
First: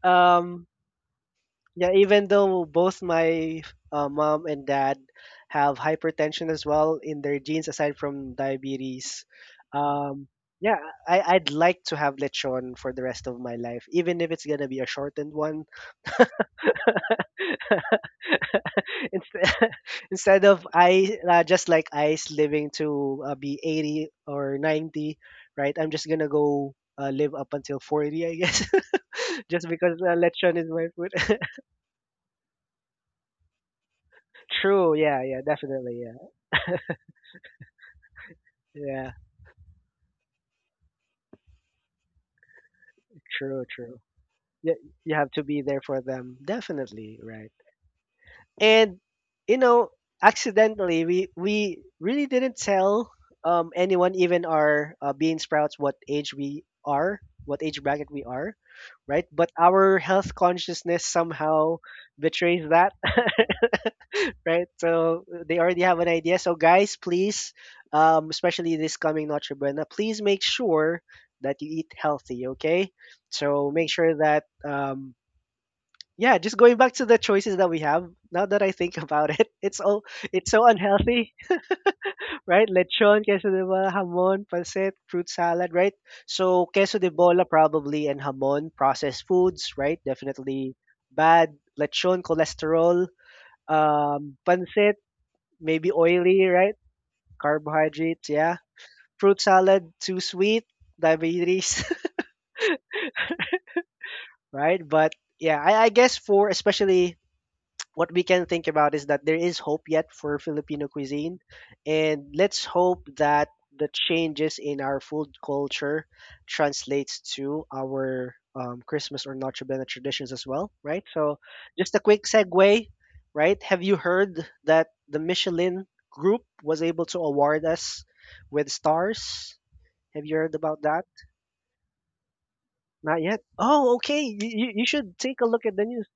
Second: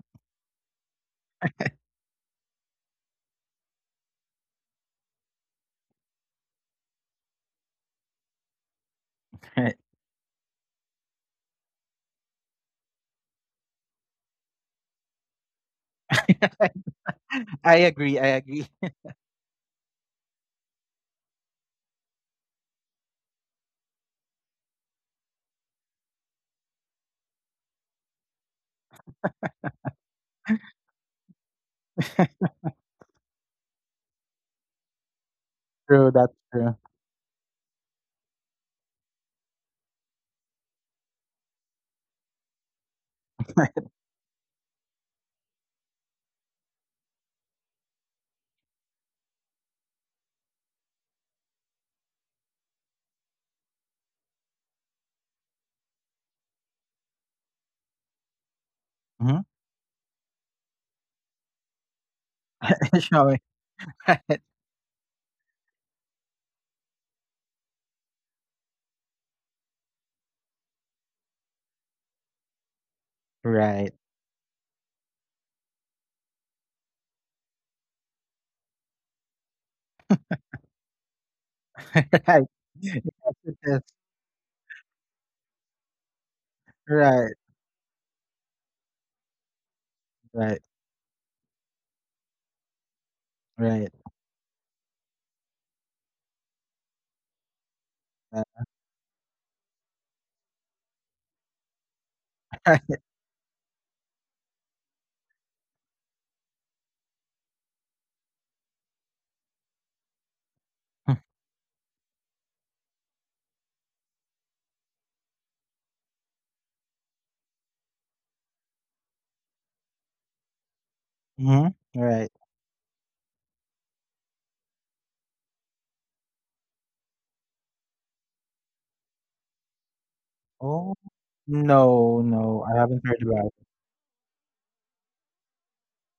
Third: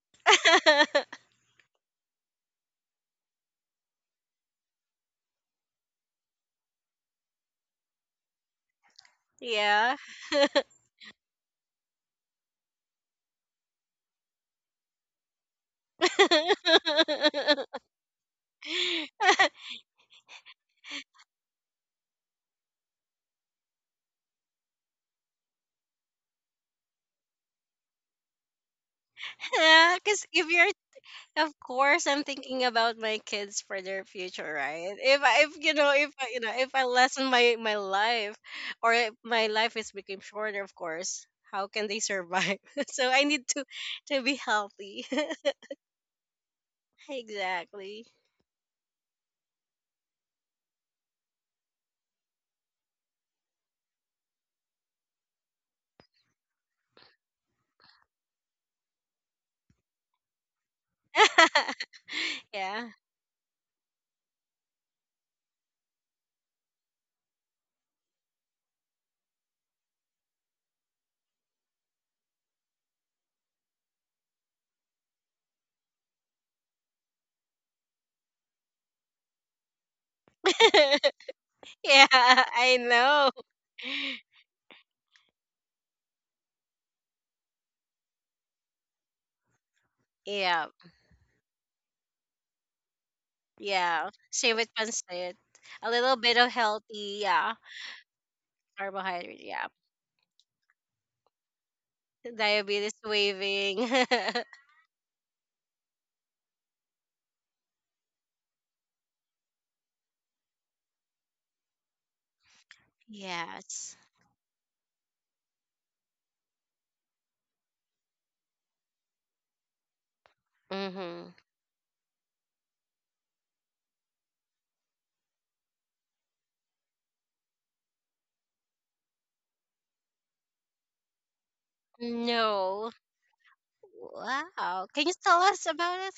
Um,
[laughs]
yeah, even though both my mom and dad have hypertension as well in their genes, aside from diabetes.
Right.
Yeah.
Um,
[laughs]
yeah, I'd like to have lechon for the rest of my life, even if it's gonna be a shortened one.
[laughs]
[laughs]
I
[laughs]
agree. I agree.
[laughs] Inst- [laughs] instead of I just like ice living to be 80 or 90. Right, I'm just gonna go live up until 40, I guess, [laughs] just
Yeah,
because
because if
lechon is
you're
my food.
of course, I'm
[laughs]
thinking about my kids for their future,
[laughs]
right?
true, yeah, yeah, definitely,
If
True.
yeah.
I,
That's
you know, if
true.
I lessen my life, or if
Yeah,
my life is became shorter, of course, how can they survive? [laughs] So I need to
true, true,
to be
yeah.
healthy.
You have to
[laughs]
be there for them, definitely, right?
Exactly.
And you know, accidentally, we really didn't tell anyone, even our bean sprouts, what age we are, what age bracket we are, right?
Hmm.
But our health consciousness somehow
[laughs]
betrays
Yeah.
that.
[laughs] Showing. [laughs]
[laughs] right, so they already have an idea. So guys, please, especially this coming Notre Buena, please make sure that you eat healthy, okay? So make
Right.
sure that yeah, just going back to the choices that we have, now that I think about it, [laughs] it's all, it's so
[laughs]
unhealthy.
Yeah,
[laughs] Right. Right.
[laughs] right,
I
Yes,
lechon,
know.
queso
it
de
is.
bola, hamon, pancit, fruit salad, right? So queso de
Right.
bola probably and hamon, processed foods, right?
Right.
Yeah,
Definitely bad. Lechon, cholesterol.
Right.
yeah. Same with
Pancit,
pancit. A
maybe
little bit
oily,
of
right?
healthy, yeah.
Carbohydrates, yeah. Fruit
Carbohydrate, yeah.
salad, too sweet, diabetes.
Diabetes
Right.
waving.
[laughs] right, but yeah, I guess for especially what we can think about is that there is hope yet for Filipino
[laughs]
cuisine. And let's
[laughs]
hope that the
Yes.
changes in our food culture translates to our Christmas or Noche Buena traditions as well, right?
Mm-hmm.
So,
Mhm,
just a quick
right.
segue, right? Have you heard that the Michelin group was able to award us with stars? Have you heard about
Oh,
that?
no, no, I
No.
haven't heard
Not yet.
about it.
Oh, okay.
Wow.
You
Can you
should
tell
take a look
us
at the
about
news.
it?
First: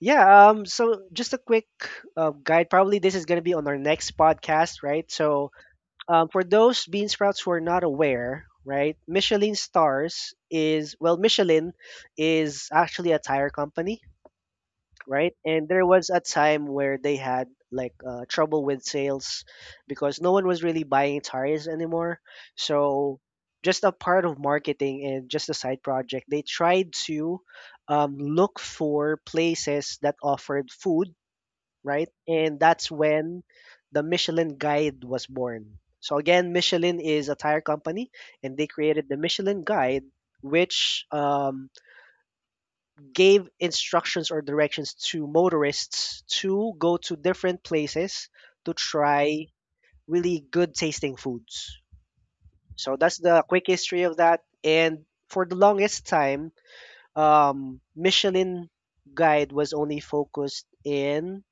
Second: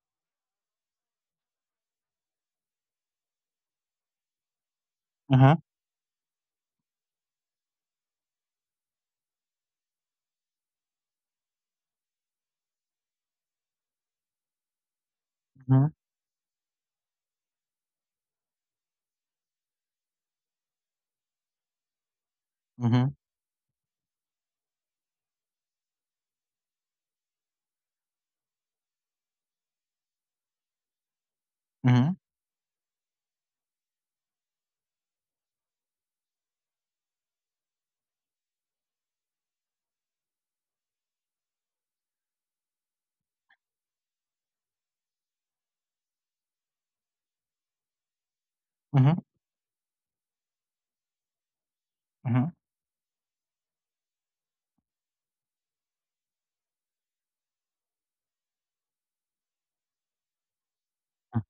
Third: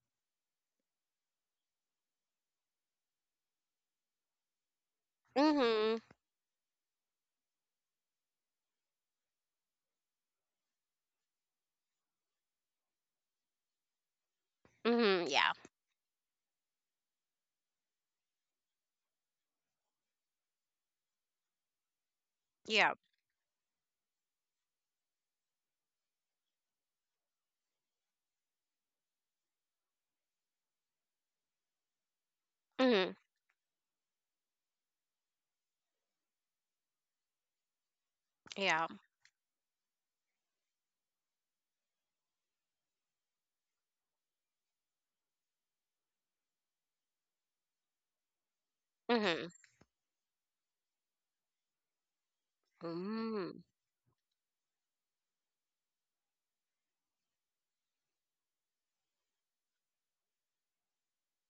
Yeah, so just a quick guide. Probably this is going to be on our next podcast, right? So,
Mhm,
Mm-hmm.
for those bean sprouts who are not aware, right, Michelin Stars is, well, Michelin is actually a tire company,
Mm-hmm.
right?
Yeah.
And there
mhm,
was a time where they had like trouble with sales, because no one was really buying tires anymore.
Yeah.
mhm,
So just a part of marketing and just a side project, they tried to look for places that offered food, right?
mhm,
And that's
Mm-hmm.
when the Michelin Guide was born. So again, Michelin is a tire company, and they
Yeah.
created the Michelin Guide, which gave instructions or directions to motorists to go to different places to
mhm,
try
Mm-hmm.
really good tasting foods.
mhm,
So that's the
Mm-hmm.
quick history of that. And for the longest time, Michelin guide was only focused
mm,
in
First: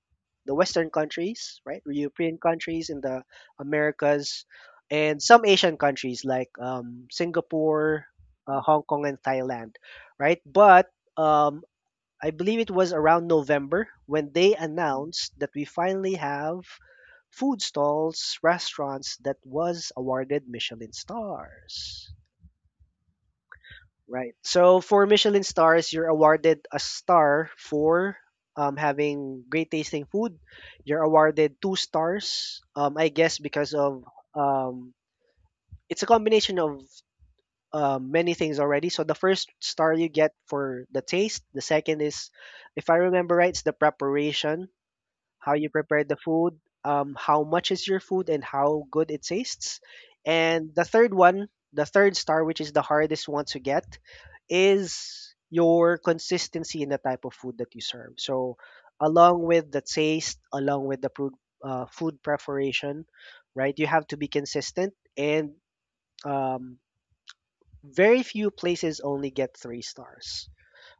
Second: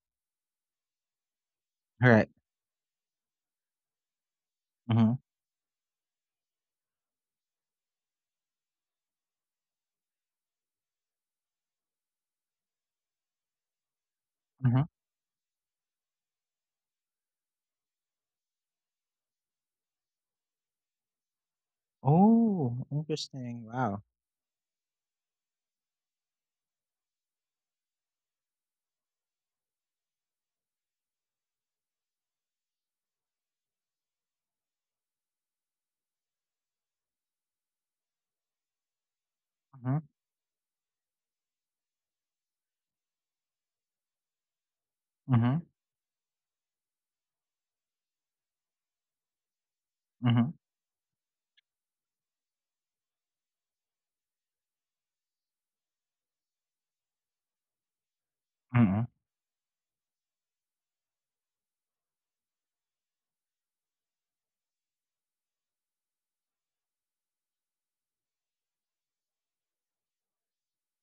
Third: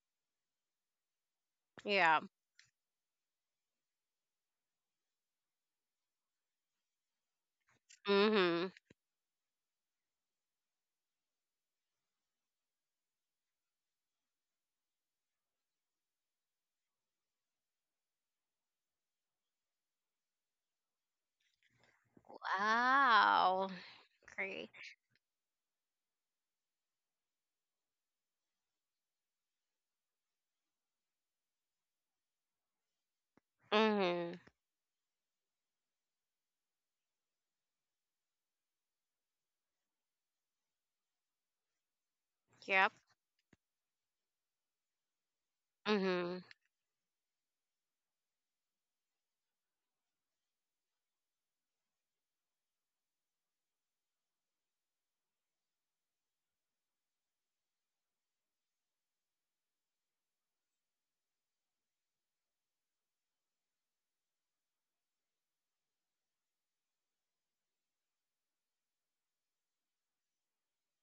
the Western countries, right?
Yeah.
right,
European countries, in the Americas,
mhm,
and some Asian countries like Singapore,
Mm-hmm.
Hong Kong, and Thailand, right? But um, I believe it was around November when they
mhm.
announced that we finally have food stalls, restaurants that was awarded Michelin stars.
Oh, interesting,
Wow.
wow.
Right.
Great.
So for Michelin stars, you're awarded a star for having great tasting food. You're awarded two stars, I guess, because of
Mm-hmm.
um, it's a combination of many things already. So the first star
Mhm,
you get for the taste, the second is, if
Yep.
I remember right, it's the preparation, how
mhm,
you prepare the
Mm-hmm.
food, how much is your food, and how good it tastes.
mhm,
And the third one, the third star, which is the hardest one to get, is your consistency in the type of food that you serve. So,
mhm,
along with the taste, along with the food, food preparation, right? You have to be consistent, and um, very few places only get three stars,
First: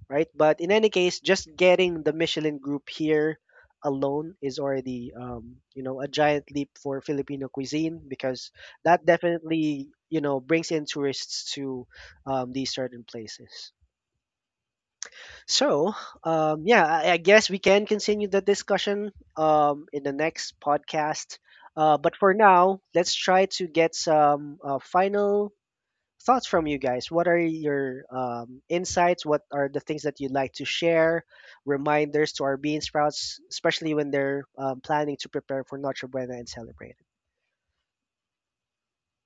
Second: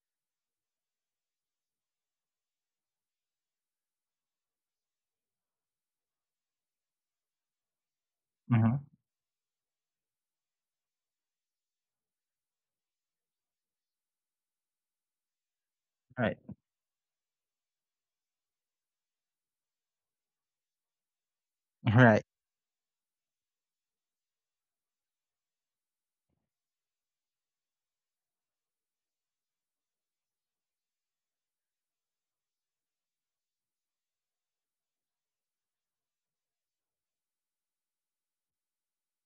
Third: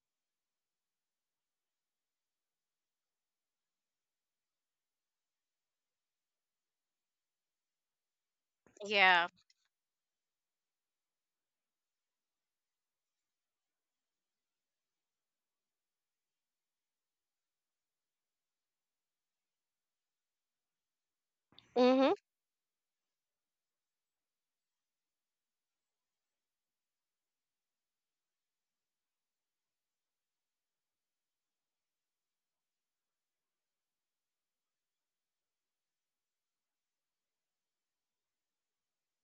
right? But in any case, just getting the Michelin group here alone is already, you know, a giant leap for Filipino cuisine, because
mhm,
that
Yeah.
definitely, you know, brings in tourists to these certain places. So,
right,
yeah, I guess we can continue the discussion in the next podcast.
Mm-hmm.
But
right.
for now, let's try to get some final thoughts from you guys. What are your insights? What are the things that you'd like to share? Reminders to our bean sprouts, especially when they're planning to prepare for Noche Buena and celebrate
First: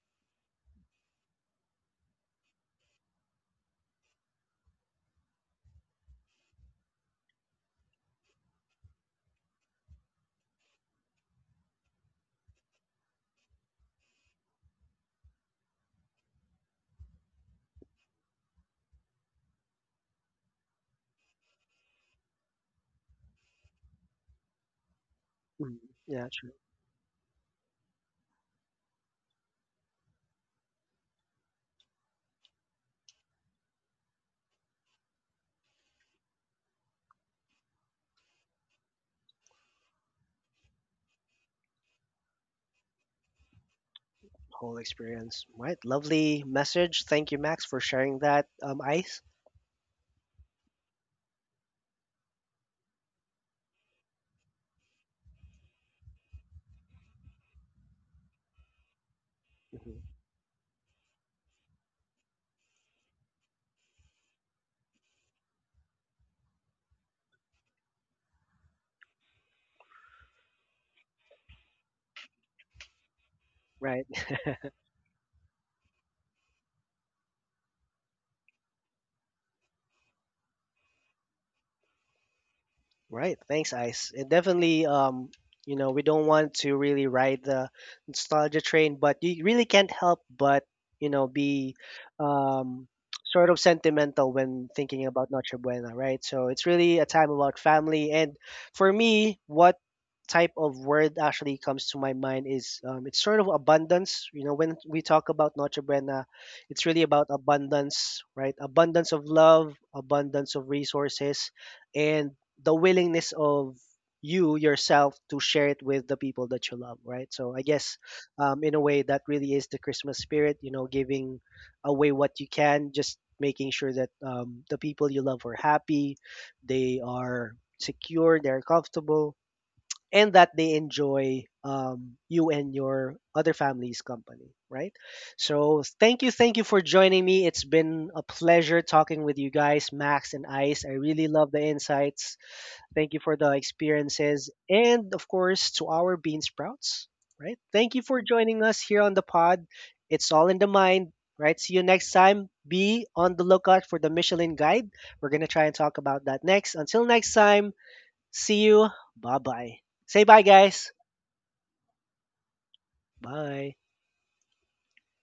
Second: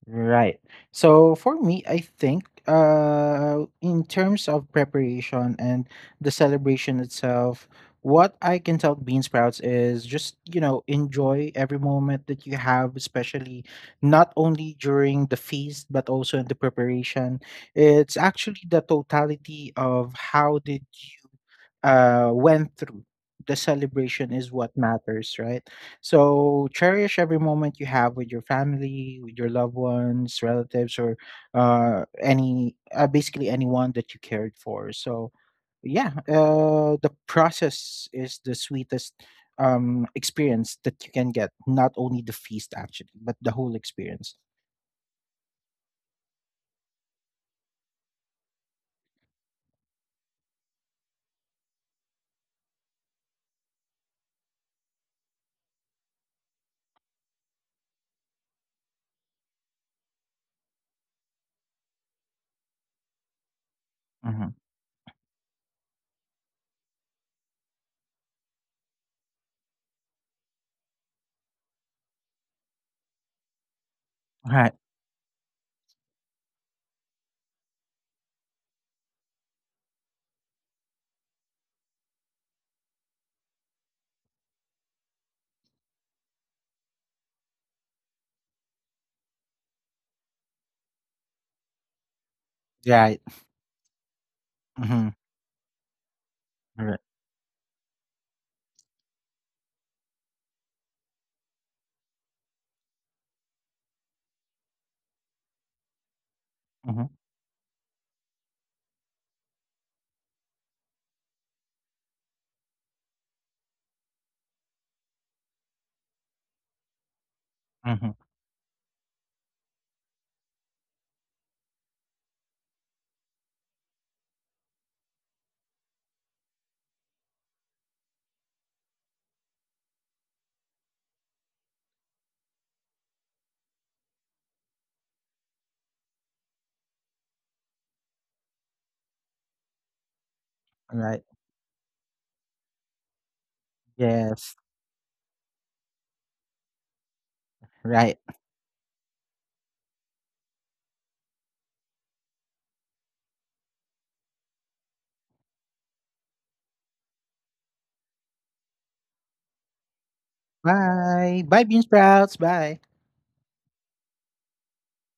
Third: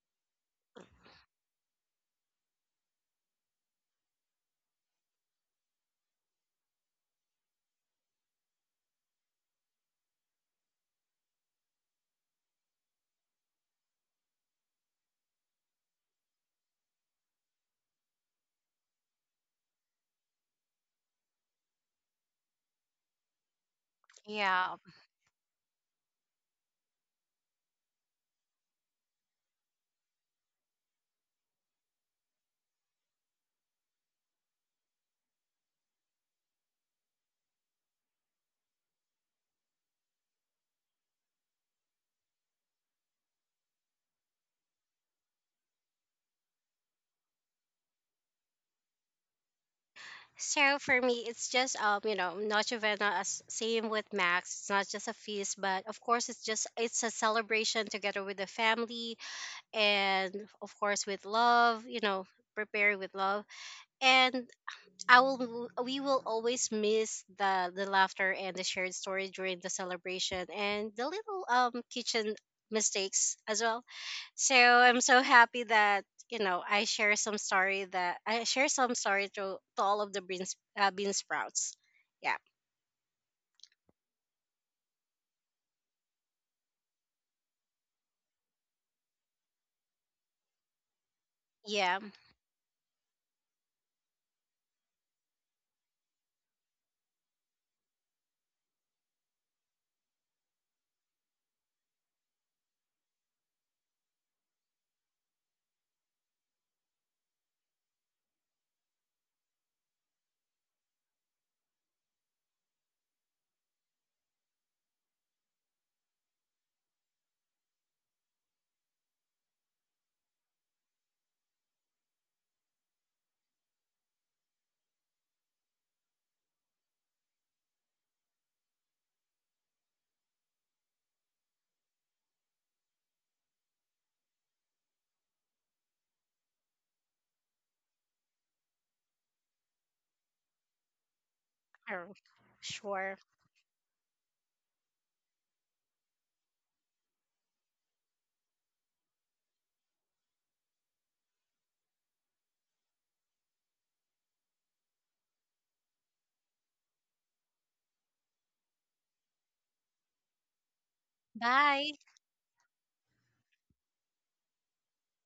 Right. So for me, I think in terms of preparation and the celebration itself, what I can tell bean sprouts is just, you know, enjoy every moment that you have, especially not only during the feast but also in the preparation. It's actually the totality of how did you went through. The celebration is what
Yeah.
matters, right?
it. Mm, yeah, true.
So cherish every moment you have with your family, with your loved ones, relatives, or any basically anyone that you cared for. So yeah, the process is the sweetest experience that you can get. Not only the feast actually, but the whole experience.
Whole experience. Right. Lovely message. Thank you, Max, for sharing that ice.
So for me, it's just Noche Vena, as same with Max. It's not just a feast, but of course, it's a celebration together with the family,
Mhm.
and of course, with love, prepare with love, and
Mhm.
I will we will always miss the laughter and the shared story during the celebration, and the little kitchen mistakes as well.
Right.
So
Right.
I'm so happy that I share some story to all of the bean sprouts. Yeah.
Right. Thanks, Ice. It definitely, you know, we don't want to really ride the nostalgia train, but you really can't help but, you know, be
Yeah.
um,
Right.
sort of sentimental when thinking
Mhm.
about Noche Buena, right? So it's really
Right.
a time about family. And for me, what type of word actually comes to my mind is it's sort of abundance. You know, when we talk about Noche Buena, it's really
Mhm.
about abundance, right? Abundance of love, abundance of resources. And the willingness of you yourself to share it with the people that you love, right? So I guess
Mhm.
in a way that really is the Christmas spirit, you know, giving away what you can, just making sure that the people you love are happy, they are secure, they're comfortable, and that they enjoy you and your other family's company, right? So thank you for joining me. It's been a pleasure talking with you guys, Max and Ice. I
Right.
really love the
Sure.
insights. Thank
Sure.
you for the experiences
Yes.
and, of course, to our bean sprouts, right? Thank you
Right.
for joining us here on the pod. It's all in the mind, right? See you next time. Be on the lookout for the Michelin guide. We're going to try and talk about that next. Until next time, see you. Bye bye. Say bye, guys.
Bye. Bye, bean
Bye.
sprouts. Bye.
Bye.